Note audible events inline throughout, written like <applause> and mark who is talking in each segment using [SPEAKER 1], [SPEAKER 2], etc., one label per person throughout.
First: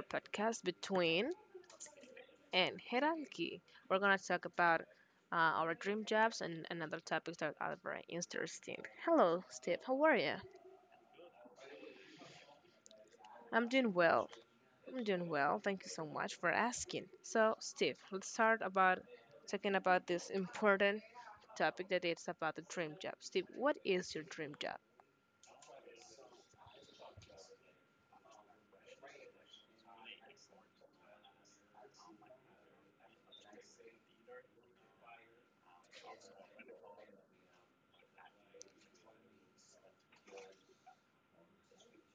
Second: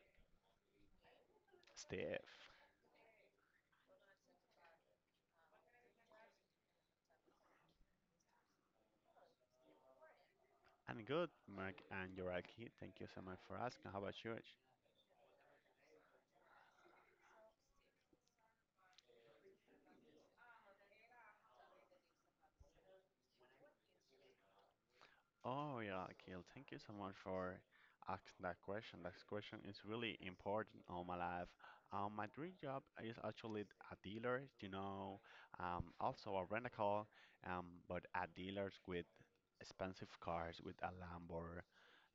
[SPEAKER 1] podcast Between
[SPEAKER 2] Steve.
[SPEAKER 1] and Hierarchy. We're gonna talk about our dream jobs and other topics that are very interesting. Hello, Steve. How are you?
[SPEAKER 2] I'm good, Mark and Yoraki. Thank you so much for
[SPEAKER 1] I'm doing
[SPEAKER 2] asking. How about
[SPEAKER 1] well.
[SPEAKER 2] you?
[SPEAKER 1] I'm doing well. Thank you so much for asking. So, Steve, let's start about talking about this important topic that it's about the dream job. Steve, what is your dream job?
[SPEAKER 2] Oh yeah, Akil, thank you so much for asking that question. That question is really important on my life. My dream job is actually a dealer, you know, also a rent-a-car, but at dealers with expensive cars, with a Lambo,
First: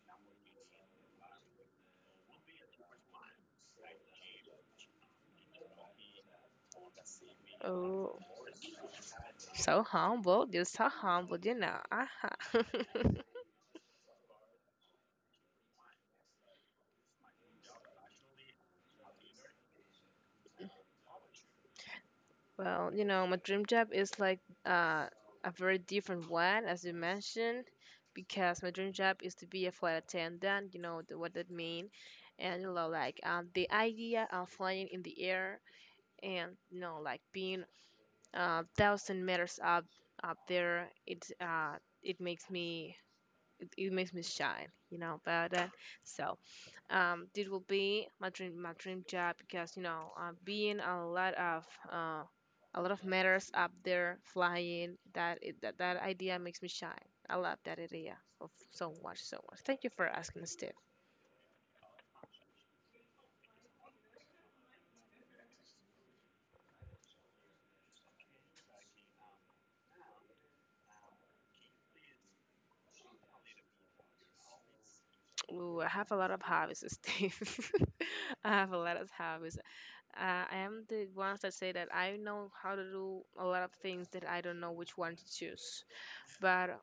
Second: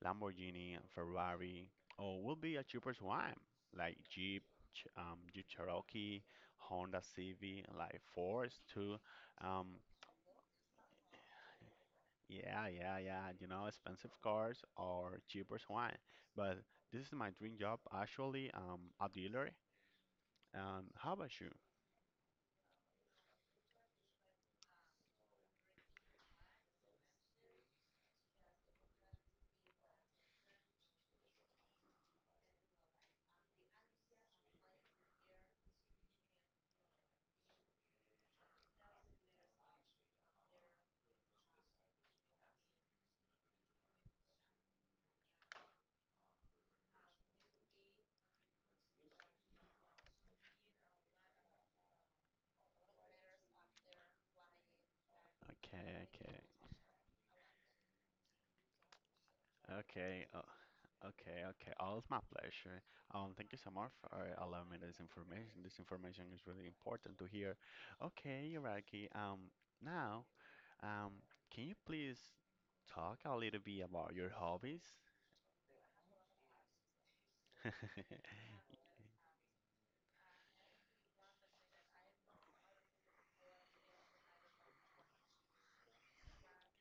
[SPEAKER 2] Lamborghini, Ferrari, or will be a cheaper one like Jeep, Jeep Cherokee, Honda CV, like
[SPEAKER 1] Oh,
[SPEAKER 2] Fords too. Um,
[SPEAKER 1] so humble. You're so humble. Uh-huh.
[SPEAKER 2] yeah, yeah, yeah.
[SPEAKER 1] <laughs>
[SPEAKER 2] You know, expensive cars or cheaper wine. But this is my dream job, actually. A dealer. How about you?
[SPEAKER 1] Well, my dream job is like uh, a very different one, as you mentioned, because my dream job is to be a flight attendant. You know th- what that mean, and like the idea of flying in the air, and like being thousand meters up there. It it makes me it makes me shine. You know about that. So this will be my dream job because being uh, a lot of matters up there flying that, that
[SPEAKER 2] Okay, okay,
[SPEAKER 1] idea makes me shy. I love that idea of so much. Thank you for
[SPEAKER 2] okay,
[SPEAKER 1] asking, Steve.
[SPEAKER 2] okay, okay. All is my pleasure. Thank you so much for allowing me this information. This information is really important to hear. Okay, Iraqi. Now, um, can you please talk a little bit about your hobbies?
[SPEAKER 1] Ooh, I have a lot of hobbies, Steve.
[SPEAKER 2] <laughs>
[SPEAKER 1] <laughs> I have a lot of hobbies. I am the ones that say that I know how to do a lot of things that I don't know which one to choose, but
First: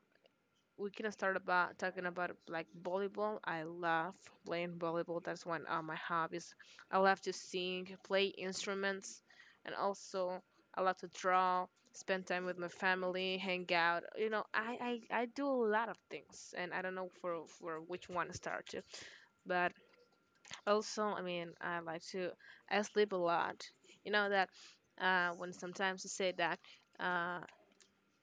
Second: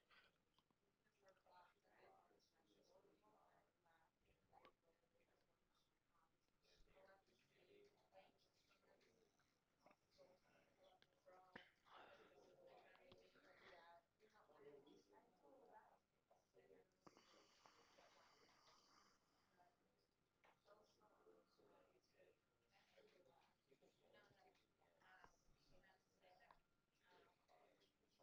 [SPEAKER 1] we can start about talking about like volleyball. I love playing volleyball. That's one of my hobbies. I love to sing, play instruments, and also I love to draw, spend time with my family, hang out. I do a lot of things, and I don't know for which one to start to. But also, I mean, I like to I sleep a lot. You know that when sometimes you say that. Uh,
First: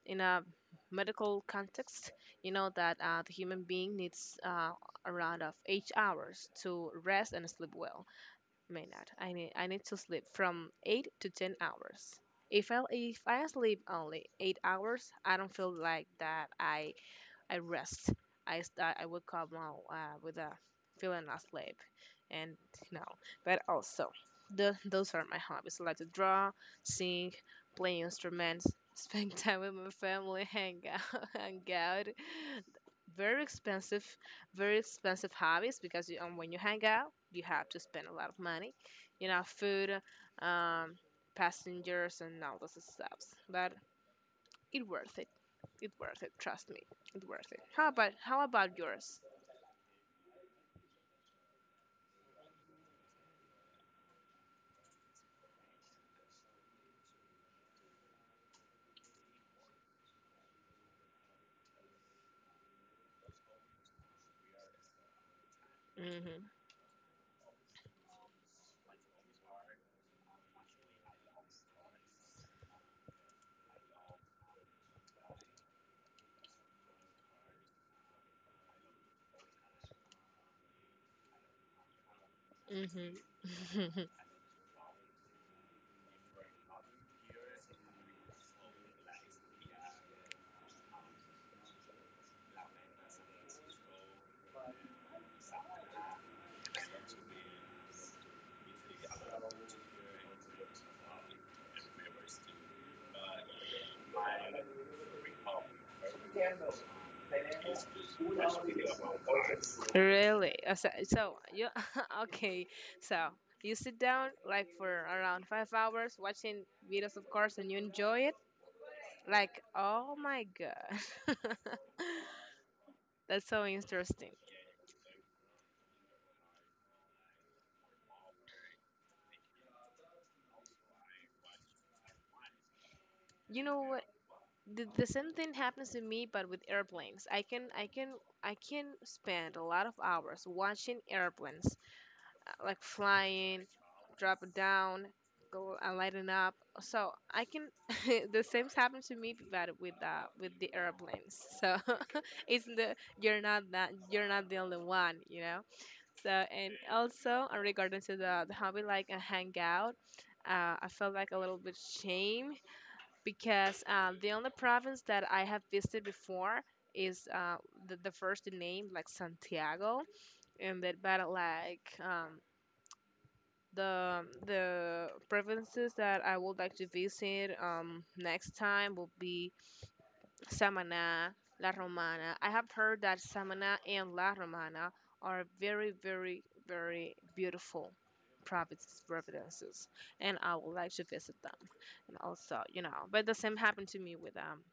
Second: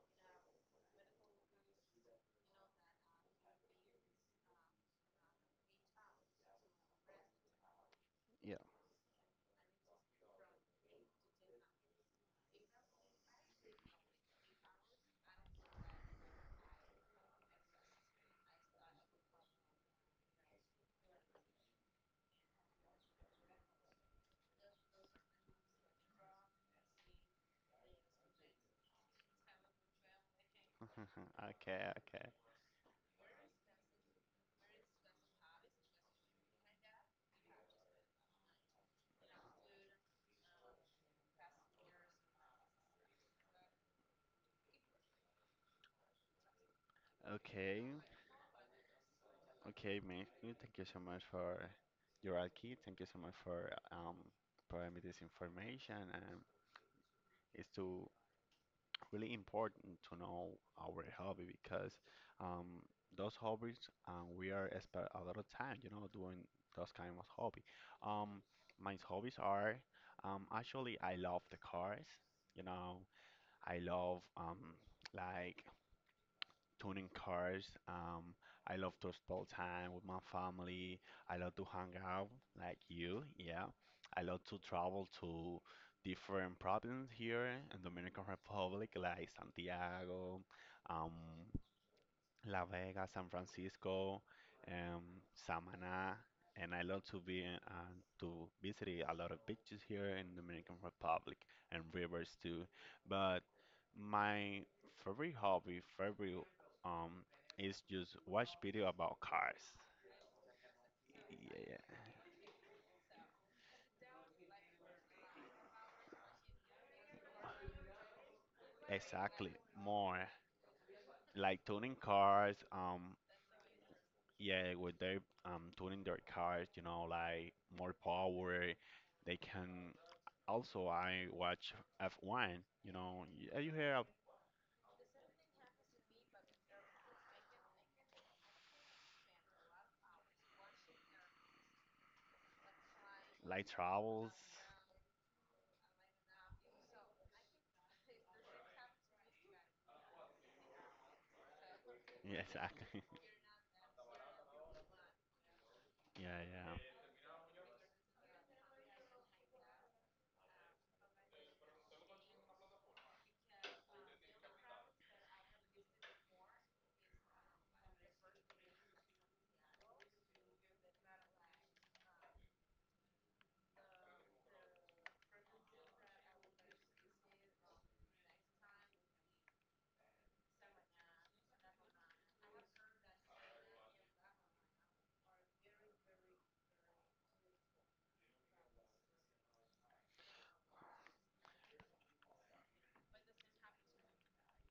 [SPEAKER 1] in a medical context, you know that the human being needs around of 8 hours to rest and sleep well.
[SPEAKER 2] Yeah.
[SPEAKER 1] May not. I need to sleep from 8 to 10 hours. If I sleep only 8 hours, I don't feel like that I rest. I start. I wake up now with a feeling asleep, and you know. But also, those are my hobbies. I like to draw, sing, play instruments, <laughs> spend time with my family, <laughs>
[SPEAKER 2] <laughs>
[SPEAKER 1] hang
[SPEAKER 2] Okay,
[SPEAKER 1] out.
[SPEAKER 2] okay.
[SPEAKER 1] Very expensive, very expensive hobbies because you, when you hang out, you have to spend a lot of money. You know, food, um, passengers, and all those stuff. But it worth it. It worth it. Trust me. It worth it. How
[SPEAKER 2] Okay,
[SPEAKER 1] about how about yours?
[SPEAKER 2] Okay, Matthew, thank you so much for your key. Thank you so much for providing me this information. It's too really important to know our hobby because um, those hobbies we are spend a lot of time, you know,
[SPEAKER 1] Mm-hmm.
[SPEAKER 2] doing those kind of hobby. Um, my hobbies are actually I love the cars, you know, I love like tuning cars. I love to spend time with my family. I love to hang out like you. Yeah.
[SPEAKER 1] Mm-hmm.
[SPEAKER 2] I love to travel to different provinces here in Dominican Republic, like Santiago, um, La Vega, San Francisco, Samana, and I love to be to visit a lot of beaches here in Dominican Republic and rivers too. But my favorite hobby, favorite um, is just watch video about cars.
[SPEAKER 1] <laughs> Really? So
[SPEAKER 2] Yeah,
[SPEAKER 1] you
[SPEAKER 2] yeah,
[SPEAKER 1] <laughs> okay? So you sit down like for around 5 hours watching videos, of course, and you enjoy it.
[SPEAKER 2] exactly.
[SPEAKER 1] Like, oh
[SPEAKER 2] More
[SPEAKER 1] my god. <laughs>
[SPEAKER 2] like tuning cars,
[SPEAKER 1] That's so interesting.
[SPEAKER 2] yeah, with they tuning their cars, you know, like more power, they can. Also, I watch F1. You know,
[SPEAKER 1] You
[SPEAKER 2] you
[SPEAKER 1] know
[SPEAKER 2] hear
[SPEAKER 1] what?
[SPEAKER 2] of
[SPEAKER 1] The same thing happens to me, but with airplanes. I can spend a lot of hours watching airplanes, like flying,
[SPEAKER 2] light
[SPEAKER 1] drop it
[SPEAKER 2] travels.
[SPEAKER 1] down, go and lighten up. So I can <laughs> the same happened to me but with the airplanes. So
[SPEAKER 2] Yeah,
[SPEAKER 1] <laughs> it's
[SPEAKER 2] exactly.
[SPEAKER 1] the
[SPEAKER 2] <laughs>
[SPEAKER 1] you're not that you're not the only one, you know.
[SPEAKER 2] Yeah,
[SPEAKER 1] So and
[SPEAKER 2] yeah.
[SPEAKER 1] also regarding to the hobby like a hangout, I felt like a little bit shame because the only province that I have visited before is the first name like Santiago and that but like the provinces that I would like to visit next time will be Samana, La Romana. I have heard that Samana and La Romana are very very very beautiful provinces, and I would like to visit them. And also, you know, but the same happened to me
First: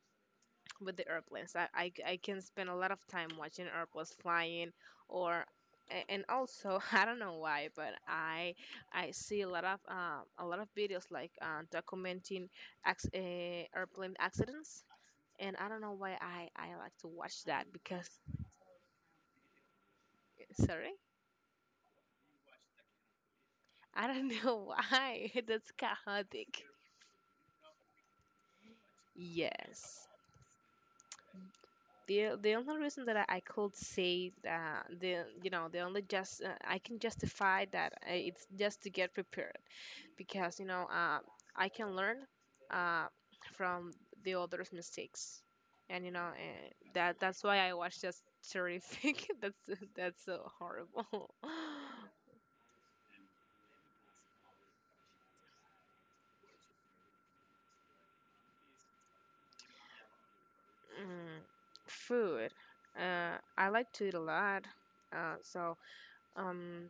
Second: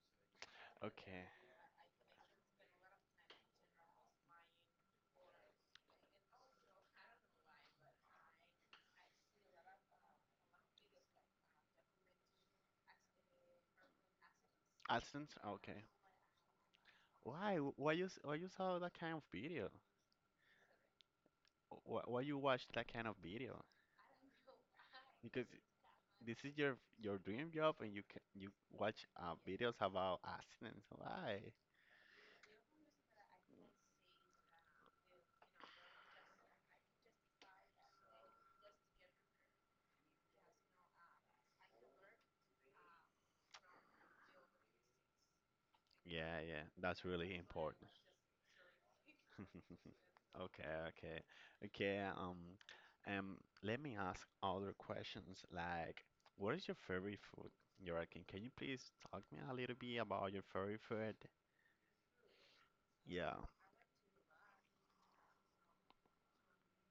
[SPEAKER 1] with the
[SPEAKER 2] Okay.
[SPEAKER 1] airplanes. I can spend a lot of time watching airplanes flying or and also <laughs> I don't know why, but I see a lot of videos like documenting airplane accidents,
[SPEAKER 2] AdSense.
[SPEAKER 1] and I don't
[SPEAKER 2] Okay.
[SPEAKER 1] know why I like to watch
[SPEAKER 2] Why?
[SPEAKER 1] that
[SPEAKER 2] Why you?
[SPEAKER 1] because
[SPEAKER 2] Why you saw that kind of video?
[SPEAKER 1] sorry,
[SPEAKER 2] Why you watch that kind of video?
[SPEAKER 1] I don't <laughs> know why
[SPEAKER 2] Because
[SPEAKER 1] <laughs> that's
[SPEAKER 2] this is
[SPEAKER 1] chaotic.
[SPEAKER 2] your dream job, and you watch videos
[SPEAKER 1] Yes.
[SPEAKER 2] about accidents. Why?
[SPEAKER 1] The only reason that I could say that the you know the only just I can justify that it's just to get prepared because I can learn uh, from the other's mistakes. And
[SPEAKER 2] Yeah, yeah. That's
[SPEAKER 1] that
[SPEAKER 2] really
[SPEAKER 1] that's why I
[SPEAKER 2] important.
[SPEAKER 1] watch just terrific <laughs>
[SPEAKER 2] <laughs>
[SPEAKER 1] that's so
[SPEAKER 2] Okay, okay,
[SPEAKER 1] horrible.
[SPEAKER 2] okay.
[SPEAKER 1] <laughs>
[SPEAKER 2] Um, Let me ask other questions. Like, what is your favorite food, Joaquin? Can you please talk me a little bit about your favorite food?
[SPEAKER 1] Mm, food,
[SPEAKER 2] Yeah,
[SPEAKER 1] I like to eat a lot. So um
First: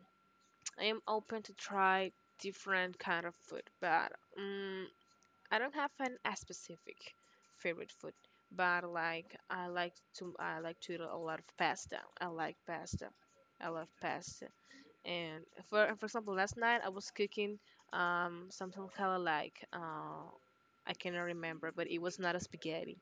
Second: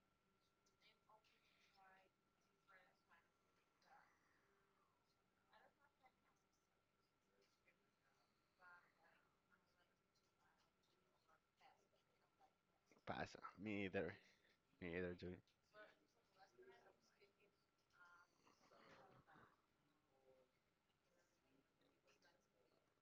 [SPEAKER 1] I am open to try different kind of food, but um, I don't have an a specific favorite food. But like I like to eat a lot of pasta. I like pasta.
[SPEAKER 2] pasta.
[SPEAKER 1] I
[SPEAKER 2] Me
[SPEAKER 1] love
[SPEAKER 2] either.
[SPEAKER 1] pasta.
[SPEAKER 2] Me either, dude.
[SPEAKER 1] And for example, last night I was cooking something kind of like I cannot remember, but it was not a spaghetti,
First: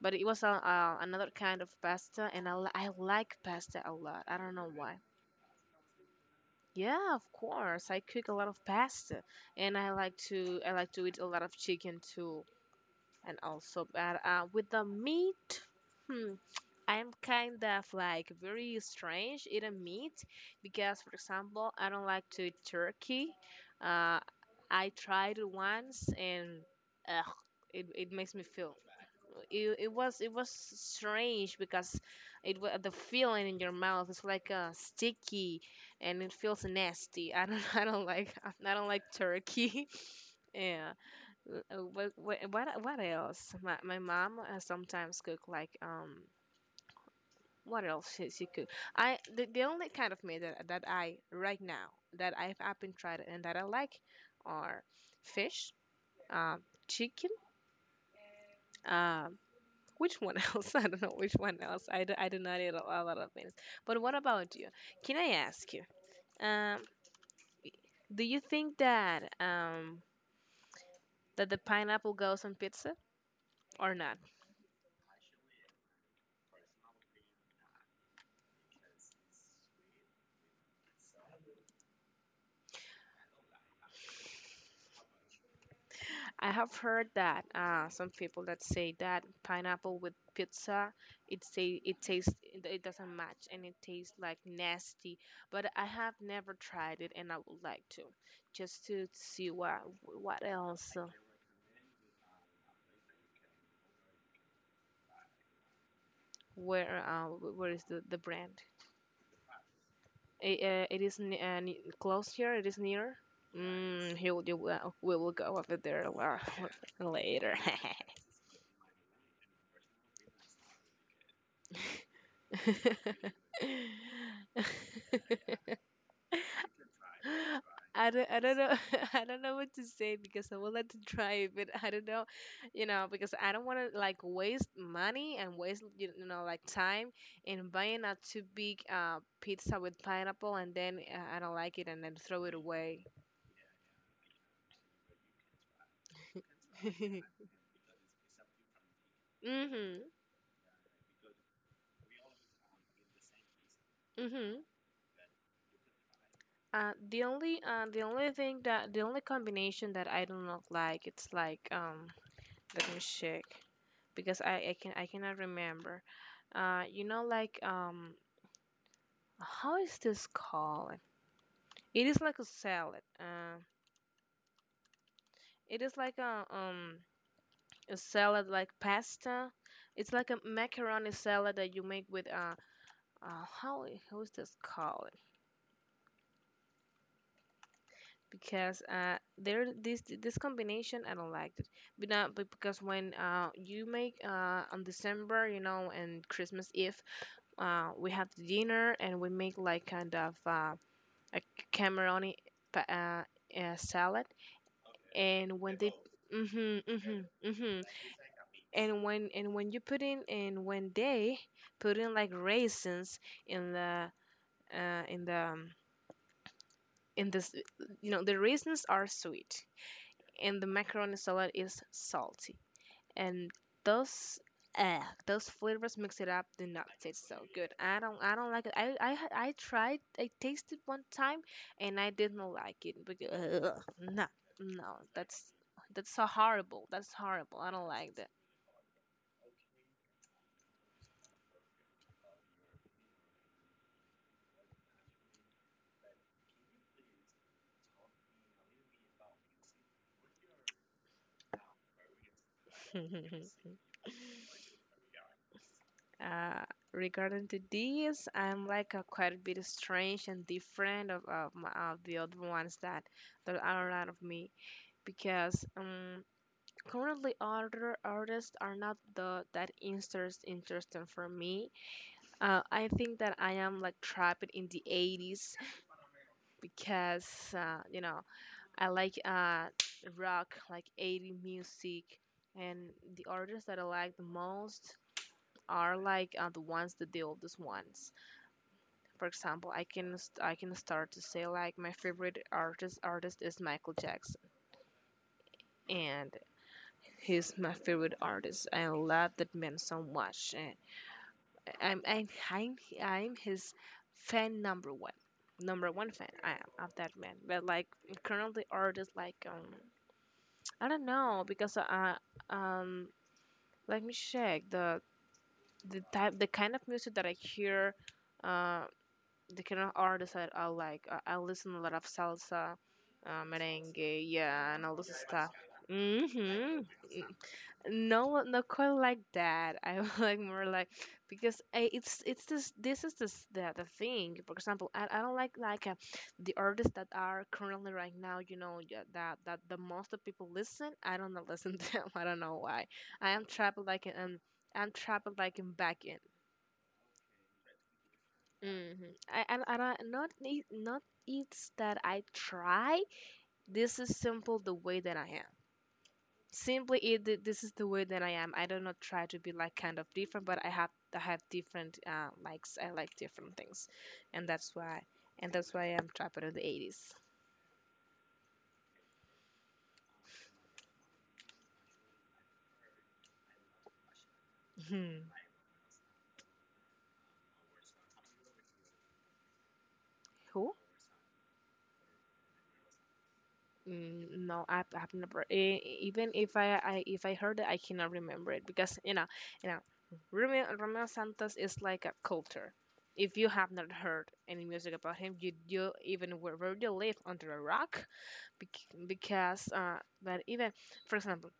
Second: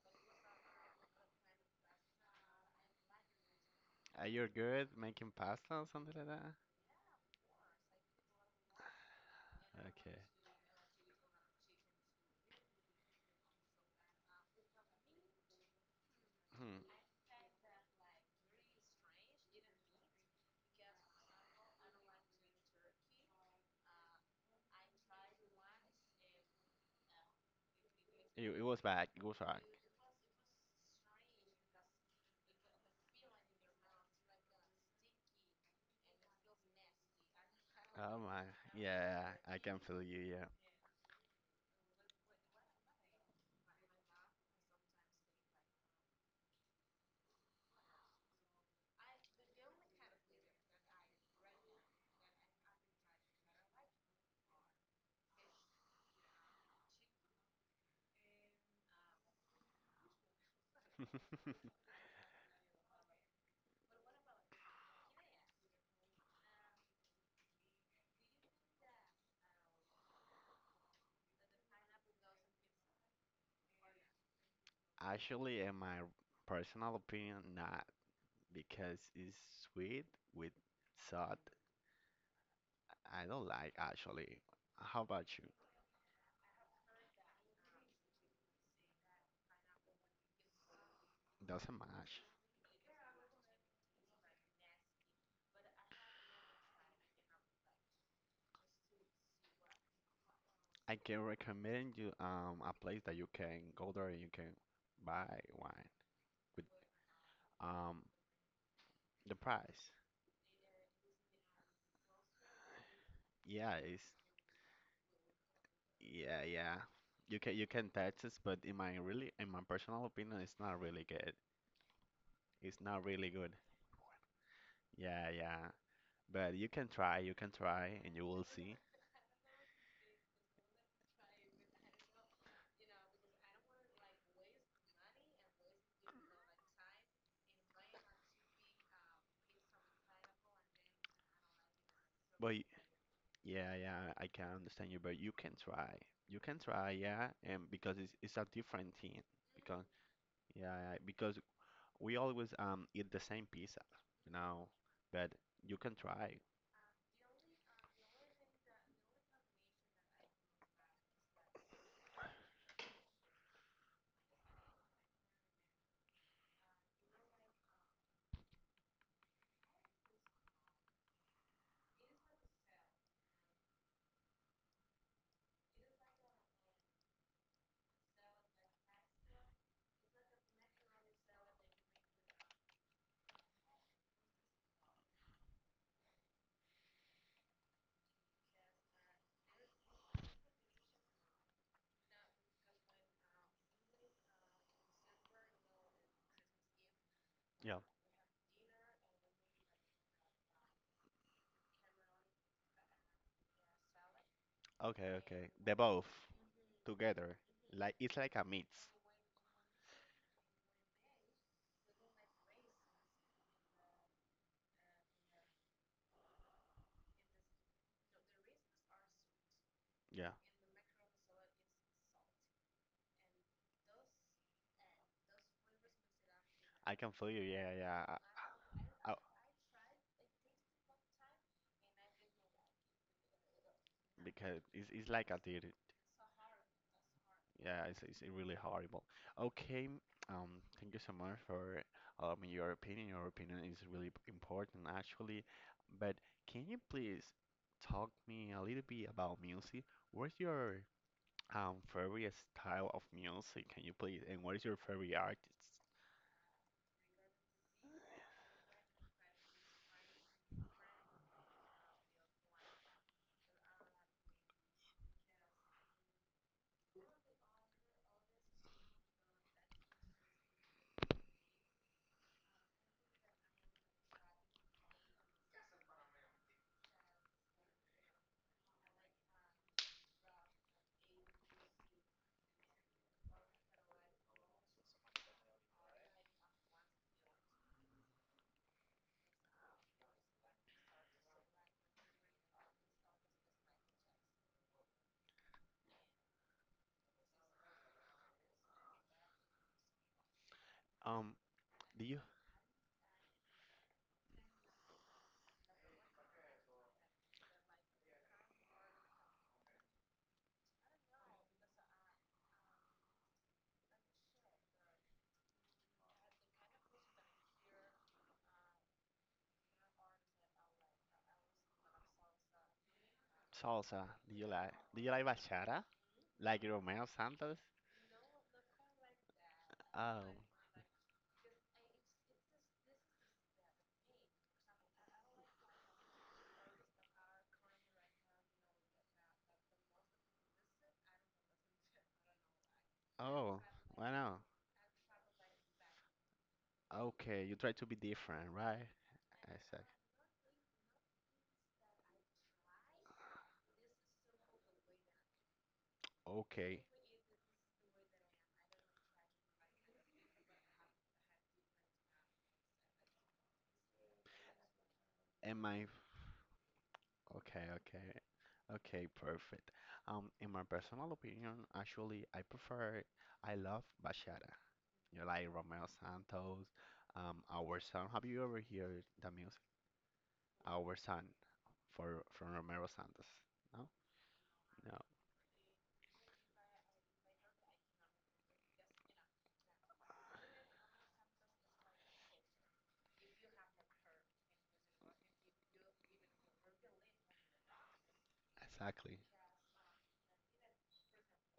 [SPEAKER 1] but it was a, another kind of pasta, and I like pasta a lot.
[SPEAKER 2] Are
[SPEAKER 1] I
[SPEAKER 2] you
[SPEAKER 1] don't know
[SPEAKER 2] good
[SPEAKER 1] why.
[SPEAKER 2] making pasta or something like that?
[SPEAKER 1] Yeah, of course. I cook a lot of pasta, and I like
[SPEAKER 2] Okay.
[SPEAKER 1] to I like to eat a lot of chicken too, and also but with the meat, hmm,
[SPEAKER 2] Hmm.
[SPEAKER 1] I'm kind of like very strange eating meat because, for example, I don't like to eat turkey. Uh, I tried it once, and ugh, it makes me
[SPEAKER 2] It
[SPEAKER 1] feel
[SPEAKER 2] was bad. It was bad.
[SPEAKER 1] it was strange because the feeling in your mouth is like sticky and it feels nasty. I don't <laughs> I don't
[SPEAKER 2] Oh
[SPEAKER 1] like
[SPEAKER 2] my.
[SPEAKER 1] <laughs> I don't like
[SPEAKER 2] Yeah, I can
[SPEAKER 1] turkey. <laughs>
[SPEAKER 2] feel you. Yeah.
[SPEAKER 1] Yeah. What else? My mom sometimes cook like what else she cook? I the only kind of meat that that I right now that I've been tried and that I like are fish, um, chicken, um which one <laughs> else? I don't know which one else. I do not eat a lot of things. But what about you? Can I ask you? Um, do you think that that the pineapple goes on pizza or not?
[SPEAKER 2] Actually, in my personal opinion, not because it's sweet with salt. I don't like actually. How about you?
[SPEAKER 1] I have heard that some people that say that pineapple with pizza it
[SPEAKER 2] Doesn't
[SPEAKER 1] say it
[SPEAKER 2] match.
[SPEAKER 1] tastes it it doesn't match and it tastes like nasty. But I have never tried it and I would like to just to see what else.
[SPEAKER 2] I can recommend you a place that you can go there and you can buy wine with
[SPEAKER 1] Where where is
[SPEAKER 2] um
[SPEAKER 1] the brand?
[SPEAKER 2] the price.
[SPEAKER 1] It, it is close here. It is near.
[SPEAKER 2] Yeah, it's
[SPEAKER 1] Mm, he will, you will- we will go over there
[SPEAKER 2] yeah, yeah.
[SPEAKER 1] <laughs>
[SPEAKER 2] You can
[SPEAKER 1] later.
[SPEAKER 2] you can tax it, but in my really in my personal opinion, it's not really good. It's not really good. Yeah, yeah.
[SPEAKER 1] <laughs>
[SPEAKER 2] But
[SPEAKER 1] <laughs>
[SPEAKER 2] you
[SPEAKER 1] <laughs>
[SPEAKER 2] can try, and you
[SPEAKER 1] I
[SPEAKER 2] will
[SPEAKER 1] don't know
[SPEAKER 2] see.
[SPEAKER 1] <laughs> I don't know what to say because I would like to try it, but I don't know, you know, because I don't want to like waste money and waste you you know like time in buying a too big pizza with pineapple and then I don't like it and then throw
[SPEAKER 2] But
[SPEAKER 1] it away.
[SPEAKER 2] yeah, yeah, I can understand you, but you can try. You can try,
[SPEAKER 1] <laughs>
[SPEAKER 2] yeah, and because it's a different thing. Because
[SPEAKER 1] Mhm,
[SPEAKER 2] yeah, yeah, because we always eat the same pizza, you
[SPEAKER 1] mhm.
[SPEAKER 2] know. But you can try.
[SPEAKER 1] The only thing that the only combination that I do not like it's like let me check, because I cannot remember. You know, like how is this called? It is like a salad. It is like a salad like pasta. It's like a macaroni salad that you make with how how is this called? Because there this combination I don't like it. But not but because when you make on December you know and Christmas Eve
[SPEAKER 2] Yeah.
[SPEAKER 1] we have the dinner and we make like kind of a camaroni pa- salad,
[SPEAKER 2] Okay, okay.
[SPEAKER 1] and
[SPEAKER 2] They
[SPEAKER 1] when they
[SPEAKER 2] both
[SPEAKER 1] mhm mhm
[SPEAKER 2] together.
[SPEAKER 1] mhm
[SPEAKER 2] Like it's like a mix.
[SPEAKER 1] and when you put in and when they put in like raisins in the in the in this, you know, the raisins are sweet
[SPEAKER 2] Yeah.
[SPEAKER 1] and the macaroni salad is salty and those uh, those flavors mix it up do not
[SPEAKER 2] I can
[SPEAKER 1] taste
[SPEAKER 2] feel
[SPEAKER 1] so
[SPEAKER 2] you,
[SPEAKER 1] good.
[SPEAKER 2] yeah, yeah.
[SPEAKER 1] I don't like it. I tasted one time and I did not like it because ugh, no,
[SPEAKER 2] Because it's
[SPEAKER 1] no
[SPEAKER 2] it's like I
[SPEAKER 1] that's
[SPEAKER 2] did it.
[SPEAKER 1] that's so horrible. That's horrible. I
[SPEAKER 2] Yeah,
[SPEAKER 1] don't
[SPEAKER 2] it's,
[SPEAKER 1] like
[SPEAKER 2] it's
[SPEAKER 1] that.
[SPEAKER 2] really horrible. Okay, thank you so much for allowing me your opinion. Your opinion is really important, actually. But can you please talk me a little bit about music? What's your favorite style of music? Can
[SPEAKER 1] <laughs>
[SPEAKER 2] you please? And what is your favorite artist?
[SPEAKER 1] uh, regarding to these, I'm like a quite a bit strange and different of the other ones that that are around of me because currently, other artists are not the that interesting for me. I think that I am like trapped in the 80s because you know I like rock, like 80 music, and the artists that I like the most are like the ones that the oldest ones. For example, I can start to say like my favorite artist is Michael Jackson, and he's my favorite artist. I love that man so much.
[SPEAKER 2] Um,
[SPEAKER 1] I'm
[SPEAKER 2] do you
[SPEAKER 1] I'm I'm I'm his fan number one fan. I am of that man. But like currently art is like I don't know because um let me check the kind of music that I hear, uh the kind of artists that I like. I listen a lot of salsa,
[SPEAKER 2] salsa?
[SPEAKER 1] merengue,
[SPEAKER 2] Do you like?
[SPEAKER 1] yeah, and all
[SPEAKER 2] Do you
[SPEAKER 1] this
[SPEAKER 2] like
[SPEAKER 1] stuff.
[SPEAKER 2] bachata? Like
[SPEAKER 1] Mhm.
[SPEAKER 2] Romeo Santos?
[SPEAKER 1] No, not quite like that. <laughs> I'm
[SPEAKER 2] Oh,
[SPEAKER 1] like more like because it's this this is this the thing. For example, I don't like the artists that are currently right now. You know, yeah, that the most of people listen. I don't know, <laughs> listen to them. <laughs> I don't know why. I am
[SPEAKER 2] oh,
[SPEAKER 1] trapped like
[SPEAKER 2] why
[SPEAKER 1] in
[SPEAKER 2] not?
[SPEAKER 1] I'm trapped like in back end.
[SPEAKER 2] Okay, you try to be different, right?
[SPEAKER 1] Mm-hmm. I
[SPEAKER 2] Exactly.
[SPEAKER 1] don't not it- not it's that I try. This is simple the way that I am
[SPEAKER 2] Okay.
[SPEAKER 1] simply it th- this is the way that I am. I do not try to be like kind of different, but I have different likes. I like different things, and that's why
[SPEAKER 2] In my
[SPEAKER 1] I'm trapped in the 80s.
[SPEAKER 2] Okay, okay, okay, perfect. In my personal opinion, actually, I love bachata. You know,
[SPEAKER 1] Hmm.
[SPEAKER 2] like Romeo Santos, Our Son. Have you ever heard the music?
[SPEAKER 1] Who?
[SPEAKER 2] Our Son, for from Romero Santos. No,
[SPEAKER 1] Mm, no, I
[SPEAKER 2] no,
[SPEAKER 1] I've never. E- e- Even if I, I if I heard it, I cannot remember it because you know Romeo Santos is like a culture. If you have not heard any music about him, you even wherever you live under a rock, bec-
[SPEAKER 2] exactly,
[SPEAKER 1] because but even for example,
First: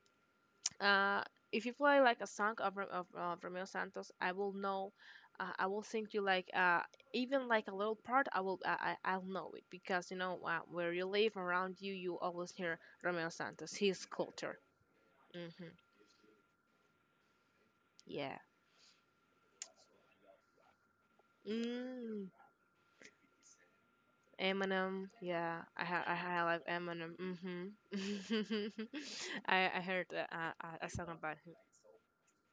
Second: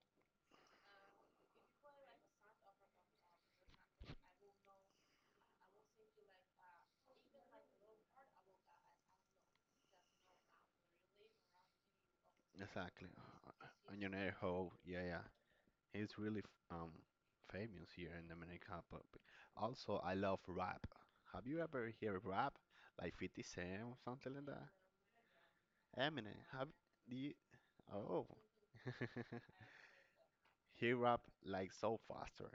[SPEAKER 1] uh, if you play like a song of, Ro- of Romeo Santos, I will know. I will sing you like even like a little part. I will I- I'll know it because you know, where you live around you, you always hear
[SPEAKER 2] exactly.
[SPEAKER 1] Romeo Santos.
[SPEAKER 2] And
[SPEAKER 1] His
[SPEAKER 2] you know
[SPEAKER 1] culture.
[SPEAKER 2] how, yeah, yeah,
[SPEAKER 1] Mm-hmm.
[SPEAKER 2] he's really famous here in
[SPEAKER 1] Yeah.
[SPEAKER 2] Dominican Republic. Also, I love rap. Have you ever heard
[SPEAKER 1] Mm.
[SPEAKER 2] rap? Like 50 Cent or something like that?
[SPEAKER 1] Eminem, yeah, I ha- I ha-
[SPEAKER 2] Eminem,
[SPEAKER 1] I
[SPEAKER 2] have
[SPEAKER 1] like Eminem.
[SPEAKER 2] the oh, <laughs>
[SPEAKER 1] Mm-hmm. <laughs> I heard a
[SPEAKER 2] he
[SPEAKER 1] song
[SPEAKER 2] rap
[SPEAKER 1] about him.
[SPEAKER 2] like so faster.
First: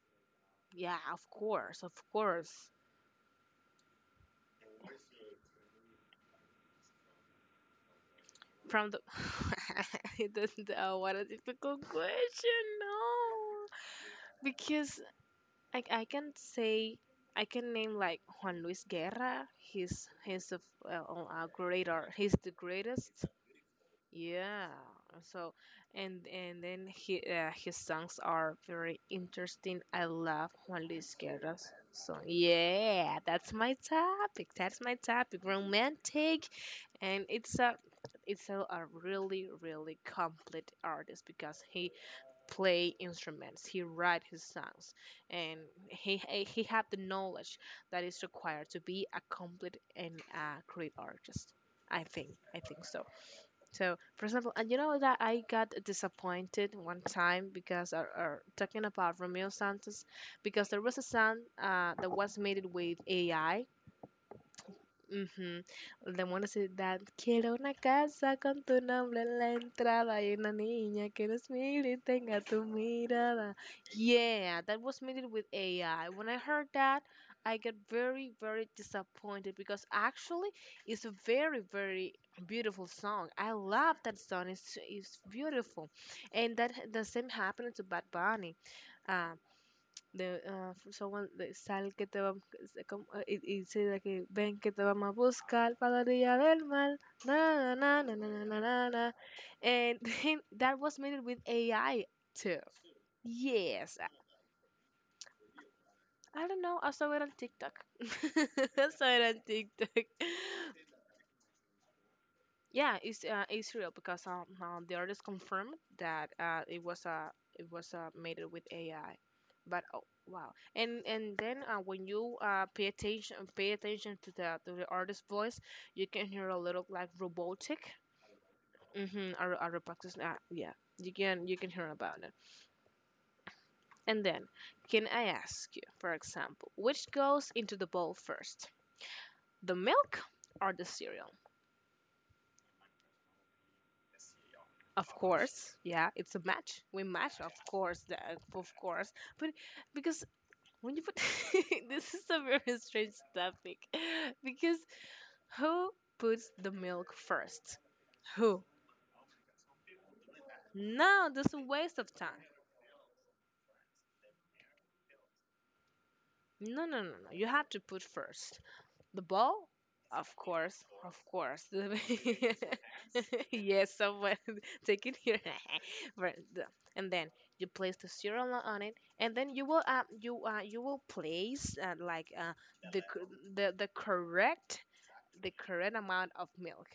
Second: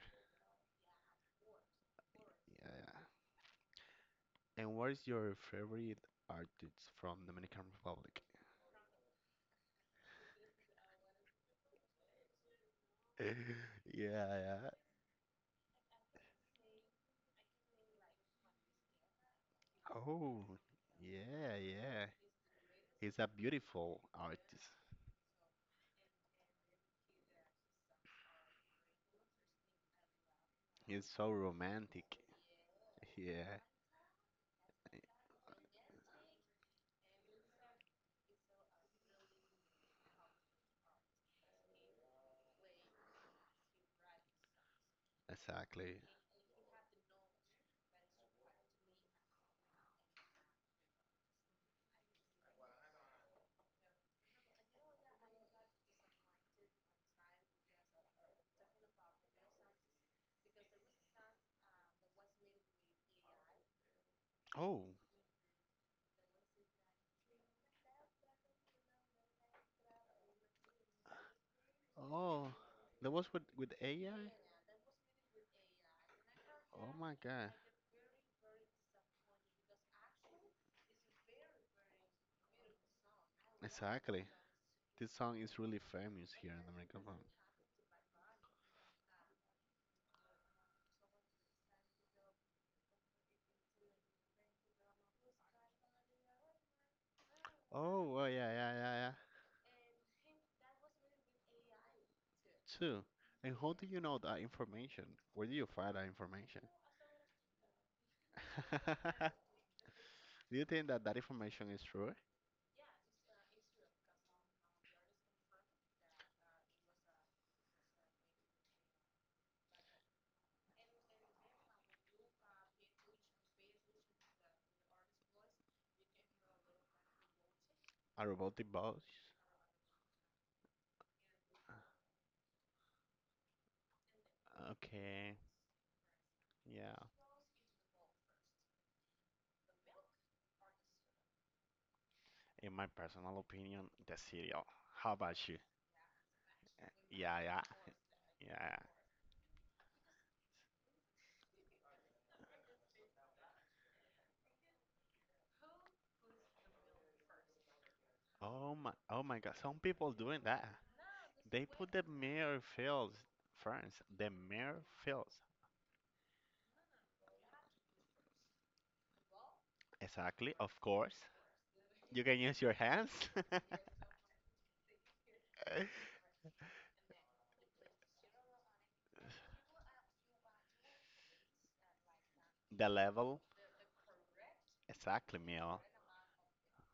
[SPEAKER 1] Yeah, of course, of course.
[SPEAKER 2] Yeah. And what is your favorite artist from Dominican Republic?
[SPEAKER 1] From the <laughs> That's the- oh, what a difficult question. No,
[SPEAKER 2] <laughs> Yeah, yeah.
[SPEAKER 1] because I can say I can name like Juan Luis Guerra. He's
[SPEAKER 2] Oh,
[SPEAKER 1] a, f- a
[SPEAKER 2] yeah,
[SPEAKER 1] great
[SPEAKER 2] yeah.
[SPEAKER 1] art. He's the
[SPEAKER 2] He's
[SPEAKER 1] greatest.
[SPEAKER 2] a beautiful
[SPEAKER 1] Yeah.
[SPEAKER 2] artist.
[SPEAKER 1] So, and then he, his songs are very interesting. I love Juan
[SPEAKER 2] He's
[SPEAKER 1] Luis
[SPEAKER 2] so
[SPEAKER 1] Guerra's
[SPEAKER 2] romantic.
[SPEAKER 1] song. Yeah, that's
[SPEAKER 2] Yeah,
[SPEAKER 1] my topic. That's my topic. Romantic, and it's a really really complete artist because he play instruments, he write his songs, and
[SPEAKER 2] exactly.
[SPEAKER 1] he had the knowledge that is required to be a complete and great artist. I think I think so. So, for example, and you know that I got disappointed one time because talking about Romeo Santos, because there was a song that was made with AI.
[SPEAKER 2] Oh,
[SPEAKER 1] Ujú. The one quiero una casa con tu nombre en la entrada y una niña que nos mire y tenga
[SPEAKER 2] oh,
[SPEAKER 1] tu
[SPEAKER 2] that was with
[SPEAKER 1] mirada.
[SPEAKER 2] with AI.
[SPEAKER 1] Yeah, that was made with AI. When I heard
[SPEAKER 2] Oh
[SPEAKER 1] that,
[SPEAKER 2] my God.
[SPEAKER 1] I got very, very disappointed because actually it's a very, very beautiful song. I love that
[SPEAKER 2] Exactly.
[SPEAKER 1] song.
[SPEAKER 2] This
[SPEAKER 1] It's
[SPEAKER 2] song is really
[SPEAKER 1] beautiful.
[SPEAKER 2] famous here
[SPEAKER 1] And
[SPEAKER 2] in
[SPEAKER 1] that
[SPEAKER 2] Dominican
[SPEAKER 1] the same
[SPEAKER 2] Republic.
[SPEAKER 1] happened to Bad Bunny. Uh, de ah, someone de sal que te va se com- ah, y, y dice de que ven que te vamos a buscar para la orilla del mar na na
[SPEAKER 2] Oh,
[SPEAKER 1] na na
[SPEAKER 2] well,
[SPEAKER 1] na
[SPEAKER 2] yeah,
[SPEAKER 1] na
[SPEAKER 2] yeah,
[SPEAKER 1] na
[SPEAKER 2] yeah,
[SPEAKER 1] na."
[SPEAKER 2] yeah.
[SPEAKER 1] And then <laughs> that was made with AI too.
[SPEAKER 2] Two. And how do
[SPEAKER 1] Yes.
[SPEAKER 2] you know that information? Where do you find that
[SPEAKER 1] I don't
[SPEAKER 2] information?
[SPEAKER 1] know, I saw it on TikTok. <laughs> I saw it on
[SPEAKER 2] <laughs>
[SPEAKER 1] TikTok.
[SPEAKER 2] Do you think that that information is true?
[SPEAKER 1] Yeah, it's real because the artist confirmed that it was made with AI. But oh, wow! And then when you pay attention to the artist's voice, you can hear a little like robotic.
[SPEAKER 2] A robotic boss?
[SPEAKER 1] Mm-hmm. Or robotics, yeah, you can hear about it. And then, can I
[SPEAKER 2] Okay,
[SPEAKER 1] ask you, for example,
[SPEAKER 2] yeah.
[SPEAKER 1] which goes into the bowl first, the milk or the cereal?
[SPEAKER 2] In my personal opinion, the cereal.
[SPEAKER 1] Of
[SPEAKER 2] How about you?
[SPEAKER 1] course, yeah, it's a match. We match,
[SPEAKER 2] Yeah,
[SPEAKER 1] of
[SPEAKER 2] yeah,
[SPEAKER 1] course, that of
[SPEAKER 2] yeah.
[SPEAKER 1] course. But because when you put <laughs> this is a very strange topic, <laughs> because who puts the milk first? Who?
[SPEAKER 2] Oh my, oh my God. Some people doing that.
[SPEAKER 1] No, that's a
[SPEAKER 2] They put
[SPEAKER 1] waste
[SPEAKER 2] the
[SPEAKER 1] of time.
[SPEAKER 2] mirror fields, friends. The mirror fields.
[SPEAKER 1] No, no, no, no. You have to put first. The ball? Of
[SPEAKER 2] Exactly, of
[SPEAKER 1] course,
[SPEAKER 2] course.
[SPEAKER 1] of course.
[SPEAKER 2] You can use your
[SPEAKER 1] <laughs>
[SPEAKER 2] hands. <laughs>
[SPEAKER 1] Yes, someone <laughs> taking your <laughs> Right, the- and then you place the cereal on it, and then you will you will place
[SPEAKER 2] The
[SPEAKER 1] the cor-
[SPEAKER 2] level.
[SPEAKER 1] the the correct
[SPEAKER 2] Exactly,
[SPEAKER 1] the
[SPEAKER 2] meal.
[SPEAKER 1] correct amount of milk.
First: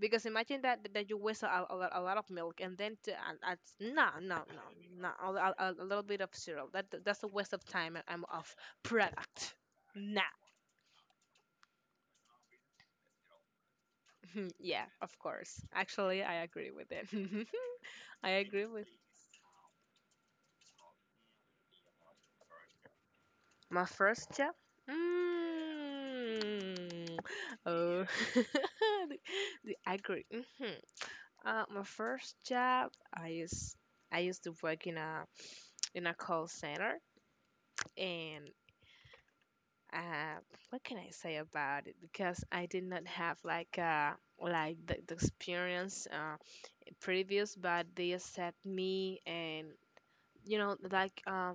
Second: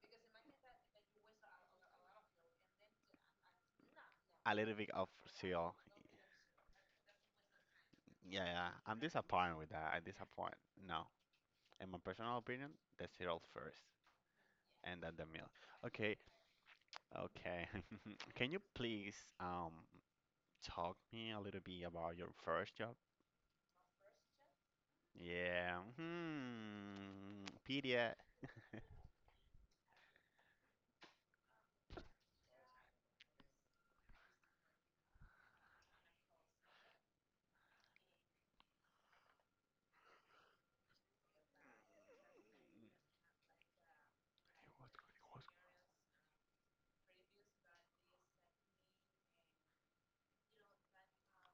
[SPEAKER 1] Because imagine that you waste lot, a lot of milk and then to and no no no
[SPEAKER 2] A little bit
[SPEAKER 1] no
[SPEAKER 2] of cereal.
[SPEAKER 1] a little bit of cereal that that's a waste of time and
[SPEAKER 2] Yeah,
[SPEAKER 1] of
[SPEAKER 2] yeah. I'm
[SPEAKER 1] product.
[SPEAKER 2] disappointed with that. I'm
[SPEAKER 1] Nah.
[SPEAKER 2] disappointed. No. In my personal opinion, the cereal first
[SPEAKER 1] <laughs> Hmm, yeah,
[SPEAKER 2] and then
[SPEAKER 1] of
[SPEAKER 2] the meal.
[SPEAKER 1] course.
[SPEAKER 2] Okay,
[SPEAKER 1] Actually, I agree with it. <laughs>
[SPEAKER 2] okay.
[SPEAKER 1] I
[SPEAKER 2] <laughs> Can you
[SPEAKER 1] agree with
[SPEAKER 2] please talk me a little bit about your first job?
[SPEAKER 1] my first job.
[SPEAKER 2] Yeah.
[SPEAKER 1] Mm.
[SPEAKER 2] Hmm.
[SPEAKER 1] Oh,
[SPEAKER 2] Pedia.
[SPEAKER 1] <laughs> the, the- I agree. Mhm. My first job, I used to work in a call center, and uh, what can I say about it? Because I did not have like the experience previous, but they accept me and. You know, like uh,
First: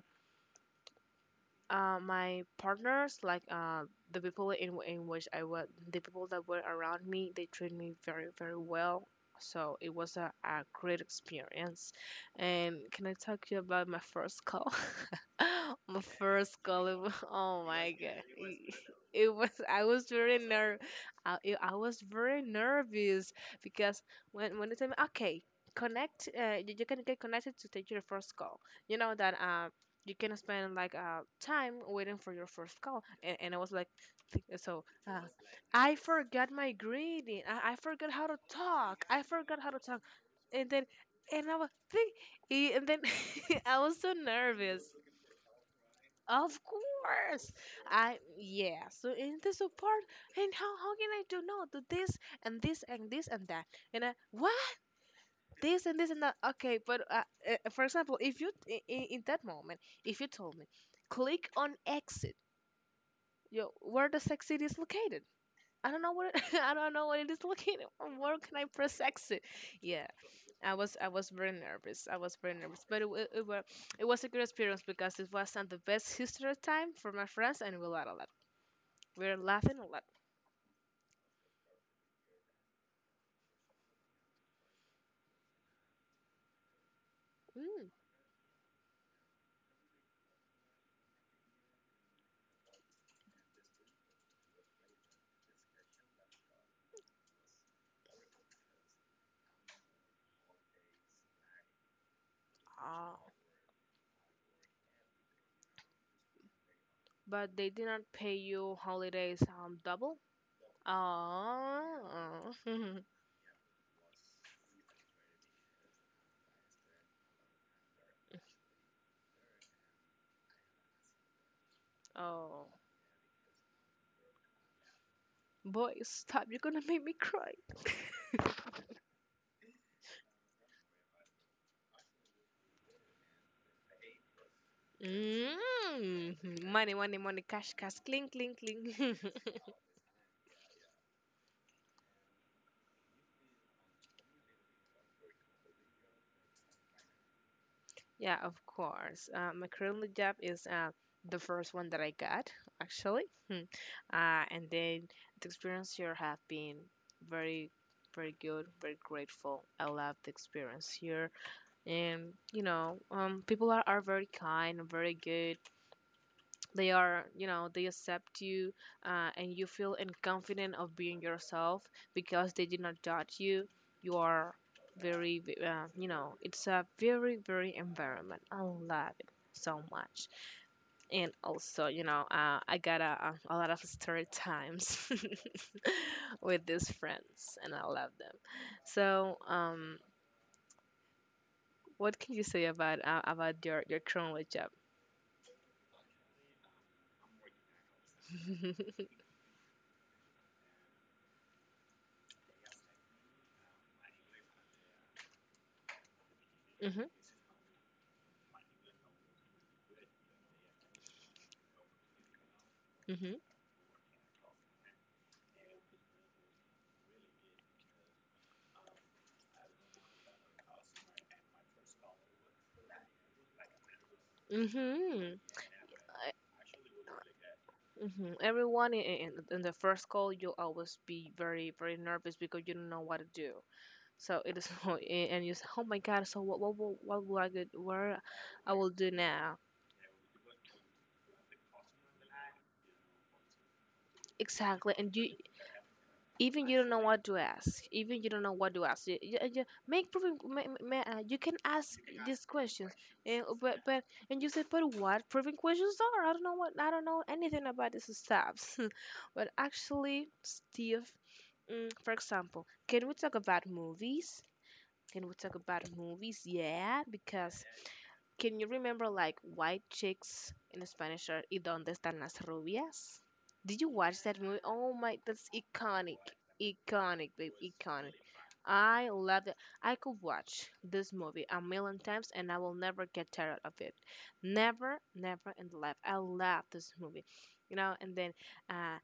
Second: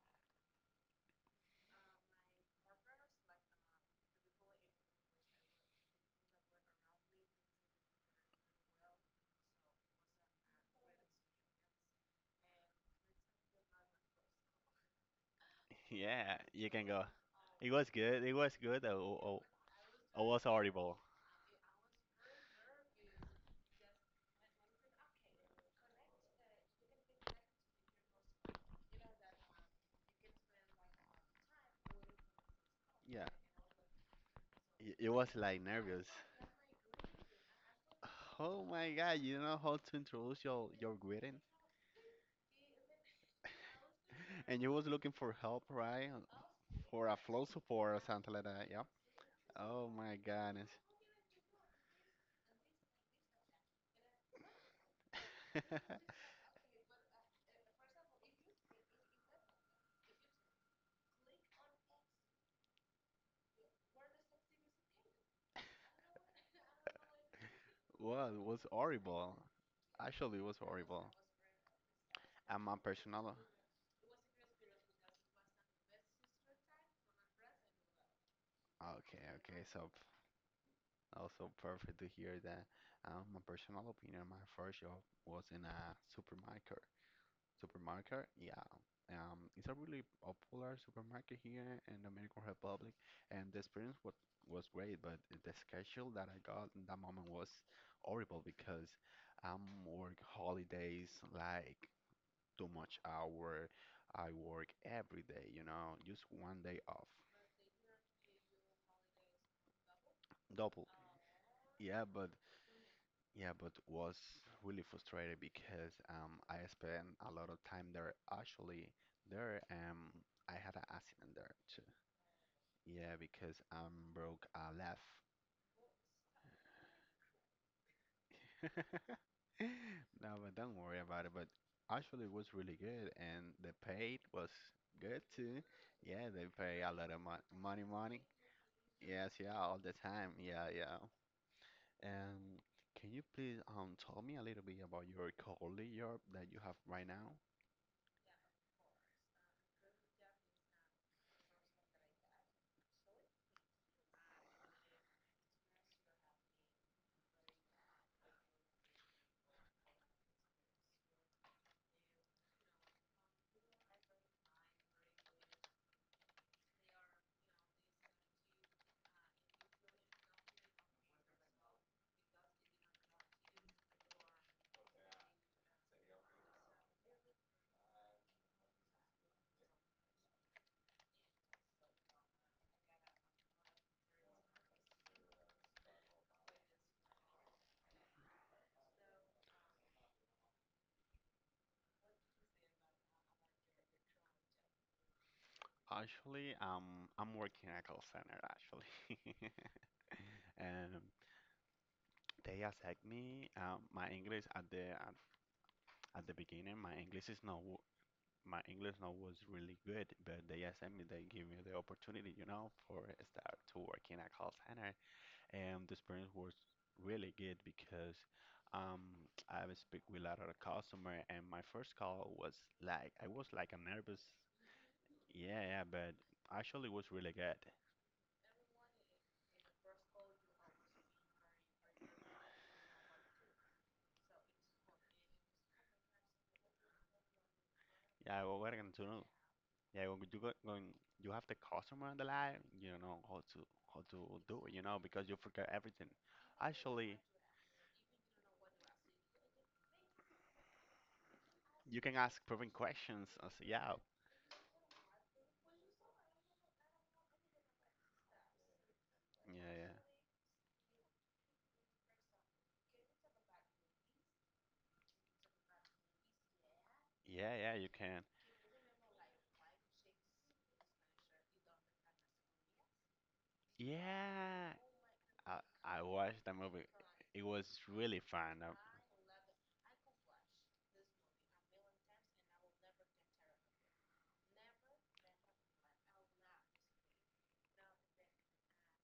[SPEAKER 1] uh, my partners, like the people in which I was, the people that were around me, they treated me very very well. So it was a great experience. And can I talk to you about my first call? <laughs> My
[SPEAKER 2] Yeah,
[SPEAKER 1] first
[SPEAKER 2] you can
[SPEAKER 1] call. It
[SPEAKER 2] go.
[SPEAKER 1] was, <laughs> oh
[SPEAKER 2] It was
[SPEAKER 1] my
[SPEAKER 2] good.
[SPEAKER 1] god.
[SPEAKER 2] It was
[SPEAKER 1] It
[SPEAKER 2] good.
[SPEAKER 1] it <laughs> was I was
[SPEAKER 2] I
[SPEAKER 1] very
[SPEAKER 2] was
[SPEAKER 1] ner.
[SPEAKER 2] horrible.
[SPEAKER 1] I, it- I was very nervous because when they tell me okay connect you can get connected to take your first call. You know that you can spend like time waiting for your first call,
[SPEAKER 2] Yeah.
[SPEAKER 1] and I was like th- so
[SPEAKER 2] It was like
[SPEAKER 1] I
[SPEAKER 2] nervous.
[SPEAKER 1] forgot my greeting. I forgot how to
[SPEAKER 2] Oh my
[SPEAKER 1] talk,
[SPEAKER 2] God,
[SPEAKER 1] I
[SPEAKER 2] you don't know
[SPEAKER 1] forgot how
[SPEAKER 2] how
[SPEAKER 1] to
[SPEAKER 2] to
[SPEAKER 1] talk,
[SPEAKER 2] introduce
[SPEAKER 1] and
[SPEAKER 2] your
[SPEAKER 1] then
[SPEAKER 2] greeting,
[SPEAKER 1] and I was think, and then <laughs> I was so
[SPEAKER 2] and you
[SPEAKER 1] nervous
[SPEAKER 2] was looking for help, right?
[SPEAKER 1] of
[SPEAKER 2] For a flow
[SPEAKER 1] course.
[SPEAKER 2] support or
[SPEAKER 1] I
[SPEAKER 2] something like that. Yep.
[SPEAKER 1] yeah. So in this
[SPEAKER 2] Oh
[SPEAKER 1] part,
[SPEAKER 2] my
[SPEAKER 1] and
[SPEAKER 2] goodness.
[SPEAKER 1] how can I do no do this and this and this and that? And I what? This and this
[SPEAKER 2] <laughs>
[SPEAKER 1] and that. Okay, but for example, if you in that moment, if you told me, click on exit, yo, where does exit is located? I don't know where. It, <laughs> I don't know where it is located. <laughs>
[SPEAKER 2] Well,
[SPEAKER 1] Where
[SPEAKER 2] it
[SPEAKER 1] can
[SPEAKER 2] was
[SPEAKER 1] I press
[SPEAKER 2] horrible.
[SPEAKER 1] exit? Yeah,
[SPEAKER 2] Actually, it was
[SPEAKER 1] I
[SPEAKER 2] horrible.
[SPEAKER 1] was very nervous. I was very
[SPEAKER 2] I'm a
[SPEAKER 1] nervous, but it, wa-
[SPEAKER 2] personal.
[SPEAKER 1] it, wa- it was a good experience because it wasn't the best history time for my friends, and we laughed a lot.
[SPEAKER 2] Okay,
[SPEAKER 1] We were
[SPEAKER 2] okay.
[SPEAKER 1] laughing a
[SPEAKER 2] So
[SPEAKER 1] lot.
[SPEAKER 2] also perfect to hear that. My personal opinion, my first job was in a supermarket.
[SPEAKER 1] Mm.
[SPEAKER 2] Supermarket, yeah. It's a really popular supermarket here in the Dominican Republic, and the experience was great, but the schedule that I got in that moment was horrible because I work holidays like too much
[SPEAKER 1] Oh.
[SPEAKER 2] hour. I work every day, you know, just one day off,
[SPEAKER 1] But they did not pay you holidays double.
[SPEAKER 2] double. Yeah, but
[SPEAKER 1] Oh. <laughs>
[SPEAKER 2] Yeah, but was really frustrated because I spent a lot of time there. Actually, there I had an accident there too.
[SPEAKER 1] Oh.
[SPEAKER 2] Yeah, because I'm broke a left.
[SPEAKER 1] Boy, stop. You're gonna make me cry.
[SPEAKER 2] <laughs> No, but don't worry about it. But actually, it was really good, and the pay was good too. Yeah,
[SPEAKER 1] Mm.
[SPEAKER 2] they pay a
[SPEAKER 1] Money,
[SPEAKER 2] lot
[SPEAKER 1] money,
[SPEAKER 2] of
[SPEAKER 1] money, cash,
[SPEAKER 2] money,
[SPEAKER 1] cash,
[SPEAKER 2] money.
[SPEAKER 1] cling, cling, cling. <laughs>
[SPEAKER 2] Yes, yeah, all the time. Yeah, yeah. And can you please tell me a little bit about your colleague job that you have right now?
[SPEAKER 1] Yeah, of course. My current job is the first one that I got, actually. Hmm. And then the experience here have been very, very good, very grateful. I love the experience here. And, you know, people are very kind and very good. They are, you know, they accept you, and you feel and confident of being yourself because they did not judge you. You are very v- you know it's a very very environment, I love it so much. And also, you know, I got a, a lot of story times <laughs> with these friends and I love them. So um, what can you say about your current job?
[SPEAKER 2] Actually, I'm working at a call center
[SPEAKER 1] <laughs>
[SPEAKER 2] actually, <laughs> and they asked me my English at the at the beginning. My
[SPEAKER 1] Hmm.
[SPEAKER 2] English is not w- my English not was really good, but they give me the opportunity, you know, for a
[SPEAKER 1] Hmm.
[SPEAKER 2] start to work in a call center, and the experience was really good because I was speak with a lot of customer, and my first call was like a nervous,
[SPEAKER 1] Hmm.
[SPEAKER 2] yeah, yeah, but actually it was really good.
[SPEAKER 1] Hmm. Everyone in the first call, you'll always be very, very nervous because you don't know what to do. So it is, <laughs> and you say, "Oh my God! So what will I get? Where
[SPEAKER 2] Yeah, well, we're
[SPEAKER 1] I will
[SPEAKER 2] gonna
[SPEAKER 1] do
[SPEAKER 2] do
[SPEAKER 1] now?"
[SPEAKER 2] Yeah, when you have the customer on the line, you don't know how to do it, you
[SPEAKER 1] Exactly,
[SPEAKER 2] know,
[SPEAKER 1] and
[SPEAKER 2] because
[SPEAKER 1] you
[SPEAKER 2] you forget everything.
[SPEAKER 1] even you don't know
[SPEAKER 2] Actually,
[SPEAKER 1] what to ask, even you don't know what to ask, you make proving ma- ma- ma- you can ask
[SPEAKER 2] you can ask
[SPEAKER 1] these
[SPEAKER 2] probing
[SPEAKER 1] questions
[SPEAKER 2] questions.
[SPEAKER 1] and
[SPEAKER 2] I say, yeah,
[SPEAKER 1] but and you said but what proving questions are, I don't know what, I don't know anything about these stuff. <laughs> But
[SPEAKER 2] yeah,
[SPEAKER 1] actually steve, mm, for example, can we talk about movies, yeah,
[SPEAKER 2] yeah,
[SPEAKER 1] because
[SPEAKER 2] yeah, yeah, you can.
[SPEAKER 1] can you remember like white chicks in Spanish are y dónde están las rubias? Did you watch that movie?
[SPEAKER 2] Yeah,
[SPEAKER 1] Oh my, that's
[SPEAKER 2] I, I
[SPEAKER 1] iconic,
[SPEAKER 2] watched the movie.
[SPEAKER 1] iconic,
[SPEAKER 2] It
[SPEAKER 1] babe,
[SPEAKER 2] was
[SPEAKER 1] iconic.
[SPEAKER 2] really fun.
[SPEAKER 1] I love it. I could watch this movie a million times and I will never get tired of it. Never, never in life. I love this movie, you know. And then, uh,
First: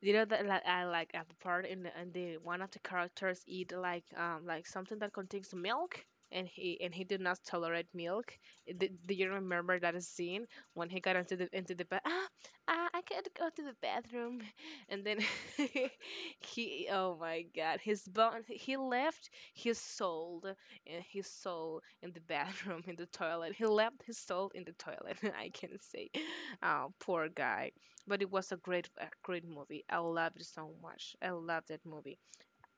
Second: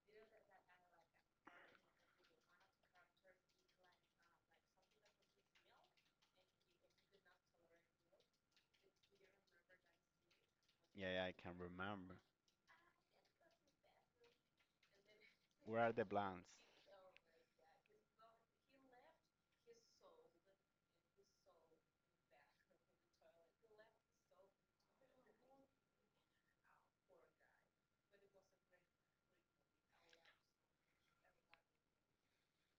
[SPEAKER 1] you know that like I like at the part in the and the one of the characters eat like something that contains milk and he did not tolerate milk. Did, do you remember that scene when he
[SPEAKER 2] Yeah,
[SPEAKER 1] got
[SPEAKER 2] yeah, I can
[SPEAKER 1] into the bath?
[SPEAKER 2] remember.
[SPEAKER 1] Ah, I can't go to the bathroom, and then <laughs>
[SPEAKER 2] Where are the blondes?
[SPEAKER 1] he, oh my god, his bone, he left his soul and his soul in the bathroom, <laughs> in the toilet. He left his soul in the toilet. <laughs> I can say, oh poor guy, but it was a great movie. I loved it so much. I loved that movie.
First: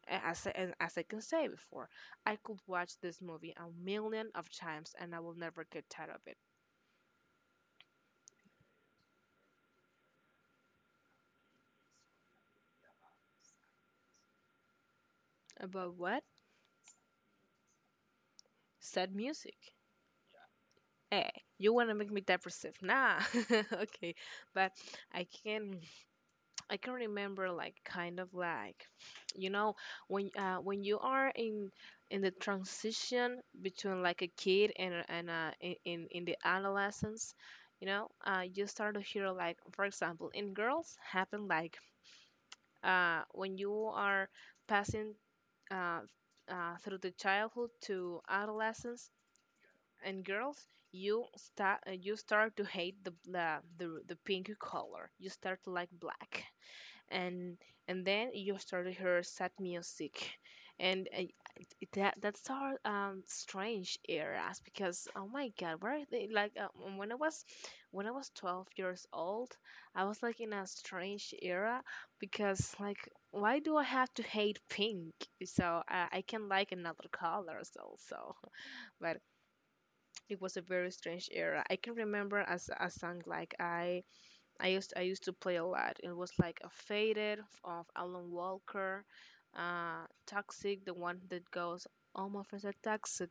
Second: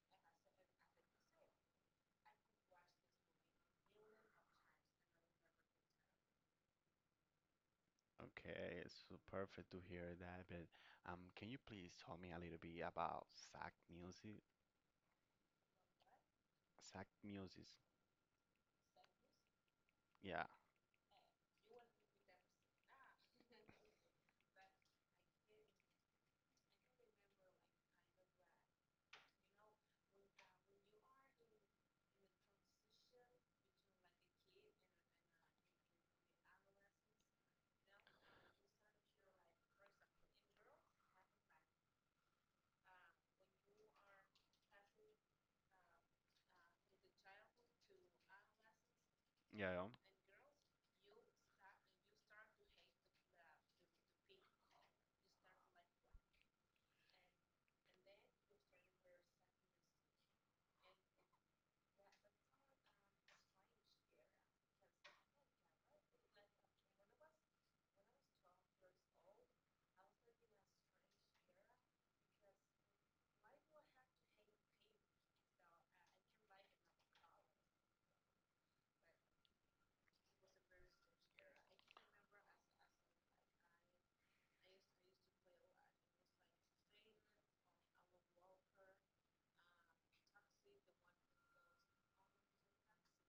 [SPEAKER 1] And as I can say before, I could watch this movie a million of times and I will never get tired of it.
[SPEAKER 2] Okay, it's so perfect to hear that. But can you please tell me a little bit about Sack Music?
[SPEAKER 1] About what?
[SPEAKER 2] Sack Music.
[SPEAKER 1] Sad music.
[SPEAKER 2] Yeah,
[SPEAKER 1] Hey, you wanna make me depressive? Nah. <laughs> Okay, but I can I can remember like kind of like <sniffs> you know when you are in the transition between like a kid and in in the adolescence, you know, you start to hear like, for example in girls happen like, when you are passing uh, through the childhood to adolescence,
[SPEAKER 2] yeah,
[SPEAKER 1] and girls you start to hate the pink color, you start to like black, and and then you start to hear sad music. and uh, it- that's our strange eras, because oh my god, where are they, like when I was when I was 12 years old, I was like in a strange era, because like why do I have to hate pink? So I can like another colors also. <laughs> But it was a very strange era. I can remember a song like I used to play a lot. It was like a faded of Alan Walker, Toxic, the one that goes "all my friends are toxic,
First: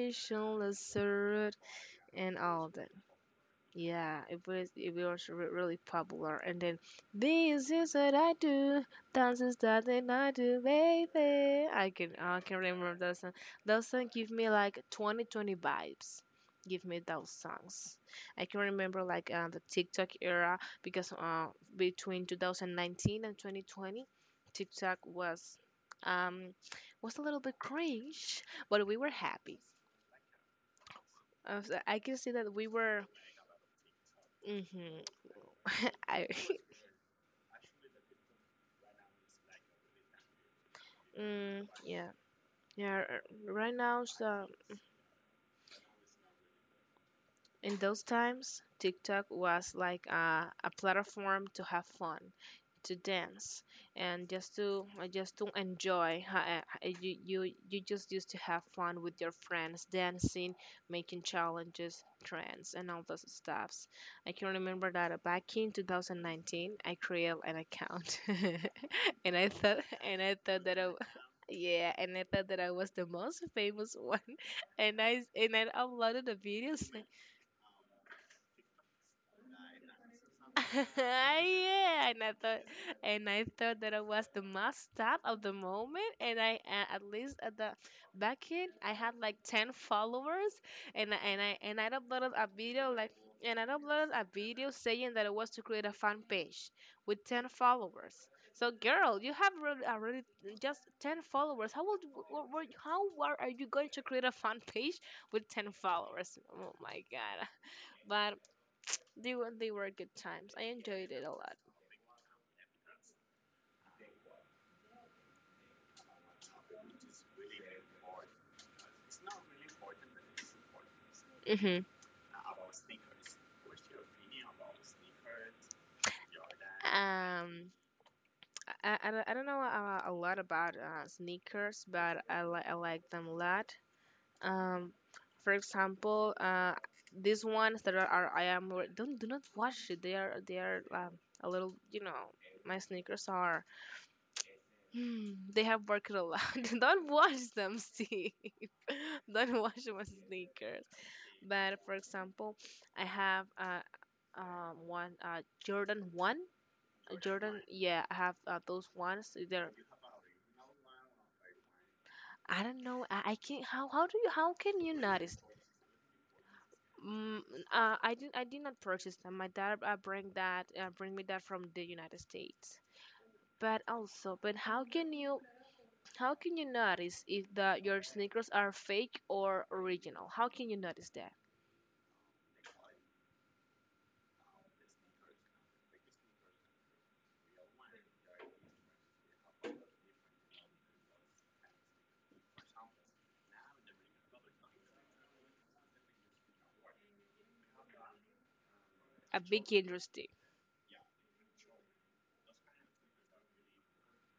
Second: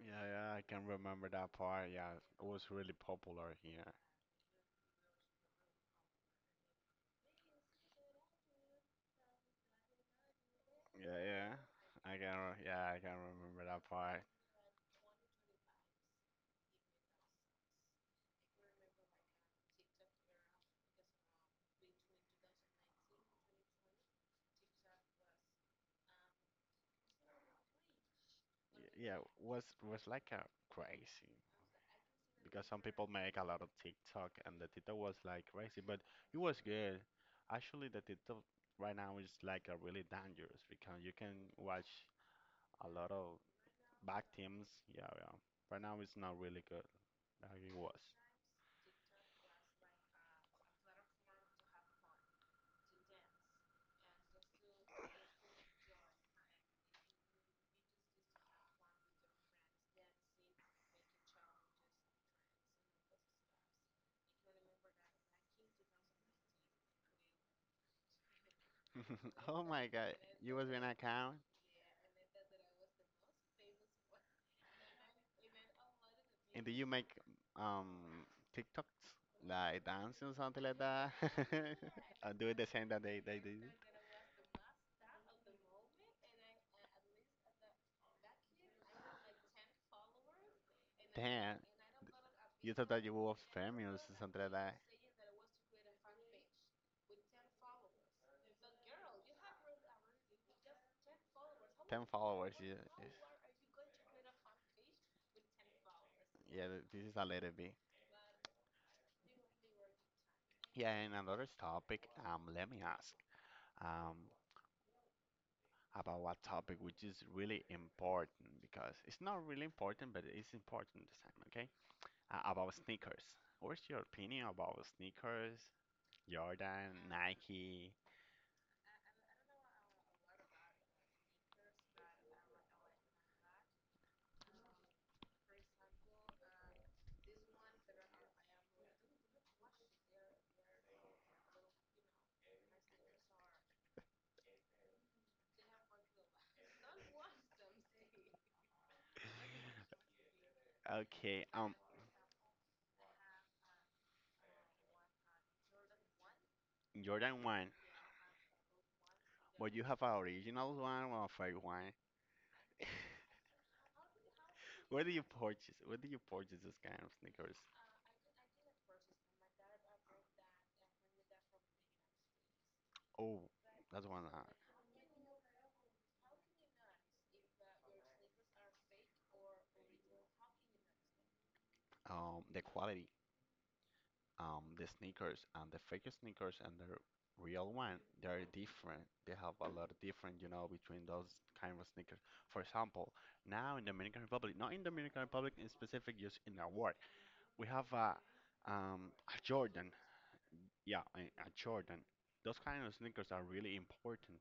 [SPEAKER 2] yeah, yeah. I can remember that
[SPEAKER 1] absurd,"
[SPEAKER 2] part. Yeah,
[SPEAKER 1] and
[SPEAKER 2] it was
[SPEAKER 1] all that.
[SPEAKER 2] really popular here.
[SPEAKER 1] Yeah, it was really popular. And then this is what I do, dance is that thing I do,
[SPEAKER 2] Yeah, yeah.
[SPEAKER 1] baby. I can I can
[SPEAKER 2] Yeah,
[SPEAKER 1] remember
[SPEAKER 2] I can
[SPEAKER 1] that song.
[SPEAKER 2] remember that
[SPEAKER 1] That song
[SPEAKER 2] part.
[SPEAKER 1] give me like 2020 vibes. Give me those songs. I can remember like the TikTok era, because between 2019 and 2020, TikTok um was a little bit cringe, but we were
[SPEAKER 2] Yeah,
[SPEAKER 1] happy.
[SPEAKER 2] was like a crazy
[SPEAKER 1] So I can see that
[SPEAKER 2] because
[SPEAKER 1] we
[SPEAKER 2] some
[SPEAKER 1] were.
[SPEAKER 2] people make a lot of TikTok and the TikTok
[SPEAKER 1] Hmm.
[SPEAKER 2] was like crazy, but
[SPEAKER 1] <laughs> I,
[SPEAKER 2] it
[SPEAKER 1] <laughs>
[SPEAKER 2] was good. Actually, the TikTok right now is like a really dangerous because you can
[SPEAKER 1] mm,
[SPEAKER 2] watch
[SPEAKER 1] yeah,
[SPEAKER 2] a
[SPEAKER 1] yeah.
[SPEAKER 2] lot
[SPEAKER 1] r-
[SPEAKER 2] of
[SPEAKER 1] Right now,
[SPEAKER 2] bad
[SPEAKER 1] so,
[SPEAKER 2] teams. Yeah, yeah. Right now it's not really good like it
[SPEAKER 1] in
[SPEAKER 2] was.
[SPEAKER 1] those times, TikTok was like a platform to have fun, to dance, and just to enjoy. You just used to have fun with your friends, dancing, making challenges, trends, and all those stuffs. I can remember that back in 2019, I created an account, <laughs> and
[SPEAKER 2] <laughs>
[SPEAKER 1] I
[SPEAKER 2] Oh
[SPEAKER 1] thought
[SPEAKER 2] my God,
[SPEAKER 1] and I
[SPEAKER 2] you
[SPEAKER 1] thought
[SPEAKER 2] was
[SPEAKER 1] that
[SPEAKER 2] in account?
[SPEAKER 1] yeah, and I thought that I was the most famous one, <laughs> and I uploaded the
[SPEAKER 2] And do you
[SPEAKER 1] videos.
[SPEAKER 2] make um TikToks like dancing or something like
[SPEAKER 1] <laughs>
[SPEAKER 2] that?
[SPEAKER 1] Yeah,
[SPEAKER 2] <laughs> Or do the same that they
[SPEAKER 1] and
[SPEAKER 2] they
[SPEAKER 1] I
[SPEAKER 2] did?
[SPEAKER 1] thought that I was the must top of the moment, and I, at least at the back end, I had like ten followers, and I- and
[SPEAKER 2] Damn.
[SPEAKER 1] I and I uploaded a
[SPEAKER 2] You thought
[SPEAKER 1] video
[SPEAKER 2] that
[SPEAKER 1] like,
[SPEAKER 2] you were
[SPEAKER 1] and I
[SPEAKER 2] famous
[SPEAKER 1] uploaded
[SPEAKER 2] or
[SPEAKER 1] a
[SPEAKER 2] something like
[SPEAKER 1] video
[SPEAKER 2] that.
[SPEAKER 1] saying that it was to create a fan page with ten followers. So girl, you have already, already just ten followers. How would
[SPEAKER 2] Ten followers, yeah.
[SPEAKER 1] how
[SPEAKER 2] Yes.
[SPEAKER 1] are you going to create a fan <laughs> page with ten followers?
[SPEAKER 2] Yeah,
[SPEAKER 1] Oh
[SPEAKER 2] this
[SPEAKER 1] my
[SPEAKER 2] is a
[SPEAKER 1] god!
[SPEAKER 2] little bit.
[SPEAKER 1] But they were good times. I
[SPEAKER 2] Yeah,
[SPEAKER 1] enjoyed
[SPEAKER 2] and
[SPEAKER 1] it a
[SPEAKER 2] another
[SPEAKER 1] lot.
[SPEAKER 2] topic, let me ask, um, about what topic which is really important because it's not really important, but it's important the same, okay?
[SPEAKER 1] Hmm.
[SPEAKER 2] About sneakers. What's your opinion about sneakers? Jordan,
[SPEAKER 1] Um,
[SPEAKER 2] Nike.
[SPEAKER 1] I don't know a lot about sneakers, but I like them a lot. Um, for example, these ones that are, don't, do not wash it. They are, they are, a little, you know, my sneakers are <sighs> hmm, they have worked a lot. <laughs> Don't wash them, Steve. <laughs> Don't wash my sneakers.
[SPEAKER 2] Okay,
[SPEAKER 1] But for example, I have one Jordan one. Uh,
[SPEAKER 2] Jordan
[SPEAKER 1] Jordan,
[SPEAKER 2] one,
[SPEAKER 1] yeah, I have those ones.
[SPEAKER 2] but
[SPEAKER 1] They're,
[SPEAKER 2] you have an original one or a fake one?
[SPEAKER 1] I don't
[SPEAKER 2] <laughs>
[SPEAKER 1] know. I can't. How do you, how can you
[SPEAKER 2] Where do you
[SPEAKER 1] notice?
[SPEAKER 2] purchase? Where do you purchase this kind of
[SPEAKER 1] Mm,
[SPEAKER 2] sneakers?
[SPEAKER 1] I did not purchase them. My dad, bring me that from the United States.
[SPEAKER 2] Oh,
[SPEAKER 1] But
[SPEAKER 2] that's one.
[SPEAKER 1] also,
[SPEAKER 2] Uh,
[SPEAKER 1] but how can you? How can you notice if the your sneakers are fake or original? How can you notice that?
[SPEAKER 2] um, the quality, the sneakers and the fake sneakers and the real one, they're different. They have a lot of different between those kind of sneakers. For example, now in Dominican Republic, not in Dominican Republic in specific, just in the world. We have a
[SPEAKER 1] A big
[SPEAKER 2] Jordan.
[SPEAKER 1] industry.
[SPEAKER 2] Yeah, a Jordan. Those kind of sneakers are really important.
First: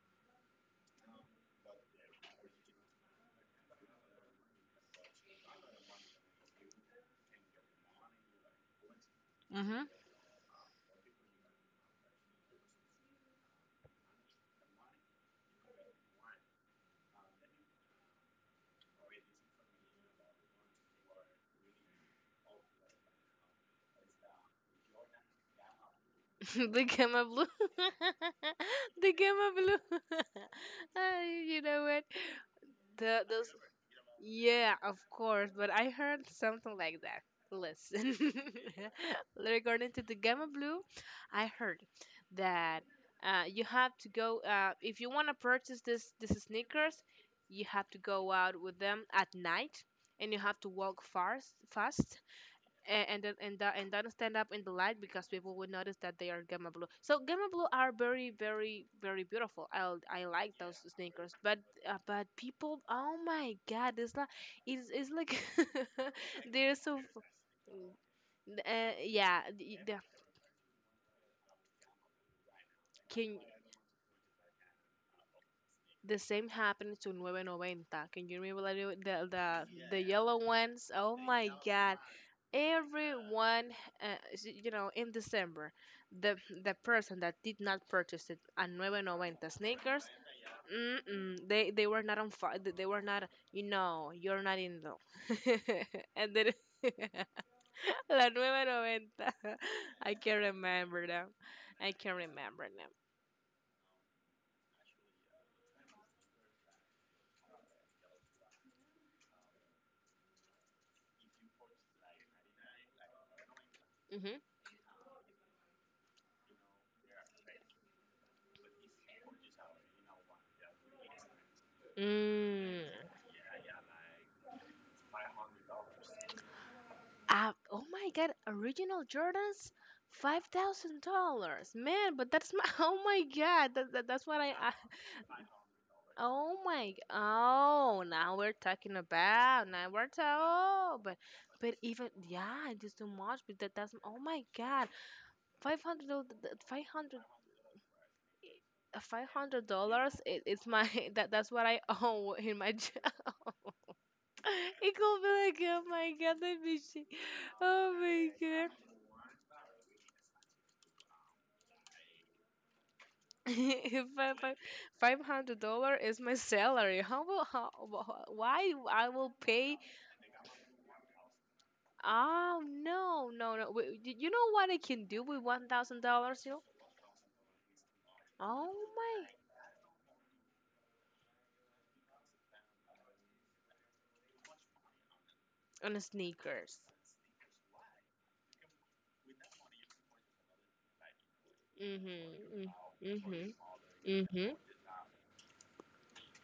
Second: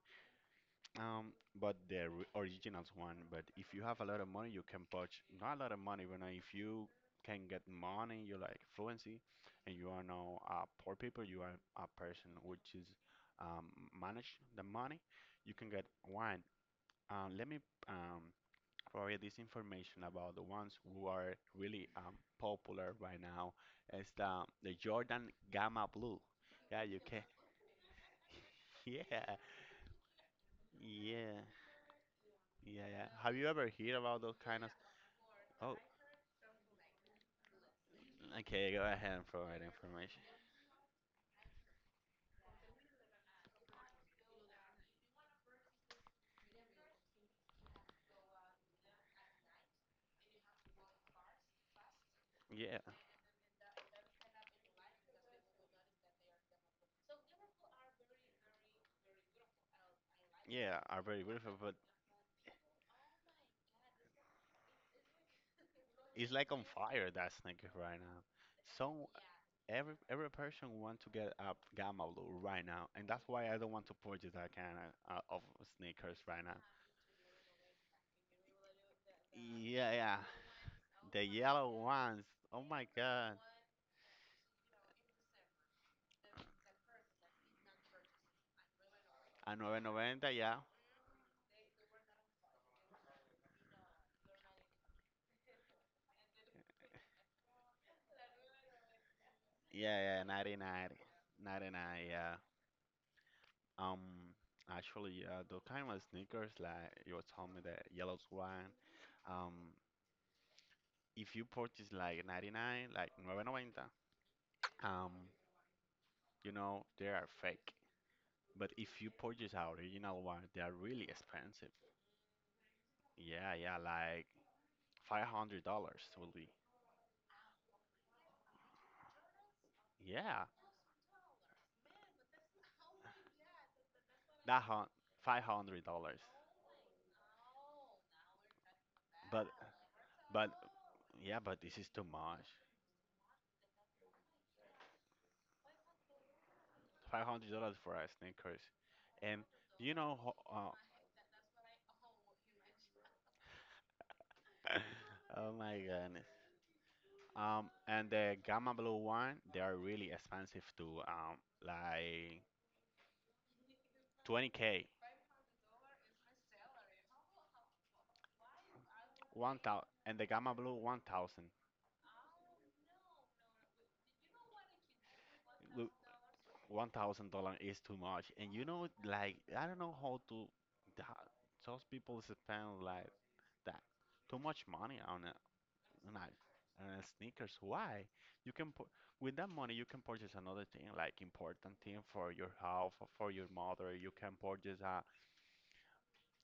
[SPEAKER 2] Um, but the originals one. But if you have a lot of money, you can purchase. Not a lot of money, but if you can get money, you like fluency, and you are now poor people. You are a person which is um, manage the money. You can get one. Uh, let me um, Provide this information about the ones who are really popular right now. It's the Jordan Gamma Blue.
[SPEAKER 1] Mm-hmm. <laughs> The
[SPEAKER 2] Yeah, you
[SPEAKER 1] gamma
[SPEAKER 2] can.
[SPEAKER 1] blue. <laughs>
[SPEAKER 2] <laughs>
[SPEAKER 1] The
[SPEAKER 2] Yeah,
[SPEAKER 1] gamma blue. <laughs> Ah,
[SPEAKER 2] yeah,
[SPEAKER 1] you know what?
[SPEAKER 2] yeah, yeah.
[SPEAKER 1] The
[SPEAKER 2] Have
[SPEAKER 1] the
[SPEAKER 2] you ever heard about those kind of?
[SPEAKER 1] yeah, of course, but
[SPEAKER 2] Oh,
[SPEAKER 1] I heard something like that. Listen,
[SPEAKER 2] okay. Go ahead and
[SPEAKER 1] <laughs>
[SPEAKER 2] provide
[SPEAKER 1] regarding to the
[SPEAKER 2] information.
[SPEAKER 1] Gamma Blue, I heard that you have to go, if you want to purchase this sneakers, you have to go out with them at night, and you have to walk fast, fast,
[SPEAKER 2] Yeah,
[SPEAKER 1] and don't stand up in the light, because people will notice that they are gamma blue. So gamma blue are very very very beautiful. I like those
[SPEAKER 2] yeah, are very
[SPEAKER 1] sneakers,
[SPEAKER 2] beautiful, but
[SPEAKER 1] but people, oh my god, it's not, it's like <laughs>
[SPEAKER 2] it's like on
[SPEAKER 1] they're so,
[SPEAKER 2] fire that sneaker right now. So
[SPEAKER 1] yeah, the,
[SPEAKER 2] every person want to get a Gamma Blue right now, and that's
[SPEAKER 1] can,
[SPEAKER 2] why I don't want to purchase that kind of
[SPEAKER 1] the
[SPEAKER 2] sneakers right
[SPEAKER 1] same
[SPEAKER 2] now.
[SPEAKER 1] happened to Nueve Noventa. Can you remember that? it- the the,
[SPEAKER 2] Yeah,
[SPEAKER 1] the yeah,
[SPEAKER 2] yeah.
[SPEAKER 1] yellow ones? Oh
[SPEAKER 2] The
[SPEAKER 1] my
[SPEAKER 2] yellow
[SPEAKER 1] God!
[SPEAKER 2] ones. Oh my God.
[SPEAKER 1] Everyone, you know, in December, the the person that did not purchase it a Nueve Noventa
[SPEAKER 2] A
[SPEAKER 1] sneakers,
[SPEAKER 2] 990, yeah.
[SPEAKER 1] mm-mm, they were not on fire. They were not. You know, you're not in love. <laughs> And then <laughs> la Nueve Noventa.
[SPEAKER 2] Yeah,
[SPEAKER 1] <laughs> I
[SPEAKER 2] yeah,
[SPEAKER 1] can
[SPEAKER 2] 99.
[SPEAKER 1] remember them. I
[SPEAKER 2] 99,
[SPEAKER 1] can
[SPEAKER 2] yeah.
[SPEAKER 1] remember them.
[SPEAKER 2] Um, Actually, the kind of sneakers like you were telling me, the yellow one. Um, if you purchase like 99, like 990,
[SPEAKER 1] Hmm.
[SPEAKER 2] um, they are fake. But if you purchase our original one, they are really expensive.
[SPEAKER 1] Mm.
[SPEAKER 2] Yeah, yeah, like $500 will be.
[SPEAKER 1] Oh my god, original Jordans, five
[SPEAKER 2] Yeah,
[SPEAKER 1] thousand dollars, man. But that's my, <laughs> oh my god, that's what I,
[SPEAKER 2] that
[SPEAKER 1] I
[SPEAKER 2] hun- $500.
[SPEAKER 1] oh my oh, now we're talking
[SPEAKER 2] But
[SPEAKER 1] about, now we're talking,
[SPEAKER 2] But
[SPEAKER 1] oh, but
[SPEAKER 2] yeah, but
[SPEAKER 1] but
[SPEAKER 2] this is too
[SPEAKER 1] even
[SPEAKER 2] much.
[SPEAKER 1] yeah, it is too much, but that's oh my god, five hundred, five hundred,
[SPEAKER 2] $500 for a sneakers,
[SPEAKER 1] eh, five
[SPEAKER 2] and
[SPEAKER 1] hundred
[SPEAKER 2] do you
[SPEAKER 1] dollars
[SPEAKER 2] know,
[SPEAKER 1] It, it's my <laughs> that that's what I <laughs> owe in my
[SPEAKER 2] uh,
[SPEAKER 1] <laughs> Ikaw
[SPEAKER 2] <laughs> oh
[SPEAKER 1] talaga,
[SPEAKER 2] my
[SPEAKER 1] my
[SPEAKER 2] goodness.
[SPEAKER 1] God, I miss you. Oh
[SPEAKER 2] And
[SPEAKER 1] my
[SPEAKER 2] the
[SPEAKER 1] God.
[SPEAKER 2] Gamma Blue one, they are really expensive too. Like
[SPEAKER 1] <laughs> If
[SPEAKER 2] 20K,
[SPEAKER 1] 500 dollar is my salary, how will how, why I will
[SPEAKER 2] one
[SPEAKER 1] pay?
[SPEAKER 2] thousand, and the Gamma Blue 1,000.
[SPEAKER 1] Oh no no no! Wait, you know what I can do with one
[SPEAKER 2] Look,
[SPEAKER 1] thousand dollars? You,
[SPEAKER 2] $1,000 is too much, and
[SPEAKER 1] oh my!
[SPEAKER 2] like I don't know how to. th- Those people spend like that too much money on it.
[SPEAKER 1] On
[SPEAKER 2] and
[SPEAKER 1] sneakers.
[SPEAKER 2] and sneakers. Why? You can with that money you can purchase another thing like important thing
[SPEAKER 1] Mhm,
[SPEAKER 2] for your
[SPEAKER 1] mm,
[SPEAKER 2] health, or for
[SPEAKER 1] mhm,
[SPEAKER 2] your mother. You can
[SPEAKER 1] mhm.
[SPEAKER 2] purchase a —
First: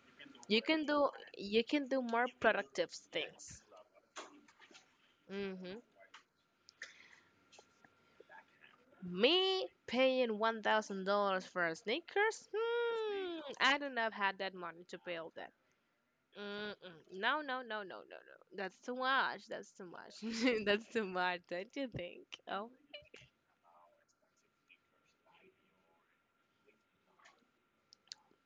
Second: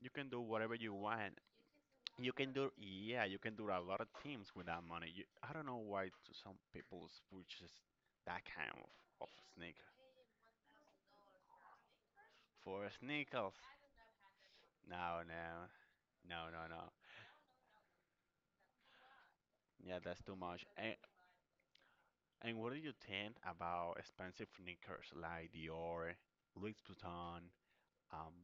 [SPEAKER 2] you can do
[SPEAKER 1] You
[SPEAKER 2] whatever
[SPEAKER 1] can
[SPEAKER 2] you
[SPEAKER 1] do,
[SPEAKER 2] want.
[SPEAKER 1] more
[SPEAKER 2] You can do,
[SPEAKER 1] productive
[SPEAKER 2] yeah, you can
[SPEAKER 1] things.
[SPEAKER 2] do a lot of things with that money. I don't know
[SPEAKER 1] Mm-hmm.
[SPEAKER 2] why to some people purchase that kind of
[SPEAKER 1] Me
[SPEAKER 2] sneaker
[SPEAKER 1] paying $1,000 for sneakers?
[SPEAKER 2] for
[SPEAKER 1] Hmm,
[SPEAKER 2] sneakers.
[SPEAKER 1] I do not have that money to pay
[SPEAKER 2] No,
[SPEAKER 1] all that.
[SPEAKER 2] no, no, no, no.
[SPEAKER 1] Mm-mm. No, no, no, no, no, no. That's too much. That's too
[SPEAKER 2] Yeah,
[SPEAKER 1] much.
[SPEAKER 2] that's too
[SPEAKER 1] <laughs>
[SPEAKER 2] much.
[SPEAKER 1] That's
[SPEAKER 2] And
[SPEAKER 1] too much. Don't you think?
[SPEAKER 2] and
[SPEAKER 1] Oh,
[SPEAKER 2] what do you think about expensive sneakers like Dior, Louis Vuitton? Um,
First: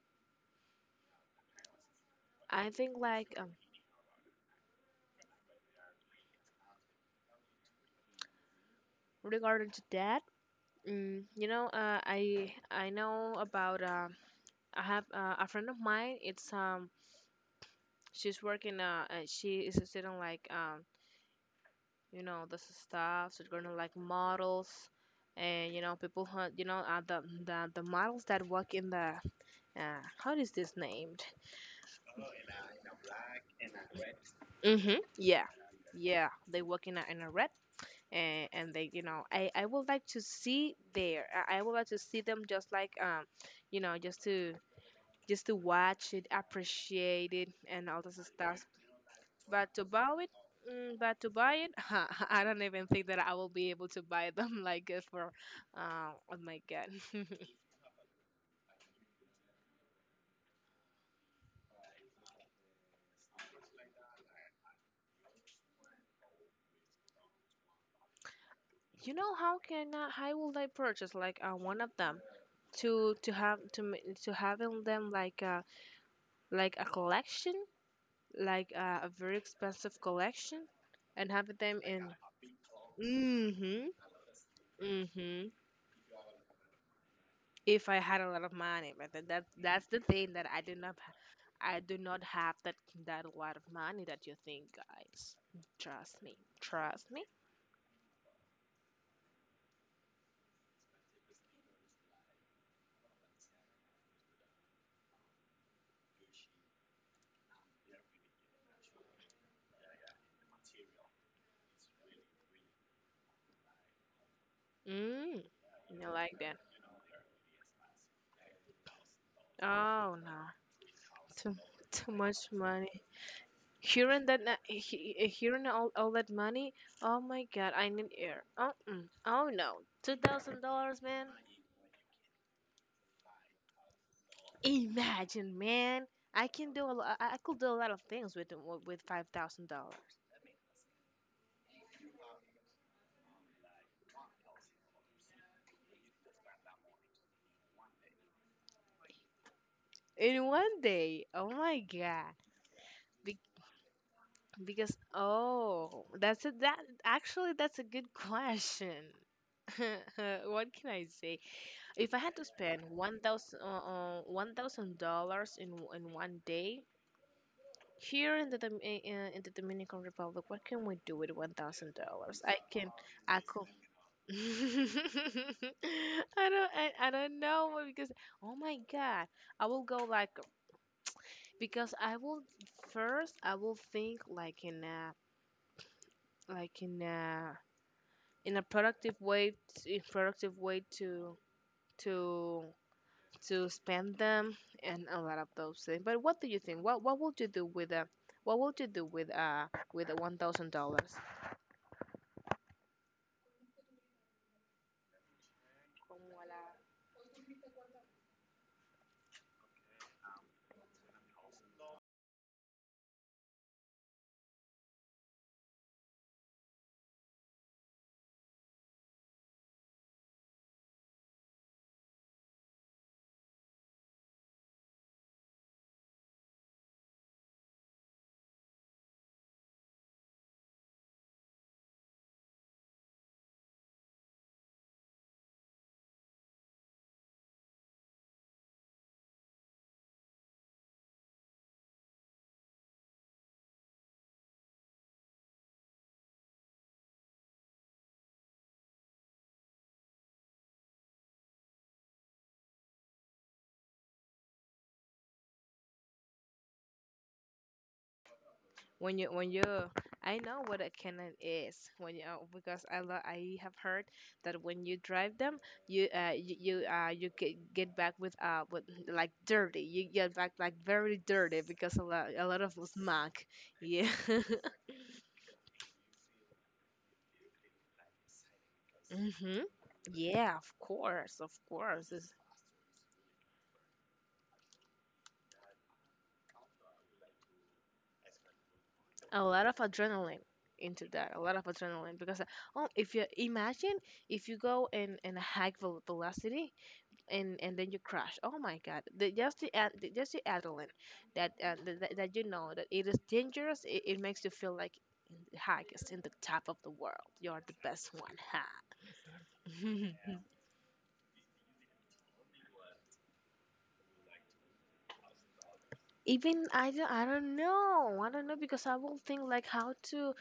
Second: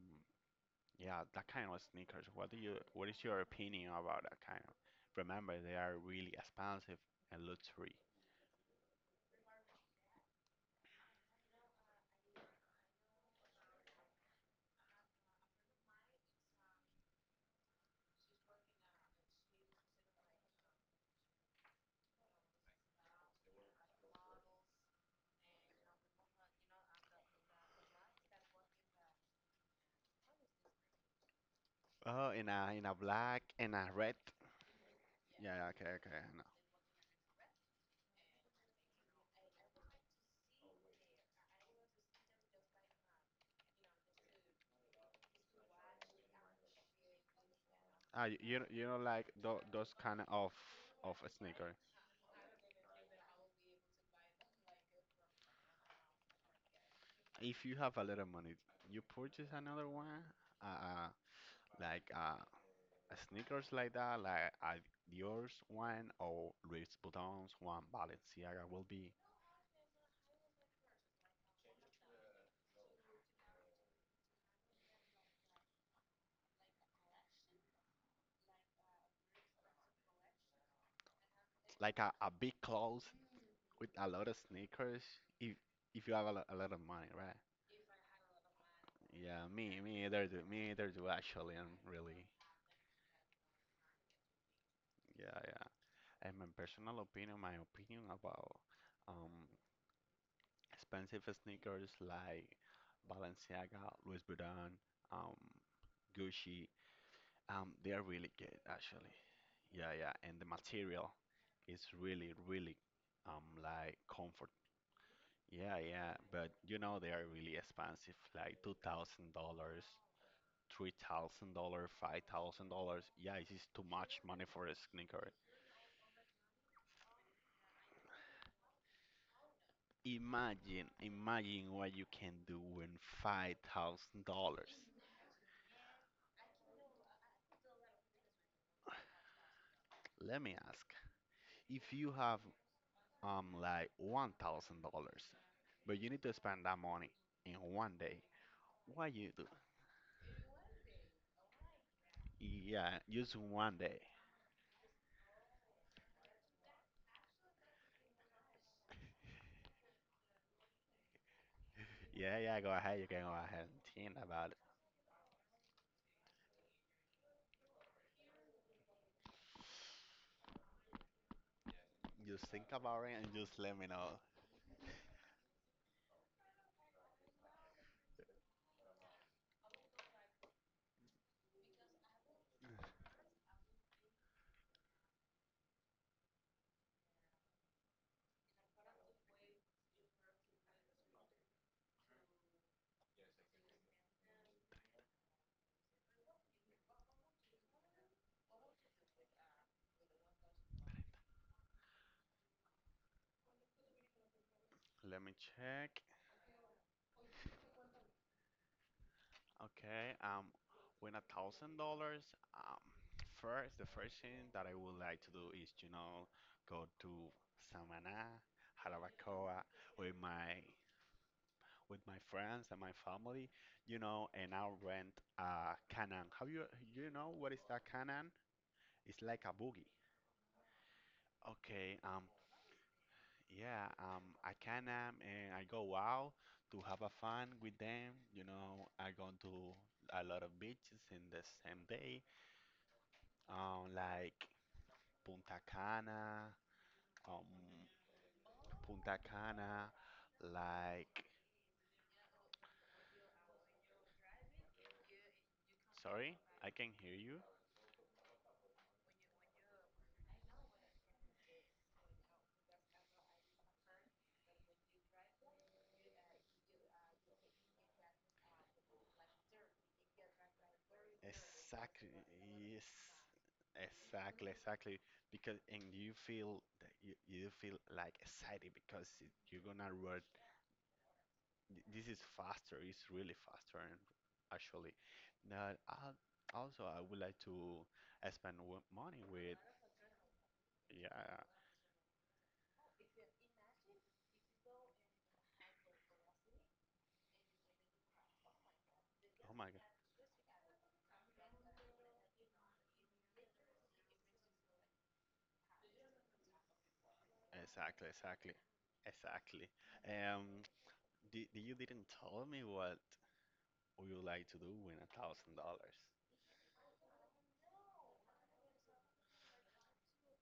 [SPEAKER 2] Yeah, that kind of sneakers.
[SPEAKER 1] I think
[SPEAKER 2] What is
[SPEAKER 1] like,
[SPEAKER 2] your opinion about that kind of? Remember, they are really expensive and luxury.
[SPEAKER 1] regarding to that, mm, you know, I know about, I have a friend of mine. It's, she's working, she is a student, like, um, you know, the staffs are gonna like models, and you know, people who, you know, the, the models that work in the, how is this named?
[SPEAKER 2] Oh, in a black and a red.
[SPEAKER 1] Mm-hmm, yeah,
[SPEAKER 2] Yeah, okay, okay,
[SPEAKER 1] yeah,
[SPEAKER 2] I know.
[SPEAKER 1] they work in a red, and they, you know, I would like to see there, I would like to see them, just like, um, you know, just to, just to watch it, appreciate it, and all this
[SPEAKER 2] Ah, you you
[SPEAKER 1] stuff.
[SPEAKER 2] know, you know like
[SPEAKER 1] But to
[SPEAKER 2] those
[SPEAKER 1] buy
[SPEAKER 2] kind
[SPEAKER 1] it,
[SPEAKER 2] of
[SPEAKER 1] mm,
[SPEAKER 2] of
[SPEAKER 1] but to buy it,
[SPEAKER 2] sneakers.
[SPEAKER 1] <laughs> I don't even think that I will be able to buy them <laughs> like, oh my God. <laughs>
[SPEAKER 2] If you have a little money, you purchase another one, uh, uh, like sneakers like that, like Dior's one or Louis Vuitton's one, Balenciaga will be
[SPEAKER 1] You know how can I, how will I purchase like, one of them, to to having them like a collection, like, a very expensive collection, and having them
[SPEAKER 2] like a,
[SPEAKER 1] in.
[SPEAKER 2] a big clothes
[SPEAKER 1] Mm-hmm.
[SPEAKER 2] with a lot of sneakers
[SPEAKER 1] Mm-hmm.
[SPEAKER 2] if if you have a lot of money, right?
[SPEAKER 1] If I had a lot of money, but
[SPEAKER 2] Yeah, me
[SPEAKER 1] that's the
[SPEAKER 2] me either
[SPEAKER 1] thing
[SPEAKER 2] do
[SPEAKER 1] that I
[SPEAKER 2] me
[SPEAKER 1] do
[SPEAKER 2] either
[SPEAKER 1] not,
[SPEAKER 2] do actually and
[SPEAKER 1] I do not
[SPEAKER 2] really,
[SPEAKER 1] have that, that lot of money that you think, guys.
[SPEAKER 2] yeah, yeah.
[SPEAKER 1] Trust me.
[SPEAKER 2] And my personal
[SPEAKER 1] Trust me.
[SPEAKER 2] opinion, my opinion about um expensive sneakers like Balenciaga, Louis Vuitton, um Gucci, they are really good actually. Yeah, yeah, and the material is really, really like comfort.
[SPEAKER 1] Mm.
[SPEAKER 2] Yeah,
[SPEAKER 1] You
[SPEAKER 2] yeah,
[SPEAKER 1] like
[SPEAKER 2] but
[SPEAKER 1] that?
[SPEAKER 2] they are really expensive, like $2,000.
[SPEAKER 1] Oh no.
[SPEAKER 2] three thousand
[SPEAKER 1] Too
[SPEAKER 2] dollars,
[SPEAKER 1] too
[SPEAKER 2] five
[SPEAKER 1] much
[SPEAKER 2] thousand
[SPEAKER 1] money.
[SPEAKER 2] dollars. Yeah, it is too much
[SPEAKER 1] Hearing that,
[SPEAKER 2] money for a sneaker.
[SPEAKER 1] hearing all that money. Oh my God, I need air. Oh, mm. Oh no, two thousand
[SPEAKER 2] Imagine,
[SPEAKER 1] dollars, man.
[SPEAKER 2] imagine what you can do with $5,000.
[SPEAKER 1] Imagine, man. I can do a lot. I could do a lot of things with $5,000.
[SPEAKER 2] Let me ask, if you have like $1,000, but you need to spend that money in one day, what you do?
[SPEAKER 1] In one day. Oh my god.
[SPEAKER 2] Yeah, just
[SPEAKER 1] Be-
[SPEAKER 2] one day.
[SPEAKER 1] because oh, that's a that actually that's a good question. <laughs> What can I say? If I had
[SPEAKER 2] Yeah,
[SPEAKER 1] to
[SPEAKER 2] yeah, go
[SPEAKER 1] spend
[SPEAKER 2] ahead. You
[SPEAKER 1] one
[SPEAKER 2] can go
[SPEAKER 1] thousand
[SPEAKER 2] ahead and think about
[SPEAKER 1] one
[SPEAKER 2] it.
[SPEAKER 1] thousand dollars in one day here in the in the Dominican Republic, what can we do with $1,000?
[SPEAKER 2] Just
[SPEAKER 1] I
[SPEAKER 2] think
[SPEAKER 1] can,
[SPEAKER 2] about it and
[SPEAKER 1] I
[SPEAKER 2] just
[SPEAKER 1] could,
[SPEAKER 2] let me know.
[SPEAKER 1] <laughs> I don't, I don't know, because oh my god, I will go like, because I will, first I will think like in a, like in a, in a productive way, in productive way, to to spend them, and a lot of those things. But what do you think? What would you do with a, what would you do with, with a $1,000?
[SPEAKER 2] Let me check. Okay, win $1,000. Um, First, the first thing that I would like to do is, go to Samaná, Jarabacoa with my friends and my family, and I'll rent a Canan. Have you You know what is that Canan? It's like a buggy. Okay, yeah, I can, and I go out to have a fun with them. You know, I go to a lot of beaches in the same day. Like Punta Cana, um, Punta Cana, like, sorry, I can hear you.
[SPEAKER 1] When you I know what a cannon is. When you because I lo- I have heard that when you drive them you get back with like dirty. You get back like very dirty because a
[SPEAKER 2] Exactly,
[SPEAKER 1] lot a lot of
[SPEAKER 2] yes,
[SPEAKER 1] smog. Yeah. <laughs>
[SPEAKER 2] exactly, exactly. Because and you feel that you feel like excited because
[SPEAKER 1] Mhm.
[SPEAKER 2] you're gonna run.
[SPEAKER 1] Yeah, of course of
[SPEAKER 2] This
[SPEAKER 1] course
[SPEAKER 2] is
[SPEAKER 1] it's
[SPEAKER 2] faster. It's really faster, and actually, now I, also I would like to spend money
[SPEAKER 1] a
[SPEAKER 2] with.
[SPEAKER 1] lot of adrenaline into that. A
[SPEAKER 2] Yeah,
[SPEAKER 1] lot of adrenaline because oh, if you imagine if you go in a velocity and then you crash. Oh my God, the,
[SPEAKER 2] oh
[SPEAKER 1] just
[SPEAKER 2] my
[SPEAKER 1] the, ad-
[SPEAKER 2] God.
[SPEAKER 1] the just the adrenaline. That, th- that that You know that it is dangerous. It makes you feel like highest in the top of the world. You're the
[SPEAKER 2] Exactly,
[SPEAKER 1] best one,
[SPEAKER 2] exactly,
[SPEAKER 1] huh?
[SPEAKER 2] exactly.
[SPEAKER 1] <laughs>
[SPEAKER 2] Um, you didn't tell me what would you like to do with $1,000.
[SPEAKER 1] Even I don't know because I will think like how to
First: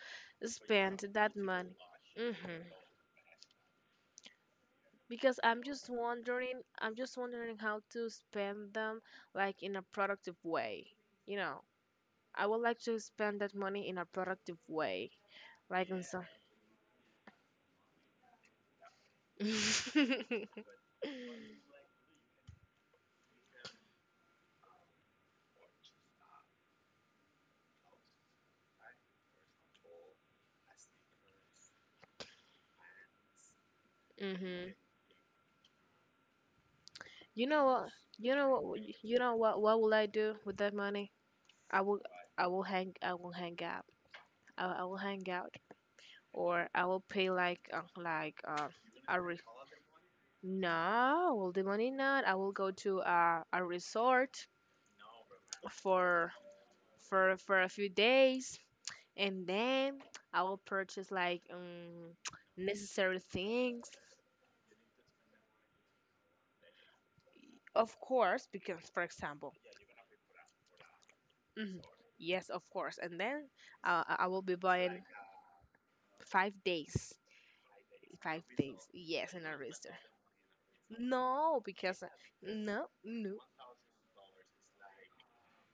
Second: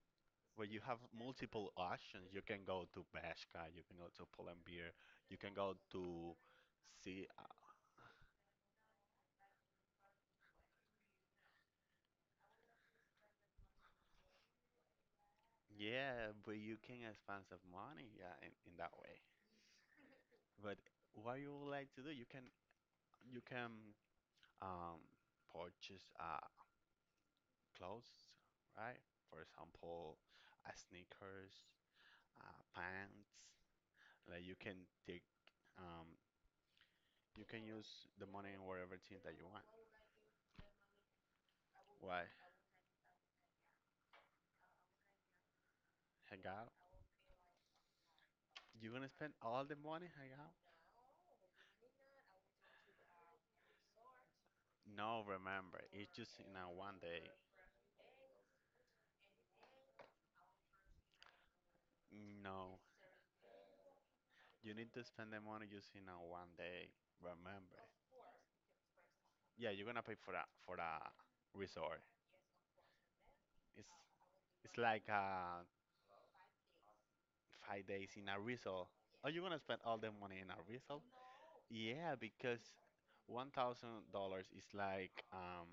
[SPEAKER 2] Well, you have
[SPEAKER 1] spend that
[SPEAKER 2] multiple
[SPEAKER 1] money.
[SPEAKER 2] options. You
[SPEAKER 1] Hmm.
[SPEAKER 2] can go to Bashka, you can go to Pull&Bear, you
[SPEAKER 1] Because
[SPEAKER 2] can go to
[SPEAKER 1] I'm just
[SPEAKER 2] see.
[SPEAKER 1] wondering how to spend them, like, in a productive way. You know, I would like to spend that money in a productive way, like in some.
[SPEAKER 2] Yeah, but you can
[SPEAKER 1] <laughs>
[SPEAKER 2] expand some money, yeah, in that way. But what you would like to do, you can um purchase clothes, right? For example, sneakers, pants. Like you
[SPEAKER 1] Hmm.
[SPEAKER 2] can take, um, you
[SPEAKER 1] You know
[SPEAKER 2] can use
[SPEAKER 1] what?
[SPEAKER 2] the money in whatever thing
[SPEAKER 1] You
[SPEAKER 2] that
[SPEAKER 1] know
[SPEAKER 2] you
[SPEAKER 1] what?
[SPEAKER 2] want.
[SPEAKER 1] What will I do with that money? I will.
[SPEAKER 2] Why?
[SPEAKER 1] I will hang. I will hang out. I will hang out.
[SPEAKER 2] Hang
[SPEAKER 1] Or
[SPEAKER 2] out?
[SPEAKER 1] I will pay, like,
[SPEAKER 2] You gonna
[SPEAKER 1] a
[SPEAKER 2] spend
[SPEAKER 1] re-
[SPEAKER 2] all the money hang out?
[SPEAKER 1] no, well, the money not. I will go to a resort
[SPEAKER 2] No, remember, it's
[SPEAKER 1] for
[SPEAKER 2] just in a one day.
[SPEAKER 1] for a few days, and then I will purchase, like,
[SPEAKER 2] No,
[SPEAKER 1] necessary things.
[SPEAKER 2] you need to spend the money just in a one day. Remember.
[SPEAKER 1] Of course, because, for example.
[SPEAKER 2] Yeah, you're gonna pay for a
[SPEAKER 1] Mhm.
[SPEAKER 2] resort.
[SPEAKER 1] Yes, of course. And then
[SPEAKER 2] It's
[SPEAKER 1] I will be
[SPEAKER 2] it's
[SPEAKER 1] buying.
[SPEAKER 2] like
[SPEAKER 1] 5 days.
[SPEAKER 2] 5 days in a
[SPEAKER 1] Five
[SPEAKER 2] resort.
[SPEAKER 1] days.
[SPEAKER 2] Are
[SPEAKER 1] Yes,
[SPEAKER 2] you
[SPEAKER 1] in a
[SPEAKER 2] gonna spend
[SPEAKER 1] register.
[SPEAKER 2] all the money in a resort?
[SPEAKER 1] No, because
[SPEAKER 2] Yeah, because
[SPEAKER 1] no, no.
[SPEAKER 2] $1,000 is like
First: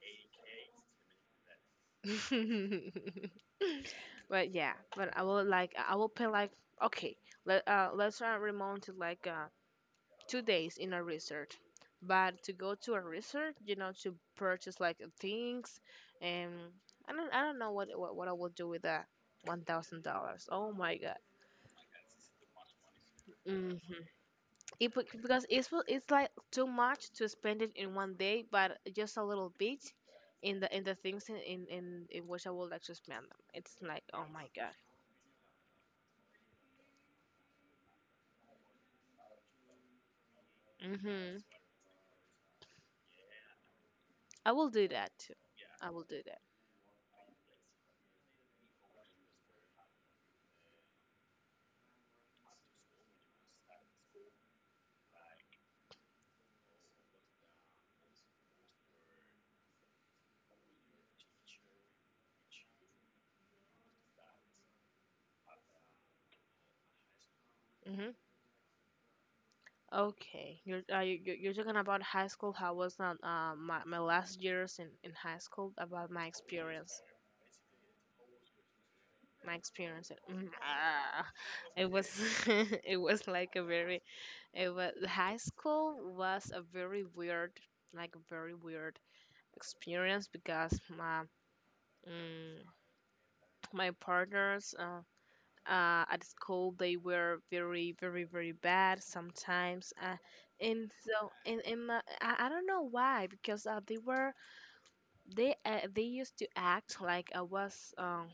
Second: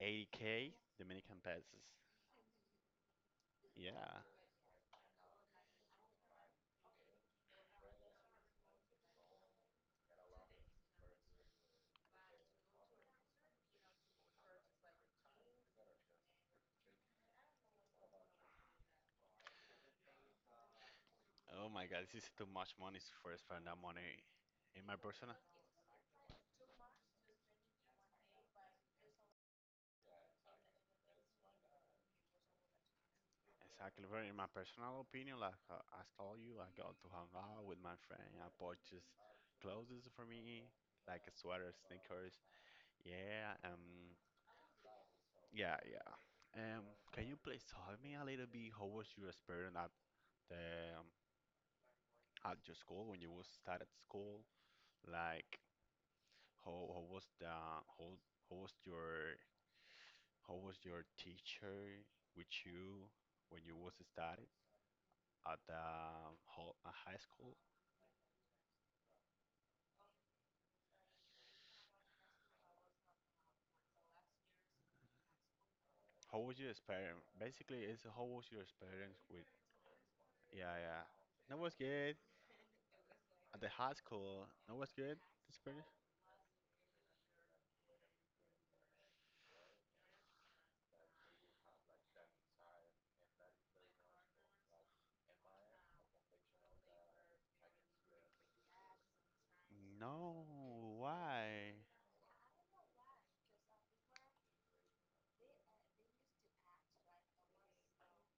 [SPEAKER 2] 80K Dominican pesos.
[SPEAKER 1] <laughs>
[SPEAKER 2] Yeah.
[SPEAKER 1] But yeah, but I will, like, I will pay like, okay. Let's remount to, like, 2 days in a resort. But to go to a resort, to purchase, like, things. And I don't know what I will do with that $1,000. Oh my God.
[SPEAKER 2] Oh my God, this is too much money for spend
[SPEAKER 1] Hmm.
[SPEAKER 2] that money. In my personal —
[SPEAKER 1] Because it's like too much to spend it in one day, but just a little bit in the things in which I would like to spend them. It's like,
[SPEAKER 2] exactly.
[SPEAKER 1] oh
[SPEAKER 2] In
[SPEAKER 1] my
[SPEAKER 2] my
[SPEAKER 1] God.
[SPEAKER 2] personal opinion, like I told you, I go to hang out with my friend. I purchase clothes for me, like a
[SPEAKER 1] Mhm.
[SPEAKER 2] sweater, sneakers. Yeah.
[SPEAKER 1] I will do that too.
[SPEAKER 2] Yeah.
[SPEAKER 1] I will
[SPEAKER 2] Yeah.
[SPEAKER 1] do that.
[SPEAKER 2] Can you please tell me a little bit how was your experience at the at your school when you was started school? Like how how was the how how was your How was your teacher with you when you was studying at the high school?
[SPEAKER 1] Mhm. Okay, you're talking about high school. How was, not my last years in high school, about my
[SPEAKER 2] How was your
[SPEAKER 1] experience?
[SPEAKER 2] experience? Basically, it's how was your experience with?
[SPEAKER 1] My experience.
[SPEAKER 2] Yeah, yeah. That was
[SPEAKER 1] It was
[SPEAKER 2] good
[SPEAKER 1] <laughs> it was like
[SPEAKER 2] at
[SPEAKER 1] a
[SPEAKER 2] the high
[SPEAKER 1] very
[SPEAKER 2] school.
[SPEAKER 1] it
[SPEAKER 2] That was
[SPEAKER 1] was
[SPEAKER 2] good
[SPEAKER 1] high
[SPEAKER 2] experience.
[SPEAKER 1] school was a very weird, like a very weird experience because mm, my partners, at school, they were very very very bad sometimes.
[SPEAKER 2] No, why?
[SPEAKER 1] And I don't know why, because they were, they used to act like I was,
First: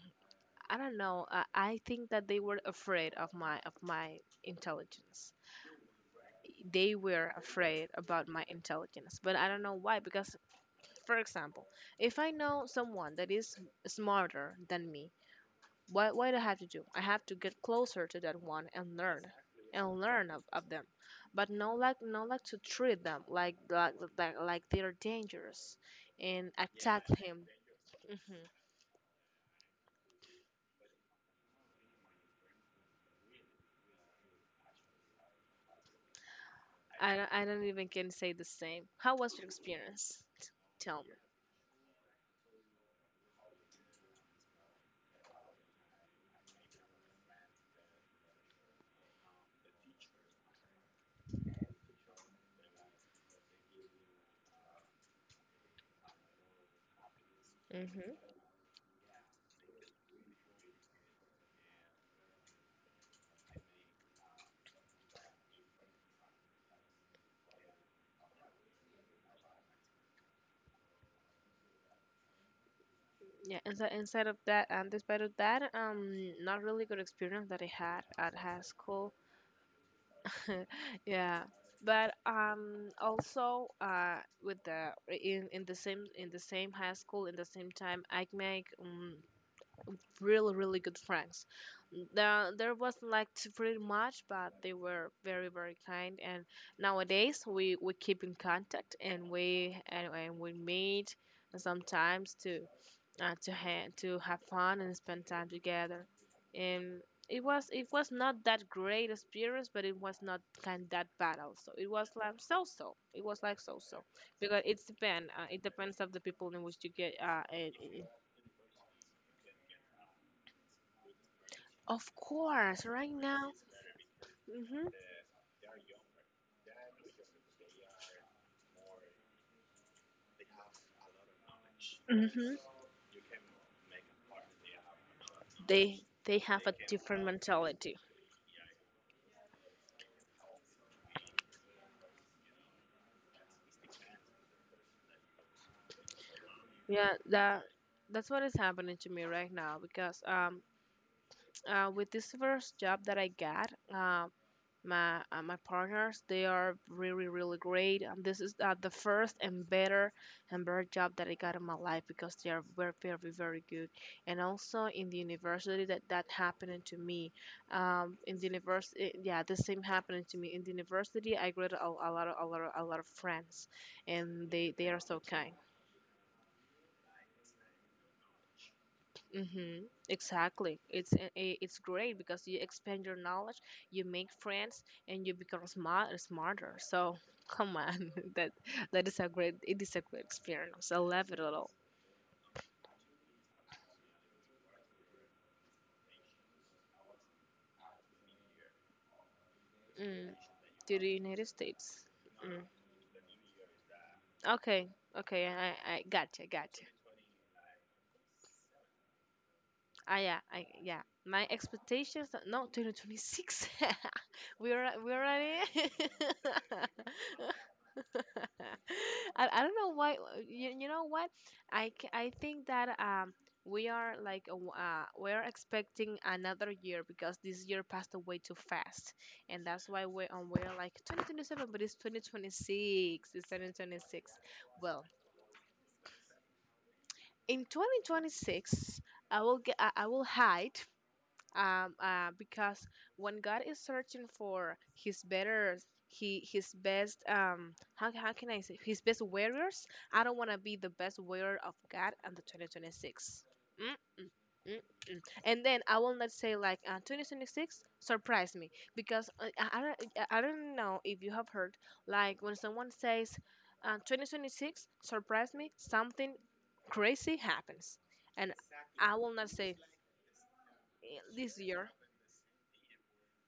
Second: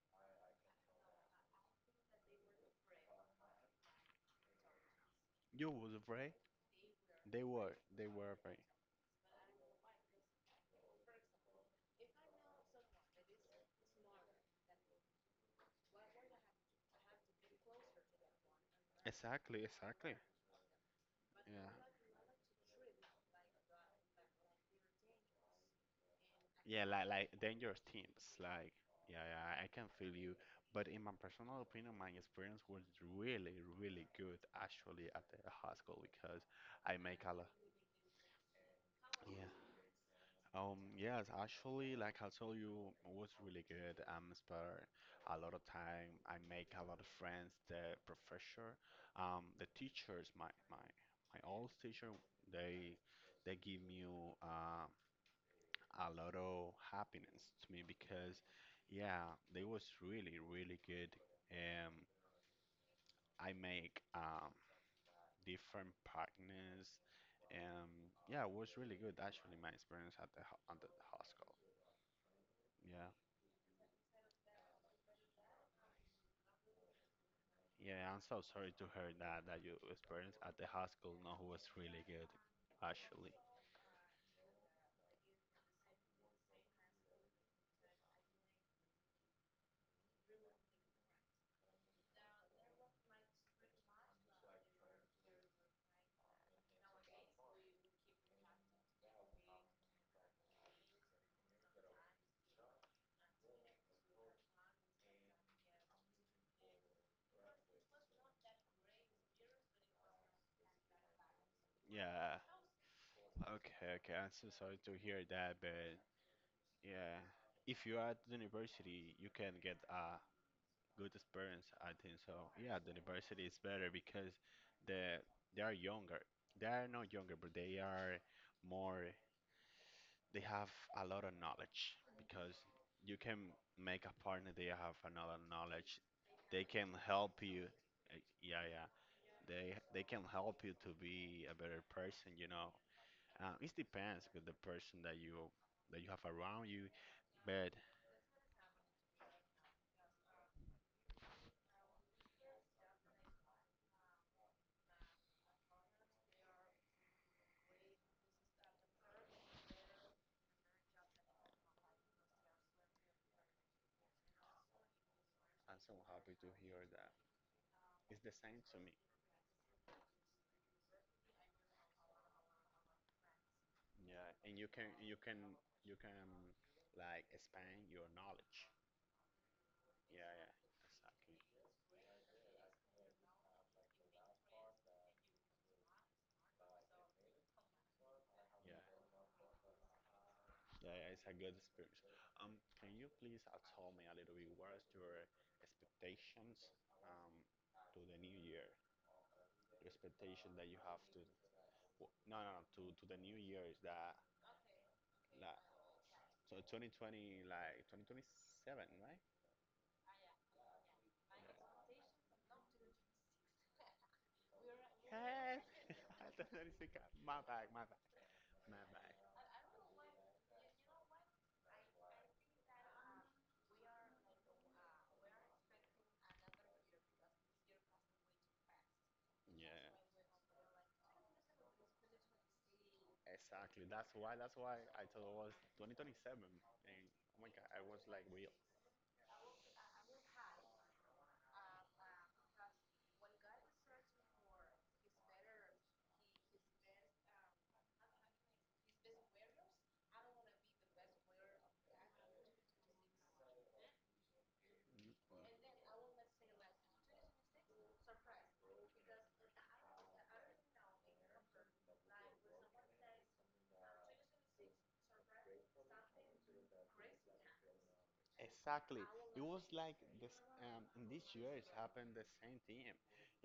[SPEAKER 1] I don't know. I think that they were afraid of my intelligence.
[SPEAKER 2] You was afraid?
[SPEAKER 1] They were
[SPEAKER 2] They were.
[SPEAKER 1] afraid
[SPEAKER 2] They
[SPEAKER 1] about
[SPEAKER 2] were
[SPEAKER 1] my
[SPEAKER 2] afraid.
[SPEAKER 1] intelligence, but I don't know why. Because, for example, if I know someone that is smarter than me, what I have to do? I have to get closer to that one and learn,
[SPEAKER 2] Exactly, exactly.
[SPEAKER 1] of them. But
[SPEAKER 2] Yeah.
[SPEAKER 1] not like to treat them, like they're dangerous, and
[SPEAKER 2] Yeah,
[SPEAKER 1] attack
[SPEAKER 2] like
[SPEAKER 1] him.
[SPEAKER 2] dangerous teams.
[SPEAKER 1] Hmm.
[SPEAKER 2] Like, yeah, yeah, I can feel you. But in my personal opinion, my experience was really, really good actually at the high school because I make a
[SPEAKER 1] I
[SPEAKER 2] lot.
[SPEAKER 1] don't even can say the same. How was your
[SPEAKER 2] Yeah.
[SPEAKER 1] experience? Tell me.
[SPEAKER 2] Yes, actually, like I told you, it was really good. I'm spent a lot of time. I make a lot of friends. The teachers, my old teacher, they they give me uh a lot of happiness to me
[SPEAKER 1] Mm-hmm.
[SPEAKER 2] because, yeah, they was really, really good. Um, I make different partners. Um, yeah, it was really good actually. My experience at the hospital. Yeah,
[SPEAKER 1] Yeah, and so, inside of that, and despite of that, not really good experience that I had
[SPEAKER 2] yeah. I'm
[SPEAKER 1] at
[SPEAKER 2] so
[SPEAKER 1] high
[SPEAKER 2] sorry to
[SPEAKER 1] school.
[SPEAKER 2] hear that that your experience at
[SPEAKER 1] <laughs>
[SPEAKER 2] the hospital, no,
[SPEAKER 1] Yeah,
[SPEAKER 2] it was really
[SPEAKER 1] but
[SPEAKER 2] good actually.
[SPEAKER 1] also, with the in the same, high school, in the same time, I make, really really good friends. There wasn't, like, too pretty much, but they were very very kind. And nowadays, we keep in contact, and we meet sometimes to, to have fun and spend time together. um, it was, not that great experience, but it was not kind that bad also. It was like
[SPEAKER 2] Yeah.
[SPEAKER 1] so so. It was like so so,
[SPEAKER 2] Okay. Okay. I'm so
[SPEAKER 1] because
[SPEAKER 2] sorry
[SPEAKER 1] it's
[SPEAKER 2] to hear
[SPEAKER 1] depend.
[SPEAKER 2] that,
[SPEAKER 1] It depends
[SPEAKER 2] but
[SPEAKER 1] of the people in which you get.
[SPEAKER 2] yeah, if you are at the university, you can get a good experience, I
[SPEAKER 1] Of
[SPEAKER 2] think so. Yeah,
[SPEAKER 1] course,
[SPEAKER 2] the
[SPEAKER 1] right
[SPEAKER 2] university
[SPEAKER 1] now.
[SPEAKER 2] is better because
[SPEAKER 1] Hmm.
[SPEAKER 2] the they are younger. They are not younger, but they are more. They have a lot of knowledge
[SPEAKER 1] Hmm.
[SPEAKER 2] because you can make a partner. They have another
[SPEAKER 1] They
[SPEAKER 2] knowledge.
[SPEAKER 1] they have
[SPEAKER 2] They
[SPEAKER 1] a
[SPEAKER 2] can
[SPEAKER 1] different
[SPEAKER 2] help you.
[SPEAKER 1] mentality.
[SPEAKER 2] Yeah, yeah. They can help you to be a better person. You know, it depends with the person that you have around you.
[SPEAKER 1] Yeah,
[SPEAKER 2] But
[SPEAKER 1] that's what is happening to me right now, because <tsk> with this first job that I got, my partners, they are really really great. And this is, the first and better job that I got in my life, because they are very very very good. And also, in the
[SPEAKER 2] I'm
[SPEAKER 1] university,
[SPEAKER 2] so
[SPEAKER 1] that
[SPEAKER 2] happy to
[SPEAKER 1] happened
[SPEAKER 2] hear
[SPEAKER 1] to
[SPEAKER 2] that.
[SPEAKER 1] me.
[SPEAKER 2] It's
[SPEAKER 1] In
[SPEAKER 2] the
[SPEAKER 1] the
[SPEAKER 2] same to me.
[SPEAKER 1] university, yeah, the same happened to me. In the university, I grew a lot of friends,
[SPEAKER 2] Yeah,
[SPEAKER 1] and
[SPEAKER 2] and you
[SPEAKER 1] they
[SPEAKER 2] can
[SPEAKER 1] are so
[SPEAKER 2] you can
[SPEAKER 1] kind.
[SPEAKER 2] you can like expand your knowledge.
[SPEAKER 1] Mm-hmm.
[SPEAKER 2] Yeah, yeah,
[SPEAKER 1] Exactly.
[SPEAKER 2] exactly.
[SPEAKER 1] It's great, because you expand your knowledge, you make friends, and you become smarter. So come on. <laughs> that
[SPEAKER 2] Yeah, yeah,
[SPEAKER 1] that is a great It is a great experience. I
[SPEAKER 2] yeah,
[SPEAKER 1] love
[SPEAKER 2] it's
[SPEAKER 1] it
[SPEAKER 2] a
[SPEAKER 1] a
[SPEAKER 2] good
[SPEAKER 1] lot.
[SPEAKER 2] experience. Can you please tell me a little bit what is your expectations um to the new year? Your
[SPEAKER 1] Mm.
[SPEAKER 2] expectation that you
[SPEAKER 1] To
[SPEAKER 2] have
[SPEAKER 1] the
[SPEAKER 2] to
[SPEAKER 1] United States.
[SPEAKER 2] no, no,
[SPEAKER 1] Mm.
[SPEAKER 2] no, to the new year is that,
[SPEAKER 1] Okay, okay, I
[SPEAKER 2] like,
[SPEAKER 1] I gotcha,
[SPEAKER 2] so
[SPEAKER 1] gotcha.
[SPEAKER 2] 2020, like 2027, right?
[SPEAKER 1] Ah, yeah, I yeah. My expectations, no, 2026. <laughs> we are we <laughs> we're already.
[SPEAKER 2] Yes,
[SPEAKER 1] <laughs> <laughs>
[SPEAKER 2] 2026. <laughs> My bad, my bad, my bad.
[SPEAKER 1] I don't know why. You know what, I think that we are, like, we are expecting another year, because this year passed away too fast, and
[SPEAKER 2] Yeah,
[SPEAKER 1] that's why we're like 2027. But it's 2026. It's
[SPEAKER 2] exactly. That's
[SPEAKER 1] 2026.
[SPEAKER 2] why. That's why
[SPEAKER 1] Well,
[SPEAKER 2] I thought it was 2027, and oh my
[SPEAKER 1] in
[SPEAKER 2] God, I was like, "We."
[SPEAKER 1] 2026, I will hide, because when God is searching for His better, He His best, how can I say, His best warriors? I don't want to be the best warrior of God in the 2026. Mm-mm. Mm-mm. And then I will not say, like, 2026 surprise me. Because, I don't know if you have heard, like, when someone says, 2026 surprise me, something crazy happens. And
[SPEAKER 2] Exactly.
[SPEAKER 1] I will
[SPEAKER 2] It
[SPEAKER 1] not
[SPEAKER 2] was
[SPEAKER 1] say.
[SPEAKER 2] like this. In this year,
[SPEAKER 1] This
[SPEAKER 2] it's
[SPEAKER 1] year.
[SPEAKER 2] happened the same thing.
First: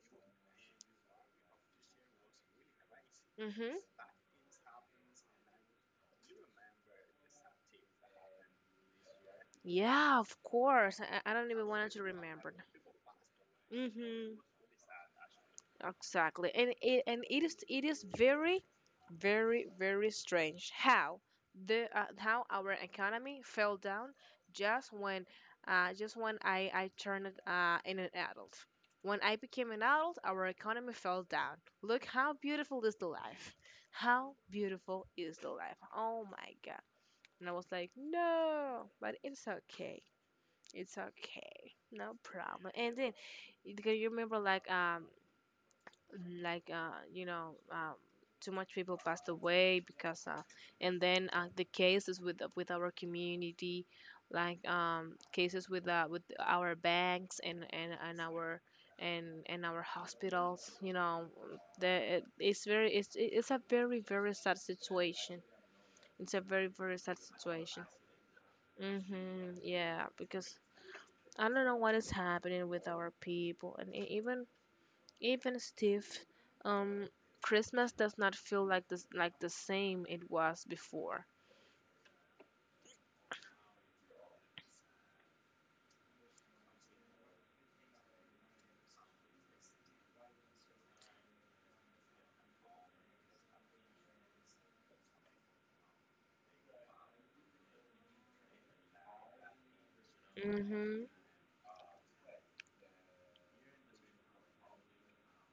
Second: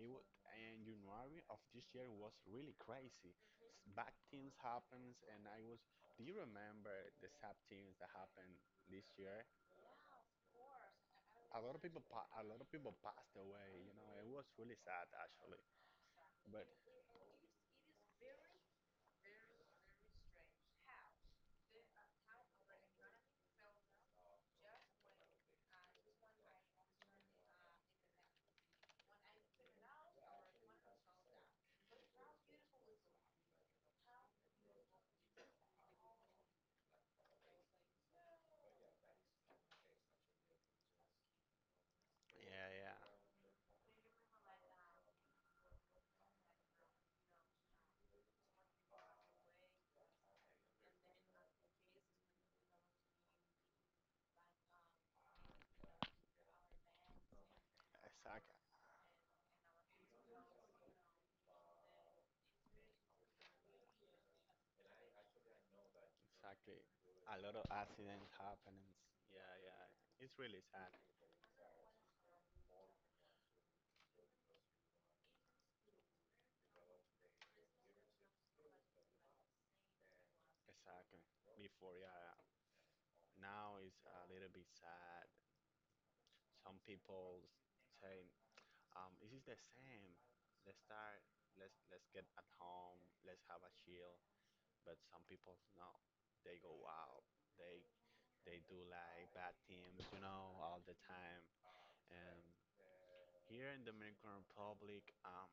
[SPEAKER 2] It was, and January of this year was really crazy.
[SPEAKER 1] Hmm.
[SPEAKER 2] Bad things happens, and I was. Do you remember the sad things that happened this year?
[SPEAKER 1] Yeah, of course. I don't
[SPEAKER 2] A
[SPEAKER 1] even
[SPEAKER 2] lot of
[SPEAKER 1] want to
[SPEAKER 2] people. A
[SPEAKER 1] remember.
[SPEAKER 2] lot of people passed away. You know, it
[SPEAKER 1] Hmm.
[SPEAKER 2] was really sad actually.
[SPEAKER 1] Exactly,
[SPEAKER 2] But
[SPEAKER 1] and it is very, very very strange how, the how our economy fell down, just when, just when I turned, in an adult. When I became an adult, our economy fell down. Look how beautiful is the life. How beautiful is the life. Oh my God. And I was like, no, but it's okay. It's okay. No problem.
[SPEAKER 2] yeah,
[SPEAKER 1] And
[SPEAKER 2] yeah.
[SPEAKER 1] then, because you remember, like, you know, too much people passed away, because, and then, the cases with our community, like, cases, with our banks, and
[SPEAKER 2] Exactly.
[SPEAKER 1] our, and our hospitals, you know. The it's a very very sad situation. It's a very
[SPEAKER 2] Exactly.
[SPEAKER 1] very sad
[SPEAKER 2] A lot of
[SPEAKER 1] situation.
[SPEAKER 2] accidents happening.
[SPEAKER 1] Hmm.
[SPEAKER 2] Uh,
[SPEAKER 1] Yeah,
[SPEAKER 2] it's
[SPEAKER 1] because
[SPEAKER 2] really sad.
[SPEAKER 1] I don't know what is happening with our people, and even, Steve, um, Christmas does not feel like this, like the same it was
[SPEAKER 2] Exactly.
[SPEAKER 1] before.
[SPEAKER 2] Before, yeah. Now it's a little bit sad. Some people saying, this is the same. Let's start. Let's get at home. Let's have a chill. But some people, no. They go out. They they do like bad things, you know, all the
[SPEAKER 1] Mhm.
[SPEAKER 2] time. And here in Dominican Republic,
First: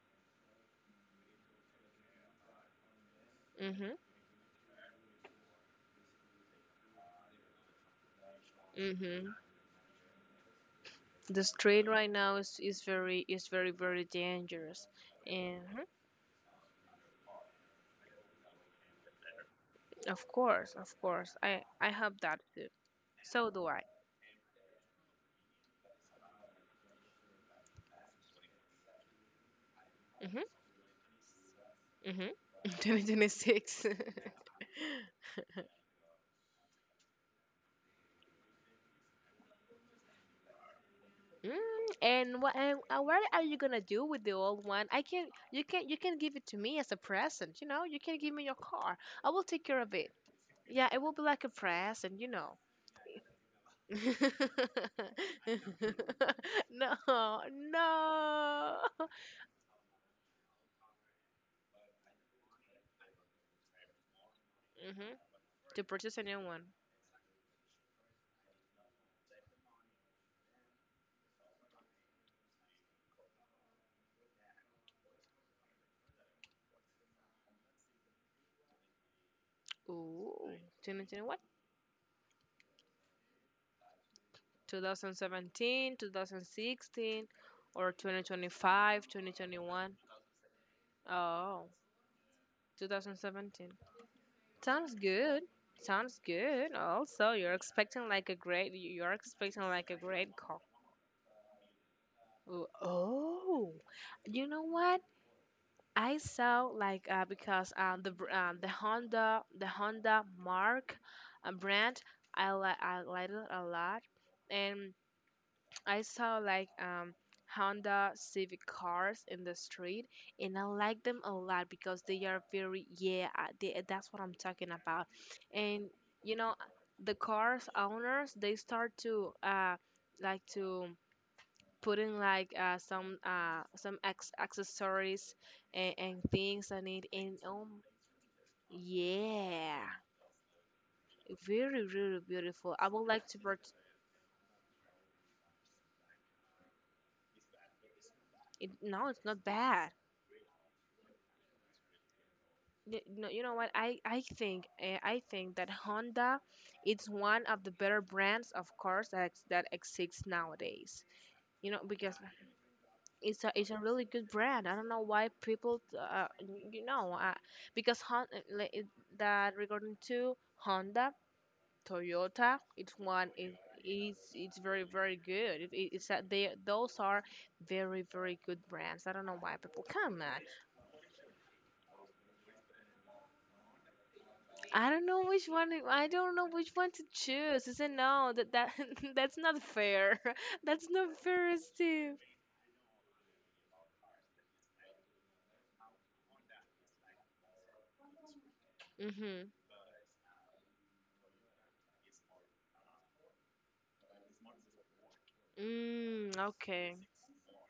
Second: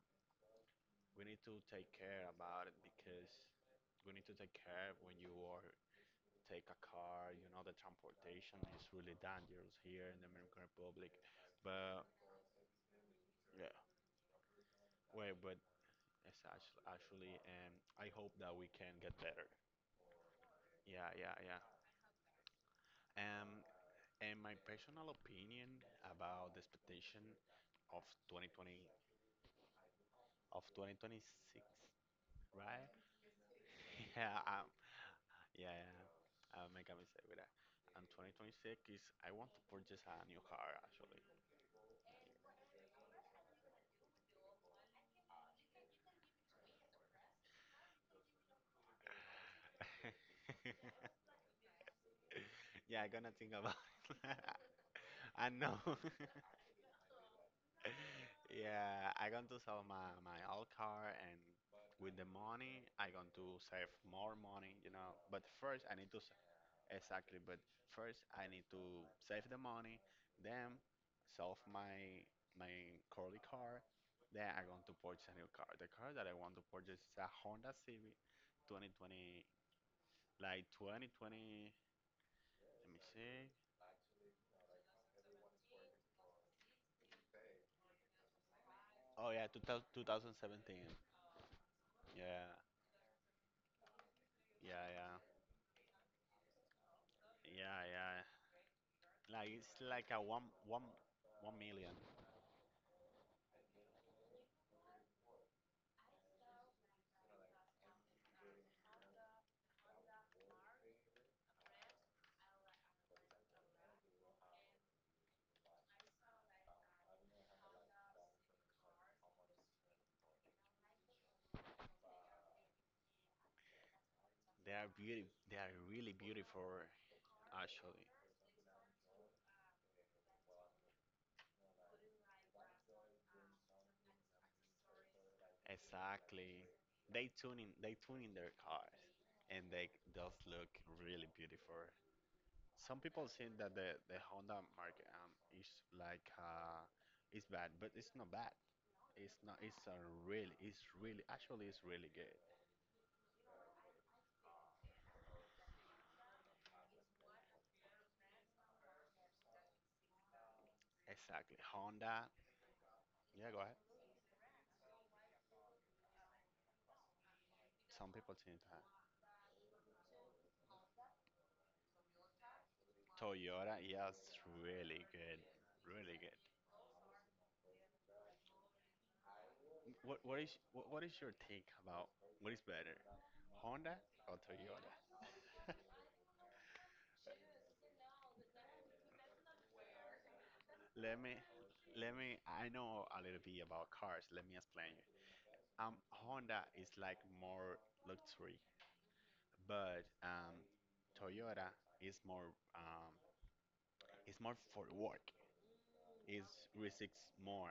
[SPEAKER 2] we need to take care about it because
[SPEAKER 1] Mhm.
[SPEAKER 2] we need to take care when you are take a car. You know, the transportation is really
[SPEAKER 1] Mhm.
[SPEAKER 2] dangerous here in the Dominican Republic.
[SPEAKER 1] The street
[SPEAKER 2] But
[SPEAKER 1] right now is, is
[SPEAKER 2] yeah,
[SPEAKER 1] very very dangerous.
[SPEAKER 2] wait, but
[SPEAKER 1] And
[SPEAKER 2] it's actually, I hope that we can get better.
[SPEAKER 1] of
[SPEAKER 2] Yeah,
[SPEAKER 1] course,
[SPEAKER 2] yeah, yeah.
[SPEAKER 1] I hope that too.
[SPEAKER 2] Um,
[SPEAKER 1] So do I.
[SPEAKER 2] and my personal opinion about the expectation of 2020
[SPEAKER 1] Mhm.
[SPEAKER 2] of 2026,
[SPEAKER 1] Mhm. <laughs>
[SPEAKER 2] right? <laughs>
[SPEAKER 1] 2026.
[SPEAKER 2] Yeah,
[SPEAKER 1] <laughs>
[SPEAKER 2] yeah, yeah. I'll make a mistake with that. And 2026 is I want to purchase a new car actually.
[SPEAKER 1] Mm, and, what are you gonna do with the old one? I can You can give it to me as a present, you know? You can give me your car. I will take care of it.
[SPEAKER 2] <laughs>
[SPEAKER 1] Yeah, it will be like a present, you know.
[SPEAKER 2] Yeah, I'm gonna think about it.
[SPEAKER 1] <laughs>
[SPEAKER 2] <laughs> I know. <laughs>
[SPEAKER 1] No, no.
[SPEAKER 2] Yeah, I going to sell my old car and with the money I going to save more money, you
[SPEAKER 1] Hmm.
[SPEAKER 2] know. But first
[SPEAKER 1] To
[SPEAKER 2] I need
[SPEAKER 1] purchase
[SPEAKER 2] to.
[SPEAKER 1] a new one.
[SPEAKER 2] Exactly, but first I need to save the money, then solve my curly car, then I'm going to purchase a new car. The car that I want to purchase is a Honda Civic 2020,
[SPEAKER 1] Ooh,
[SPEAKER 2] like
[SPEAKER 1] 2021,
[SPEAKER 2] 2020, let me see.
[SPEAKER 1] or 2017, 25,
[SPEAKER 2] Oh
[SPEAKER 1] twenty
[SPEAKER 2] yeah, 2000,
[SPEAKER 1] twenty-five, twenty 2021.
[SPEAKER 2] 2017.
[SPEAKER 1] Oh,
[SPEAKER 2] Yeah,
[SPEAKER 1] 2017.
[SPEAKER 2] yeah,
[SPEAKER 1] Sounds
[SPEAKER 2] yeah,
[SPEAKER 1] good. Sounds good. Also, you're
[SPEAKER 2] yeah,
[SPEAKER 1] expecting
[SPEAKER 2] yeah.
[SPEAKER 1] like a great. You're
[SPEAKER 2] Like
[SPEAKER 1] expecting
[SPEAKER 2] it's
[SPEAKER 1] like a
[SPEAKER 2] like a
[SPEAKER 1] great
[SPEAKER 2] one
[SPEAKER 1] call.
[SPEAKER 2] one one million.
[SPEAKER 1] Oh, oh. You know what? I saw, like, because, the Honda Mark, brand. I like it a lot. And I saw, like, Honda Civic cars in the street. And I like them a lot, because they are very. Yeah. That's what I'm
[SPEAKER 2] They
[SPEAKER 1] talking
[SPEAKER 2] are
[SPEAKER 1] about.
[SPEAKER 2] beauty. They are
[SPEAKER 1] And
[SPEAKER 2] really
[SPEAKER 1] you know,
[SPEAKER 2] beautiful,
[SPEAKER 1] the cars
[SPEAKER 2] actually.
[SPEAKER 1] owners, they start, to like to put in, like, some, accessories, and
[SPEAKER 2] Exactly.
[SPEAKER 1] things on it.
[SPEAKER 2] They
[SPEAKER 1] And,
[SPEAKER 2] tune
[SPEAKER 1] oh
[SPEAKER 2] in they tune in their cars and
[SPEAKER 1] yeah,
[SPEAKER 2] they just look really beautiful.
[SPEAKER 1] very really beautiful. I
[SPEAKER 2] Some
[SPEAKER 1] would like
[SPEAKER 2] people
[SPEAKER 1] to
[SPEAKER 2] think that
[SPEAKER 1] purchase.
[SPEAKER 2] the Honda mark is like is bad, but it's not bad.
[SPEAKER 1] No, it's
[SPEAKER 2] It's
[SPEAKER 1] not
[SPEAKER 2] not it's
[SPEAKER 1] bad.
[SPEAKER 2] a really it's really actually it's really good.
[SPEAKER 1] No, you know what? I think that Honda is one of the better brands of cars that exists nowadays.
[SPEAKER 2] Exactly.
[SPEAKER 1] You know, because
[SPEAKER 2] Honda, yeah, go
[SPEAKER 1] it's
[SPEAKER 2] ahead.
[SPEAKER 1] a really good brand. I don't know why people, you know, because,
[SPEAKER 2] Some people think
[SPEAKER 1] Like,
[SPEAKER 2] that.
[SPEAKER 1] that regarding to Honda, Toyota, it's one is
[SPEAKER 2] Toyota, yeah, it's
[SPEAKER 1] it's very
[SPEAKER 2] really
[SPEAKER 1] very
[SPEAKER 2] good.
[SPEAKER 1] good. It's
[SPEAKER 2] Really
[SPEAKER 1] that
[SPEAKER 2] good.
[SPEAKER 1] they, those are very very good brands. I don't know why people
[SPEAKER 2] What
[SPEAKER 1] come
[SPEAKER 2] what
[SPEAKER 1] on.
[SPEAKER 2] is what, what is your take about what is better? Honda or Toyota? <laughs>
[SPEAKER 1] I don't know which one to choose. I said, no, that, <laughs> that's not fair. <laughs> That's not
[SPEAKER 2] Let me,
[SPEAKER 1] fair,
[SPEAKER 2] let
[SPEAKER 1] Steve.
[SPEAKER 2] me. I know a little bit about cars. Let me explain you. Honda is like more luxury,
[SPEAKER 1] Mhm.
[SPEAKER 2] but Toyota is more it's more for work.
[SPEAKER 1] Mm,
[SPEAKER 2] It
[SPEAKER 1] okay.
[SPEAKER 2] risks more.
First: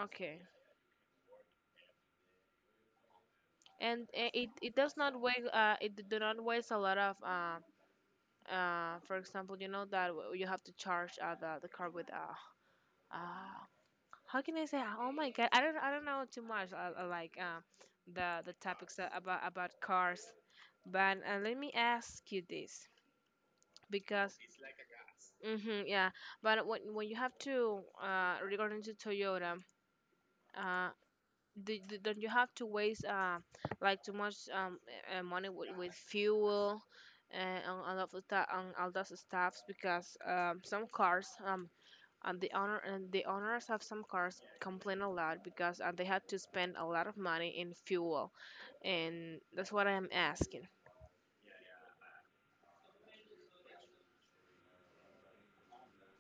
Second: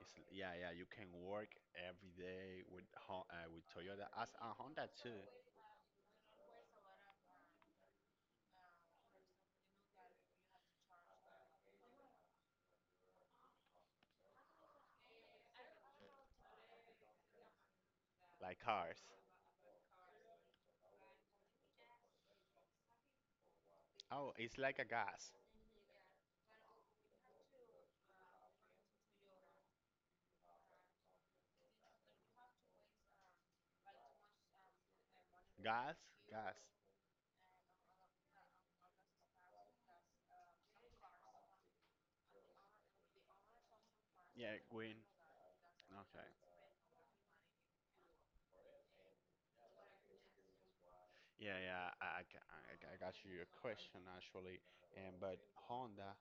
[SPEAKER 2] It's
[SPEAKER 1] Okay.
[SPEAKER 2] yeah, yeah. You can work every day with with Toyota
[SPEAKER 1] And
[SPEAKER 2] as
[SPEAKER 1] it
[SPEAKER 2] a
[SPEAKER 1] it
[SPEAKER 2] Honda
[SPEAKER 1] does not
[SPEAKER 2] too,
[SPEAKER 1] weigh do not waste a lot of for example you know that you have to charge the car with uh how can I say, oh my god, I don't know too much, like the
[SPEAKER 2] like cars.
[SPEAKER 1] topics about cars, but let me ask you this
[SPEAKER 2] Oh,
[SPEAKER 1] because.
[SPEAKER 2] it's like a gas,
[SPEAKER 1] Hmm, yeah, but when you have to regarding to Toyota, uh don't you have to waste like too much, money with
[SPEAKER 2] gas, gas.
[SPEAKER 1] fuel and on all of that, on all those stuffs, because some cars, and the owners of some cars
[SPEAKER 2] Yeah, green.
[SPEAKER 1] complain a lot because they had to
[SPEAKER 2] Okay.
[SPEAKER 1] spend a lot of money in fuel, and that's what I'm asking.
[SPEAKER 2] Yeah, yeah, I got you a question actually, and but Honda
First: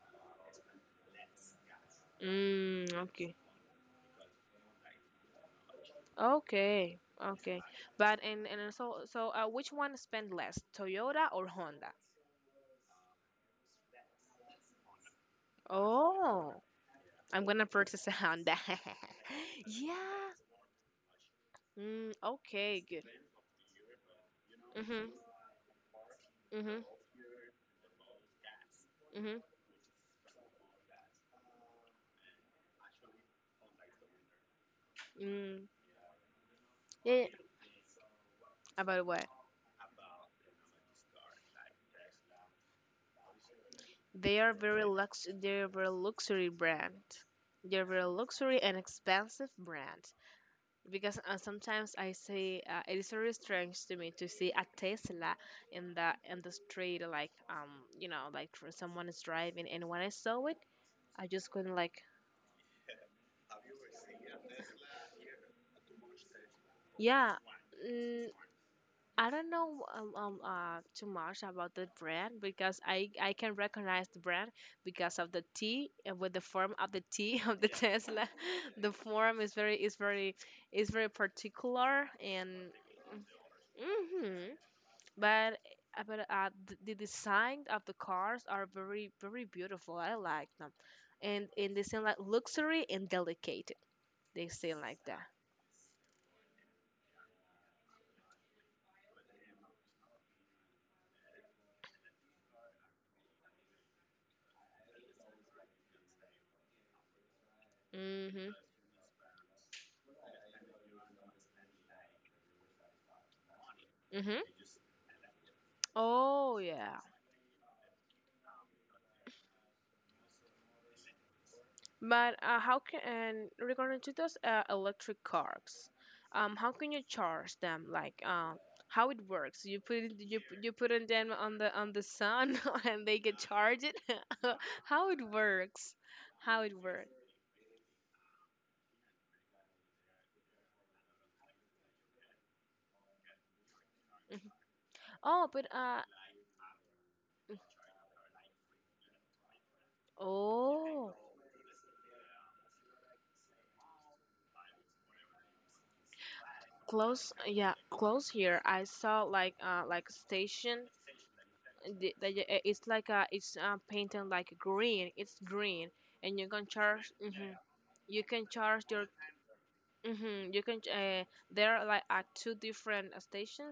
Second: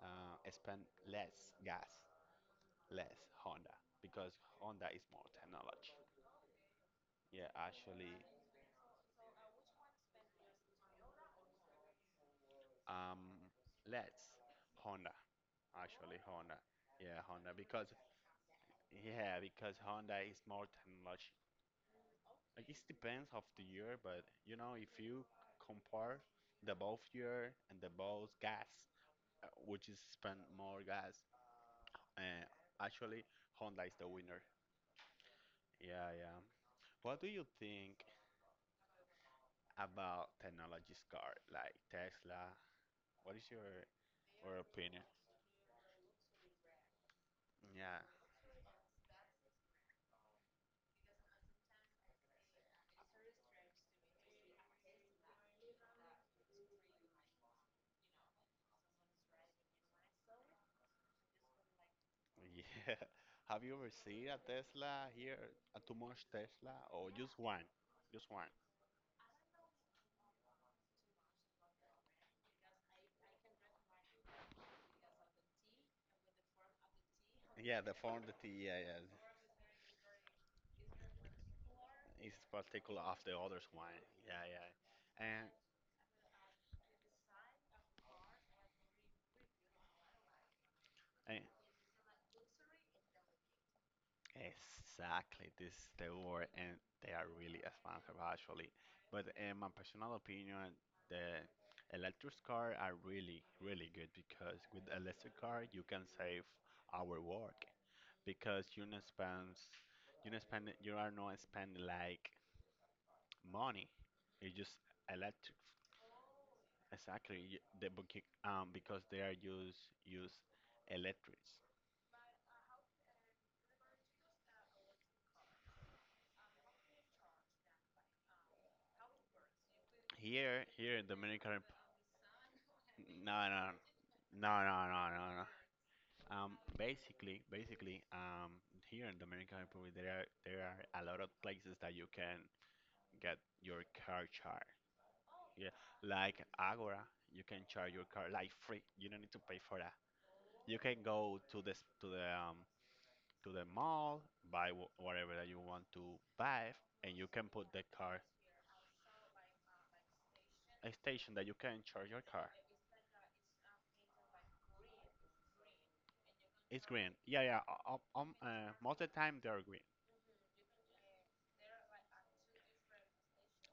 [SPEAKER 2] spend less gas,
[SPEAKER 1] Mm,
[SPEAKER 2] less
[SPEAKER 1] okay.
[SPEAKER 2] Honda because Honda is more technology.
[SPEAKER 1] Okay,
[SPEAKER 2] Yeah,
[SPEAKER 1] okay.
[SPEAKER 2] actually,
[SPEAKER 1] But and so which one spend less, Toyota or Honda?
[SPEAKER 2] um, less Honda, actually Honda.
[SPEAKER 1] Oh,
[SPEAKER 2] Yeah,
[SPEAKER 1] I'm
[SPEAKER 2] Honda
[SPEAKER 1] gonna
[SPEAKER 2] because
[SPEAKER 1] purchase a Honda. <laughs>
[SPEAKER 2] yeah because
[SPEAKER 1] Yeah.
[SPEAKER 2] Honda is more technology.
[SPEAKER 1] Mm,
[SPEAKER 2] Like it
[SPEAKER 1] okay, good.
[SPEAKER 2] depends of the year, but you know if
[SPEAKER 1] Mhm.
[SPEAKER 2] you compare the
[SPEAKER 1] Mhm.
[SPEAKER 2] both year and the both gas,
[SPEAKER 1] Mhm.
[SPEAKER 2] which is spend more gas, Uh, actually, Honda is the winner.
[SPEAKER 1] Mm.
[SPEAKER 2] Yeah, yeah.
[SPEAKER 1] Yeah,
[SPEAKER 2] What
[SPEAKER 1] yeah.
[SPEAKER 2] do you think
[SPEAKER 1] About what?
[SPEAKER 2] about technology's car like Tesla? What is your
[SPEAKER 1] They are
[SPEAKER 2] or
[SPEAKER 1] very
[SPEAKER 2] opinion?
[SPEAKER 1] lux. They're very luxury brand. They're
[SPEAKER 2] Yeah,
[SPEAKER 1] very luxury and expensive brand, because sometimes I say, it is very strange to me to see a Tesla in the street, like, you know, like for someone is driving, and when I saw it, I just couldn't like,
[SPEAKER 2] yeah. <laughs> Have you ever seen a Tesla here? A too much Tesla or
[SPEAKER 1] yeah,
[SPEAKER 2] just one? Just
[SPEAKER 1] mm,
[SPEAKER 2] one.
[SPEAKER 1] I don't know, too much about the brand, because I can recognize the brand because of the T, with the form of the T <laughs> of the
[SPEAKER 2] Yeah, the form
[SPEAKER 1] Tesla.
[SPEAKER 2] that the yeah,
[SPEAKER 1] The
[SPEAKER 2] yeah
[SPEAKER 1] form is very, is very, is very particular,
[SPEAKER 2] is
[SPEAKER 1] and.
[SPEAKER 2] particular of the others one. Yeah,
[SPEAKER 1] Mhm.
[SPEAKER 2] yeah. And,
[SPEAKER 1] But the design of the cars are very very beautiful. I like them,
[SPEAKER 2] and
[SPEAKER 1] and they seem like luxury and delicate. They seem like that.
[SPEAKER 2] exactly, this is the word, and they are really expensive actually. But in my personal opinion, the electric car are really, really good because with electric car you can save our work
[SPEAKER 1] Mhm.
[SPEAKER 2] because you not spend, you not spend, you are not spend like money.
[SPEAKER 1] Mhm.
[SPEAKER 2] You just electric.
[SPEAKER 1] Oh yeah.
[SPEAKER 2] Exactly, you- the book- because they are use use electrics.
[SPEAKER 1] But how can, and regarding to those electric cars, how can you charge them? Like, how it works? You put it, you
[SPEAKER 2] Here,
[SPEAKER 1] you put
[SPEAKER 2] here
[SPEAKER 1] in
[SPEAKER 2] in
[SPEAKER 1] them
[SPEAKER 2] Dominican, Rep-
[SPEAKER 1] on the sun <laughs> and they
[SPEAKER 2] no,
[SPEAKER 1] get
[SPEAKER 2] no,
[SPEAKER 1] charged. <laughs>
[SPEAKER 2] no, no, no,
[SPEAKER 1] How it
[SPEAKER 2] no, no,
[SPEAKER 1] works?
[SPEAKER 2] Um,
[SPEAKER 1] How it works?
[SPEAKER 2] basically, basically, um, here in Dominican Republic, there are a lot of places that you can get your car
[SPEAKER 1] Mm-hmm.
[SPEAKER 2] charged.
[SPEAKER 1] Oh, but
[SPEAKER 2] Yeah, like Agora, you can charge your car like free. You don't need to pay for that. You can
[SPEAKER 1] oh,
[SPEAKER 2] go to this to the mall, buy wh- whatever that you want to buy, and you
[SPEAKER 1] close.
[SPEAKER 2] can put
[SPEAKER 1] Yeah,
[SPEAKER 2] the car
[SPEAKER 1] close here. I saw like station.
[SPEAKER 2] a station that you can charge your car.
[SPEAKER 1] It's like a, it's painted like green. It's green, and you can
[SPEAKER 2] It's green.
[SPEAKER 1] charge.
[SPEAKER 2] Yeah,
[SPEAKER 1] Hmm.
[SPEAKER 2] yeah.
[SPEAKER 1] You can charge
[SPEAKER 2] Most
[SPEAKER 1] your.
[SPEAKER 2] of the time they are green.
[SPEAKER 1] Hmm. You can. There are like at two different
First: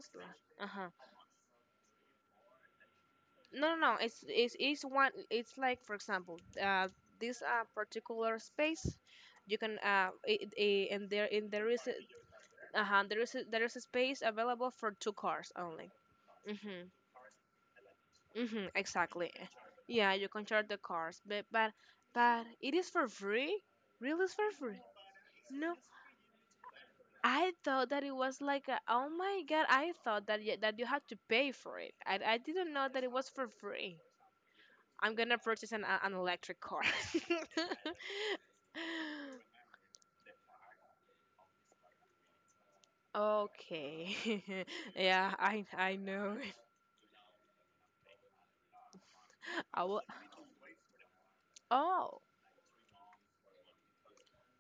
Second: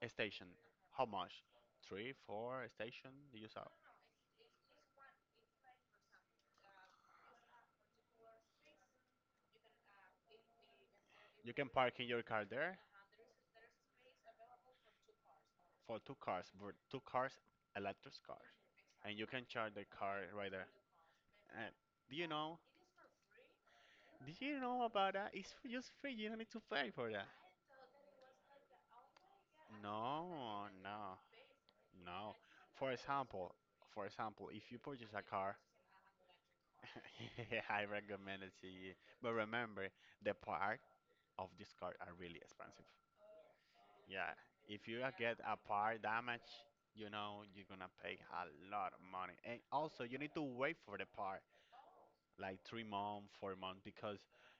[SPEAKER 2] A station.
[SPEAKER 1] Uh huh.
[SPEAKER 2] How much? Three, four a station. You saw.
[SPEAKER 1] No, no, no. It's it's one. It's like, for example, this particular space, you can it, it, and there, and
[SPEAKER 2] You
[SPEAKER 1] there
[SPEAKER 2] can
[SPEAKER 1] is a,
[SPEAKER 2] park in your car there
[SPEAKER 1] uh-huh, there is a space available for two cars only.
[SPEAKER 2] for two cars, but
[SPEAKER 1] Mhm,
[SPEAKER 2] two cars, electric cars,
[SPEAKER 1] mhm,
[SPEAKER 2] and you
[SPEAKER 1] exactly.
[SPEAKER 2] can charge the
[SPEAKER 1] Yeah,
[SPEAKER 2] car
[SPEAKER 1] you can
[SPEAKER 2] right there.
[SPEAKER 1] charge the cars, but
[SPEAKER 2] And
[SPEAKER 1] but
[SPEAKER 2] do you
[SPEAKER 1] but
[SPEAKER 2] know?
[SPEAKER 1] it is for free. Really, is
[SPEAKER 2] Did
[SPEAKER 1] for
[SPEAKER 2] you
[SPEAKER 1] free.
[SPEAKER 2] know about that? It's f-
[SPEAKER 1] No,
[SPEAKER 2] just free. You don't need to pay for that.
[SPEAKER 1] I thought that it was like a, oh my god, I thought that
[SPEAKER 2] No,
[SPEAKER 1] that you had to
[SPEAKER 2] no,
[SPEAKER 1] pay for it. I
[SPEAKER 2] no.
[SPEAKER 1] I didn't know
[SPEAKER 2] For
[SPEAKER 1] that it was for
[SPEAKER 2] example,
[SPEAKER 1] free.
[SPEAKER 2] for example, if you purchase
[SPEAKER 1] I'm
[SPEAKER 2] a
[SPEAKER 1] gonna
[SPEAKER 2] car,
[SPEAKER 1] purchase an, an electric car.
[SPEAKER 2] <laughs> I recommend it to you. But
[SPEAKER 1] <laughs>
[SPEAKER 2] remember, the part of this car are really expensive.
[SPEAKER 1] Okay.
[SPEAKER 2] Yeah, if
[SPEAKER 1] <laughs>
[SPEAKER 2] you
[SPEAKER 1] Yeah,
[SPEAKER 2] get a
[SPEAKER 1] I
[SPEAKER 2] part
[SPEAKER 1] know.
[SPEAKER 2] damage, you know you're gonna pay a lot of money, and
[SPEAKER 1] <laughs> I will.
[SPEAKER 2] also you need to wait for the part
[SPEAKER 1] Oh,
[SPEAKER 2] like 3 months, 4 months because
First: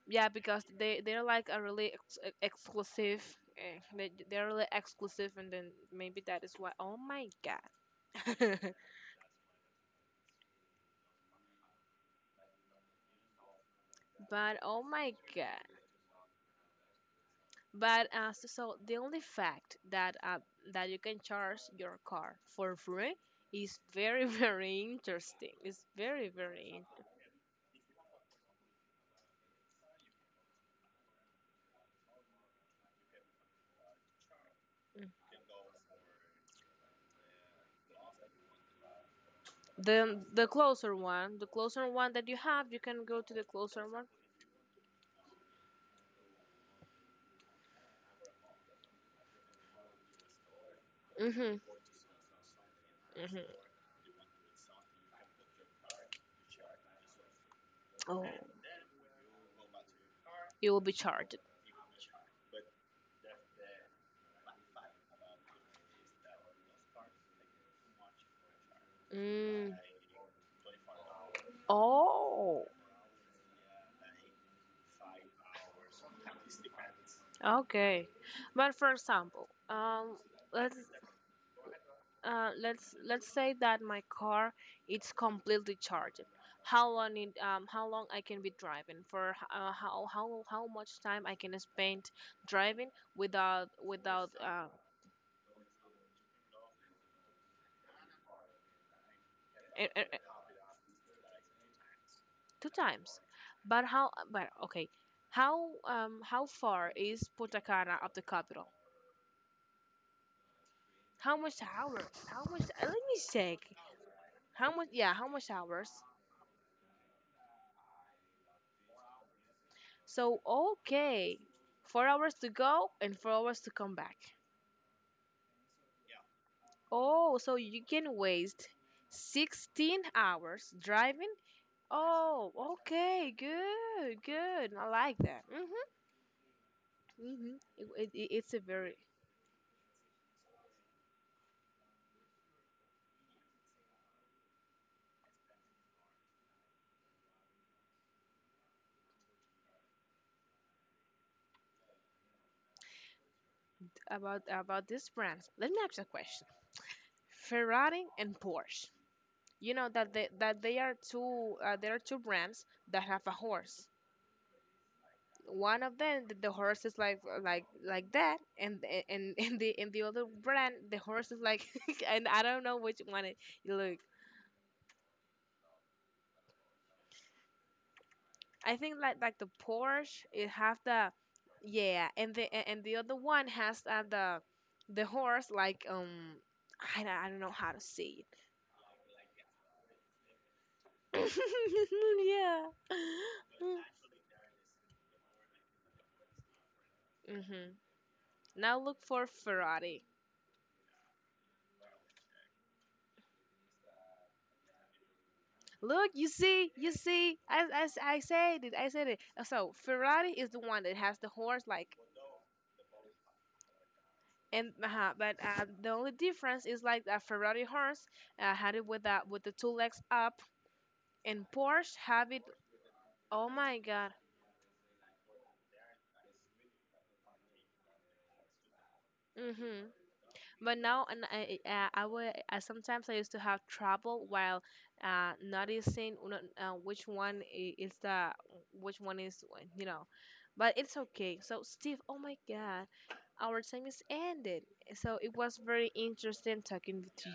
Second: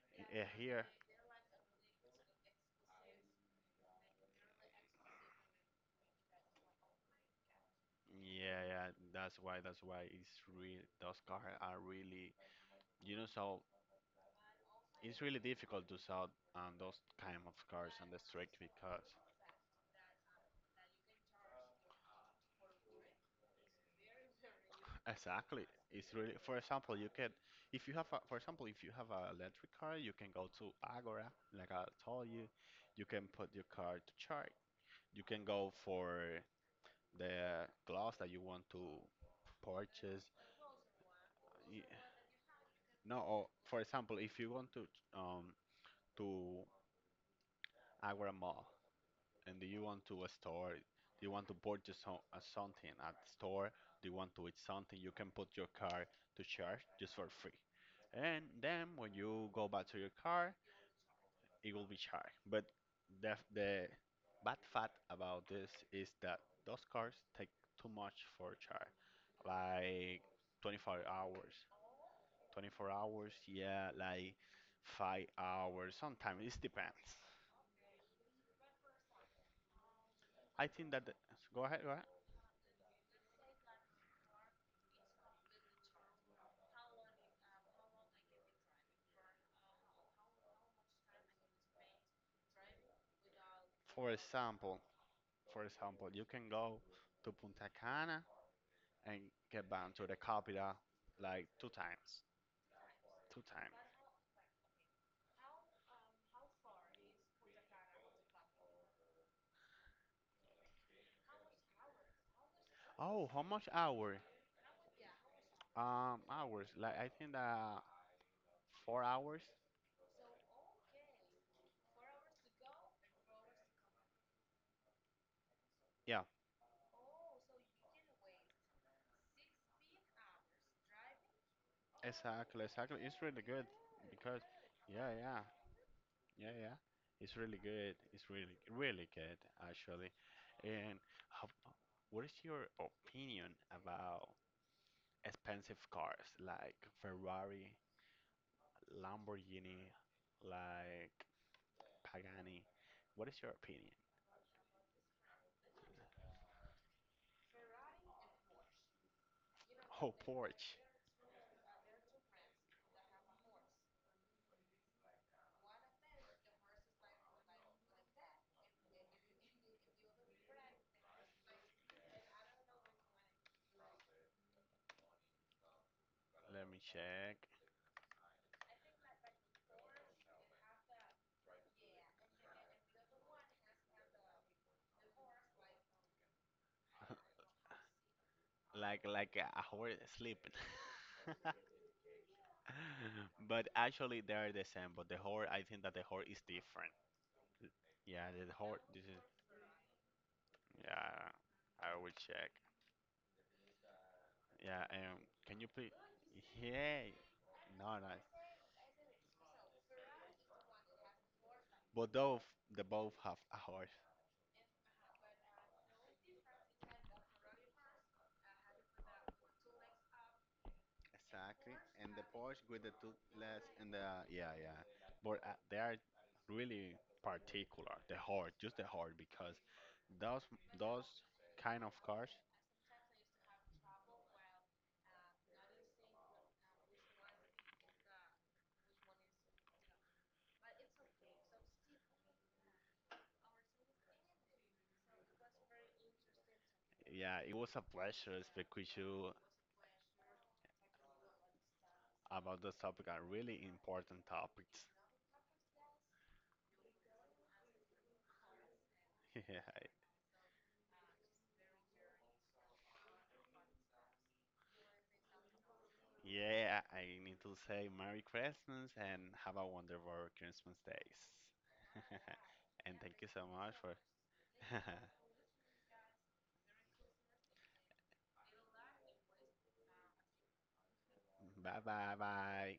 [SPEAKER 1] yeah, because
[SPEAKER 2] here,
[SPEAKER 1] they, they're like a really exclusive. They they're really exclusive, and then maybe that is why. Oh my god.
[SPEAKER 2] yeah,
[SPEAKER 1] <laughs>
[SPEAKER 2] yeah, that's why it's real. Those cars are really, you know, so
[SPEAKER 1] But oh my
[SPEAKER 2] it's really
[SPEAKER 1] god.
[SPEAKER 2] difficult to sell those kind of cars
[SPEAKER 1] But
[SPEAKER 2] on the
[SPEAKER 1] so,
[SPEAKER 2] street
[SPEAKER 1] so the
[SPEAKER 2] because
[SPEAKER 1] only fact that that you can charge your car for free is very <laughs> very interesting.
[SPEAKER 2] exactly.
[SPEAKER 1] It's
[SPEAKER 2] It's
[SPEAKER 1] very
[SPEAKER 2] really, for
[SPEAKER 1] very
[SPEAKER 2] example, you can, if you have, a, for example, if you have an electric car, you can go to Agora, like I told you. You can put your car to charge.
[SPEAKER 1] in-
[SPEAKER 2] You can go for the glass that you want to purchase.
[SPEAKER 1] the
[SPEAKER 2] Y-
[SPEAKER 1] closer one that you have, you can
[SPEAKER 2] No,
[SPEAKER 1] go to the
[SPEAKER 2] or for
[SPEAKER 1] closer one.
[SPEAKER 2] example, if you want um to Agora Mall, and do you want to store do you want to
[SPEAKER 1] Mhm.
[SPEAKER 2] purchase so- something at the
[SPEAKER 1] Mhm.
[SPEAKER 2] store do you want to eat something you can put your car to charge just for free
[SPEAKER 1] Oh,
[SPEAKER 2] and then when you go back to your car
[SPEAKER 1] you will be charged.
[SPEAKER 2] it will be charged but the bad fact about this is that those cars take too much for charge
[SPEAKER 1] Mm.
[SPEAKER 2] like 24 hours
[SPEAKER 1] Oh,
[SPEAKER 2] 24 hours yeah like 5 hours sometimes it depends.
[SPEAKER 1] okay. But for example,
[SPEAKER 2] I
[SPEAKER 1] let's
[SPEAKER 2] think that the, go ahead, go ahead,
[SPEAKER 1] let's say that my car it's completely charged. How long it, how long I can be driving for, how much time I can spend driving without
[SPEAKER 2] for
[SPEAKER 1] without
[SPEAKER 2] example. For example, you can go to Punta Cana and get
[SPEAKER 1] e-
[SPEAKER 2] bound to
[SPEAKER 1] e-
[SPEAKER 2] the capital like two times.
[SPEAKER 1] two times.
[SPEAKER 2] Two times.
[SPEAKER 1] But how? But okay, how, how far is Punta Cana of the capital? How much hours? How much? Let me
[SPEAKER 2] Oh, how
[SPEAKER 1] check.
[SPEAKER 2] much hour?
[SPEAKER 1] How much? Yeah, how much hours?
[SPEAKER 2] Hours. Like I think that 4 hours.
[SPEAKER 1] So, okay, 4 hours to go and 4 hours to come back.
[SPEAKER 2] Yeah,
[SPEAKER 1] Oh, so you can waste 16 hours driving?
[SPEAKER 2] exactly,
[SPEAKER 1] Oh,
[SPEAKER 2] exactly. It's
[SPEAKER 1] okay,
[SPEAKER 2] really good
[SPEAKER 1] good,
[SPEAKER 2] because,
[SPEAKER 1] good. I
[SPEAKER 2] yeah,
[SPEAKER 1] like
[SPEAKER 2] yeah,
[SPEAKER 1] that. Mm-hmm,
[SPEAKER 2] yeah, yeah. It's
[SPEAKER 1] mm-hmm.
[SPEAKER 2] really
[SPEAKER 1] It,
[SPEAKER 2] good.
[SPEAKER 1] it,
[SPEAKER 2] It's really,
[SPEAKER 1] it's a very
[SPEAKER 2] really good actually. And how, what is your opinion about expensive cars like Ferrari Lamborghini, like Pagani. What is your opinion?
[SPEAKER 1] about this brand. Let me ask you a question. Ferrari and Porsche. You know
[SPEAKER 2] Oh,
[SPEAKER 1] that they, that
[SPEAKER 2] Porsche.
[SPEAKER 1] they are two, there are two brands that have a horse. One of them, the horse is like, like that, and <laughs> in the, in the other brand, the horse is like <laughs> and I don't know which one it, you look,
[SPEAKER 2] Let me check.
[SPEAKER 1] I think like the Porsche it have the, yeah, and the other one has, the horse like, I don't know how to say
[SPEAKER 2] Like a horse sleeping.
[SPEAKER 1] it. <laughs> Yeah.
[SPEAKER 2] <laughs> But actually, they are the same. But the horse, I think that the horse is different.
[SPEAKER 1] Hmm.
[SPEAKER 2] Yeah, the
[SPEAKER 1] Now
[SPEAKER 2] horse. This
[SPEAKER 1] look
[SPEAKER 2] is
[SPEAKER 1] for Ferrari.
[SPEAKER 2] yeah. I will check. Yeah. Can you please?
[SPEAKER 1] Look, you
[SPEAKER 2] Yeah.
[SPEAKER 1] see,
[SPEAKER 2] No, no.
[SPEAKER 1] I said it, I said it. So Ferrari is the one that has the horse, like,
[SPEAKER 2] But both, they both have a horse.
[SPEAKER 1] and but the only difference is like a Ferrari horse had it with that with the two legs up, and
[SPEAKER 2] Exactly,
[SPEAKER 1] Porsche
[SPEAKER 2] and the
[SPEAKER 1] have it.
[SPEAKER 2] Porsche with the two
[SPEAKER 1] Oh
[SPEAKER 2] less
[SPEAKER 1] my
[SPEAKER 2] and the
[SPEAKER 1] God.
[SPEAKER 2] yeah, yeah, but they are really particular. The hard, just the hard, because
[SPEAKER 1] Hmm.
[SPEAKER 2] those
[SPEAKER 1] But
[SPEAKER 2] those
[SPEAKER 1] now, and
[SPEAKER 2] kind of
[SPEAKER 1] I
[SPEAKER 2] cars.
[SPEAKER 1] would sometimes I used to have trouble while noticing which one is the, which one is, you know, but it's okay. So Steve, oh my God, our time is ended. So it was very interesting talking with
[SPEAKER 2] Yeah, it was a pleasure speak with you about this topic. Are really important topics. <laughs> Yeah, yeah. I need to say Merry Christmas and have a wonderful Christmas days. <laughs> And thank you so much for. <laughs> Bye bye bye.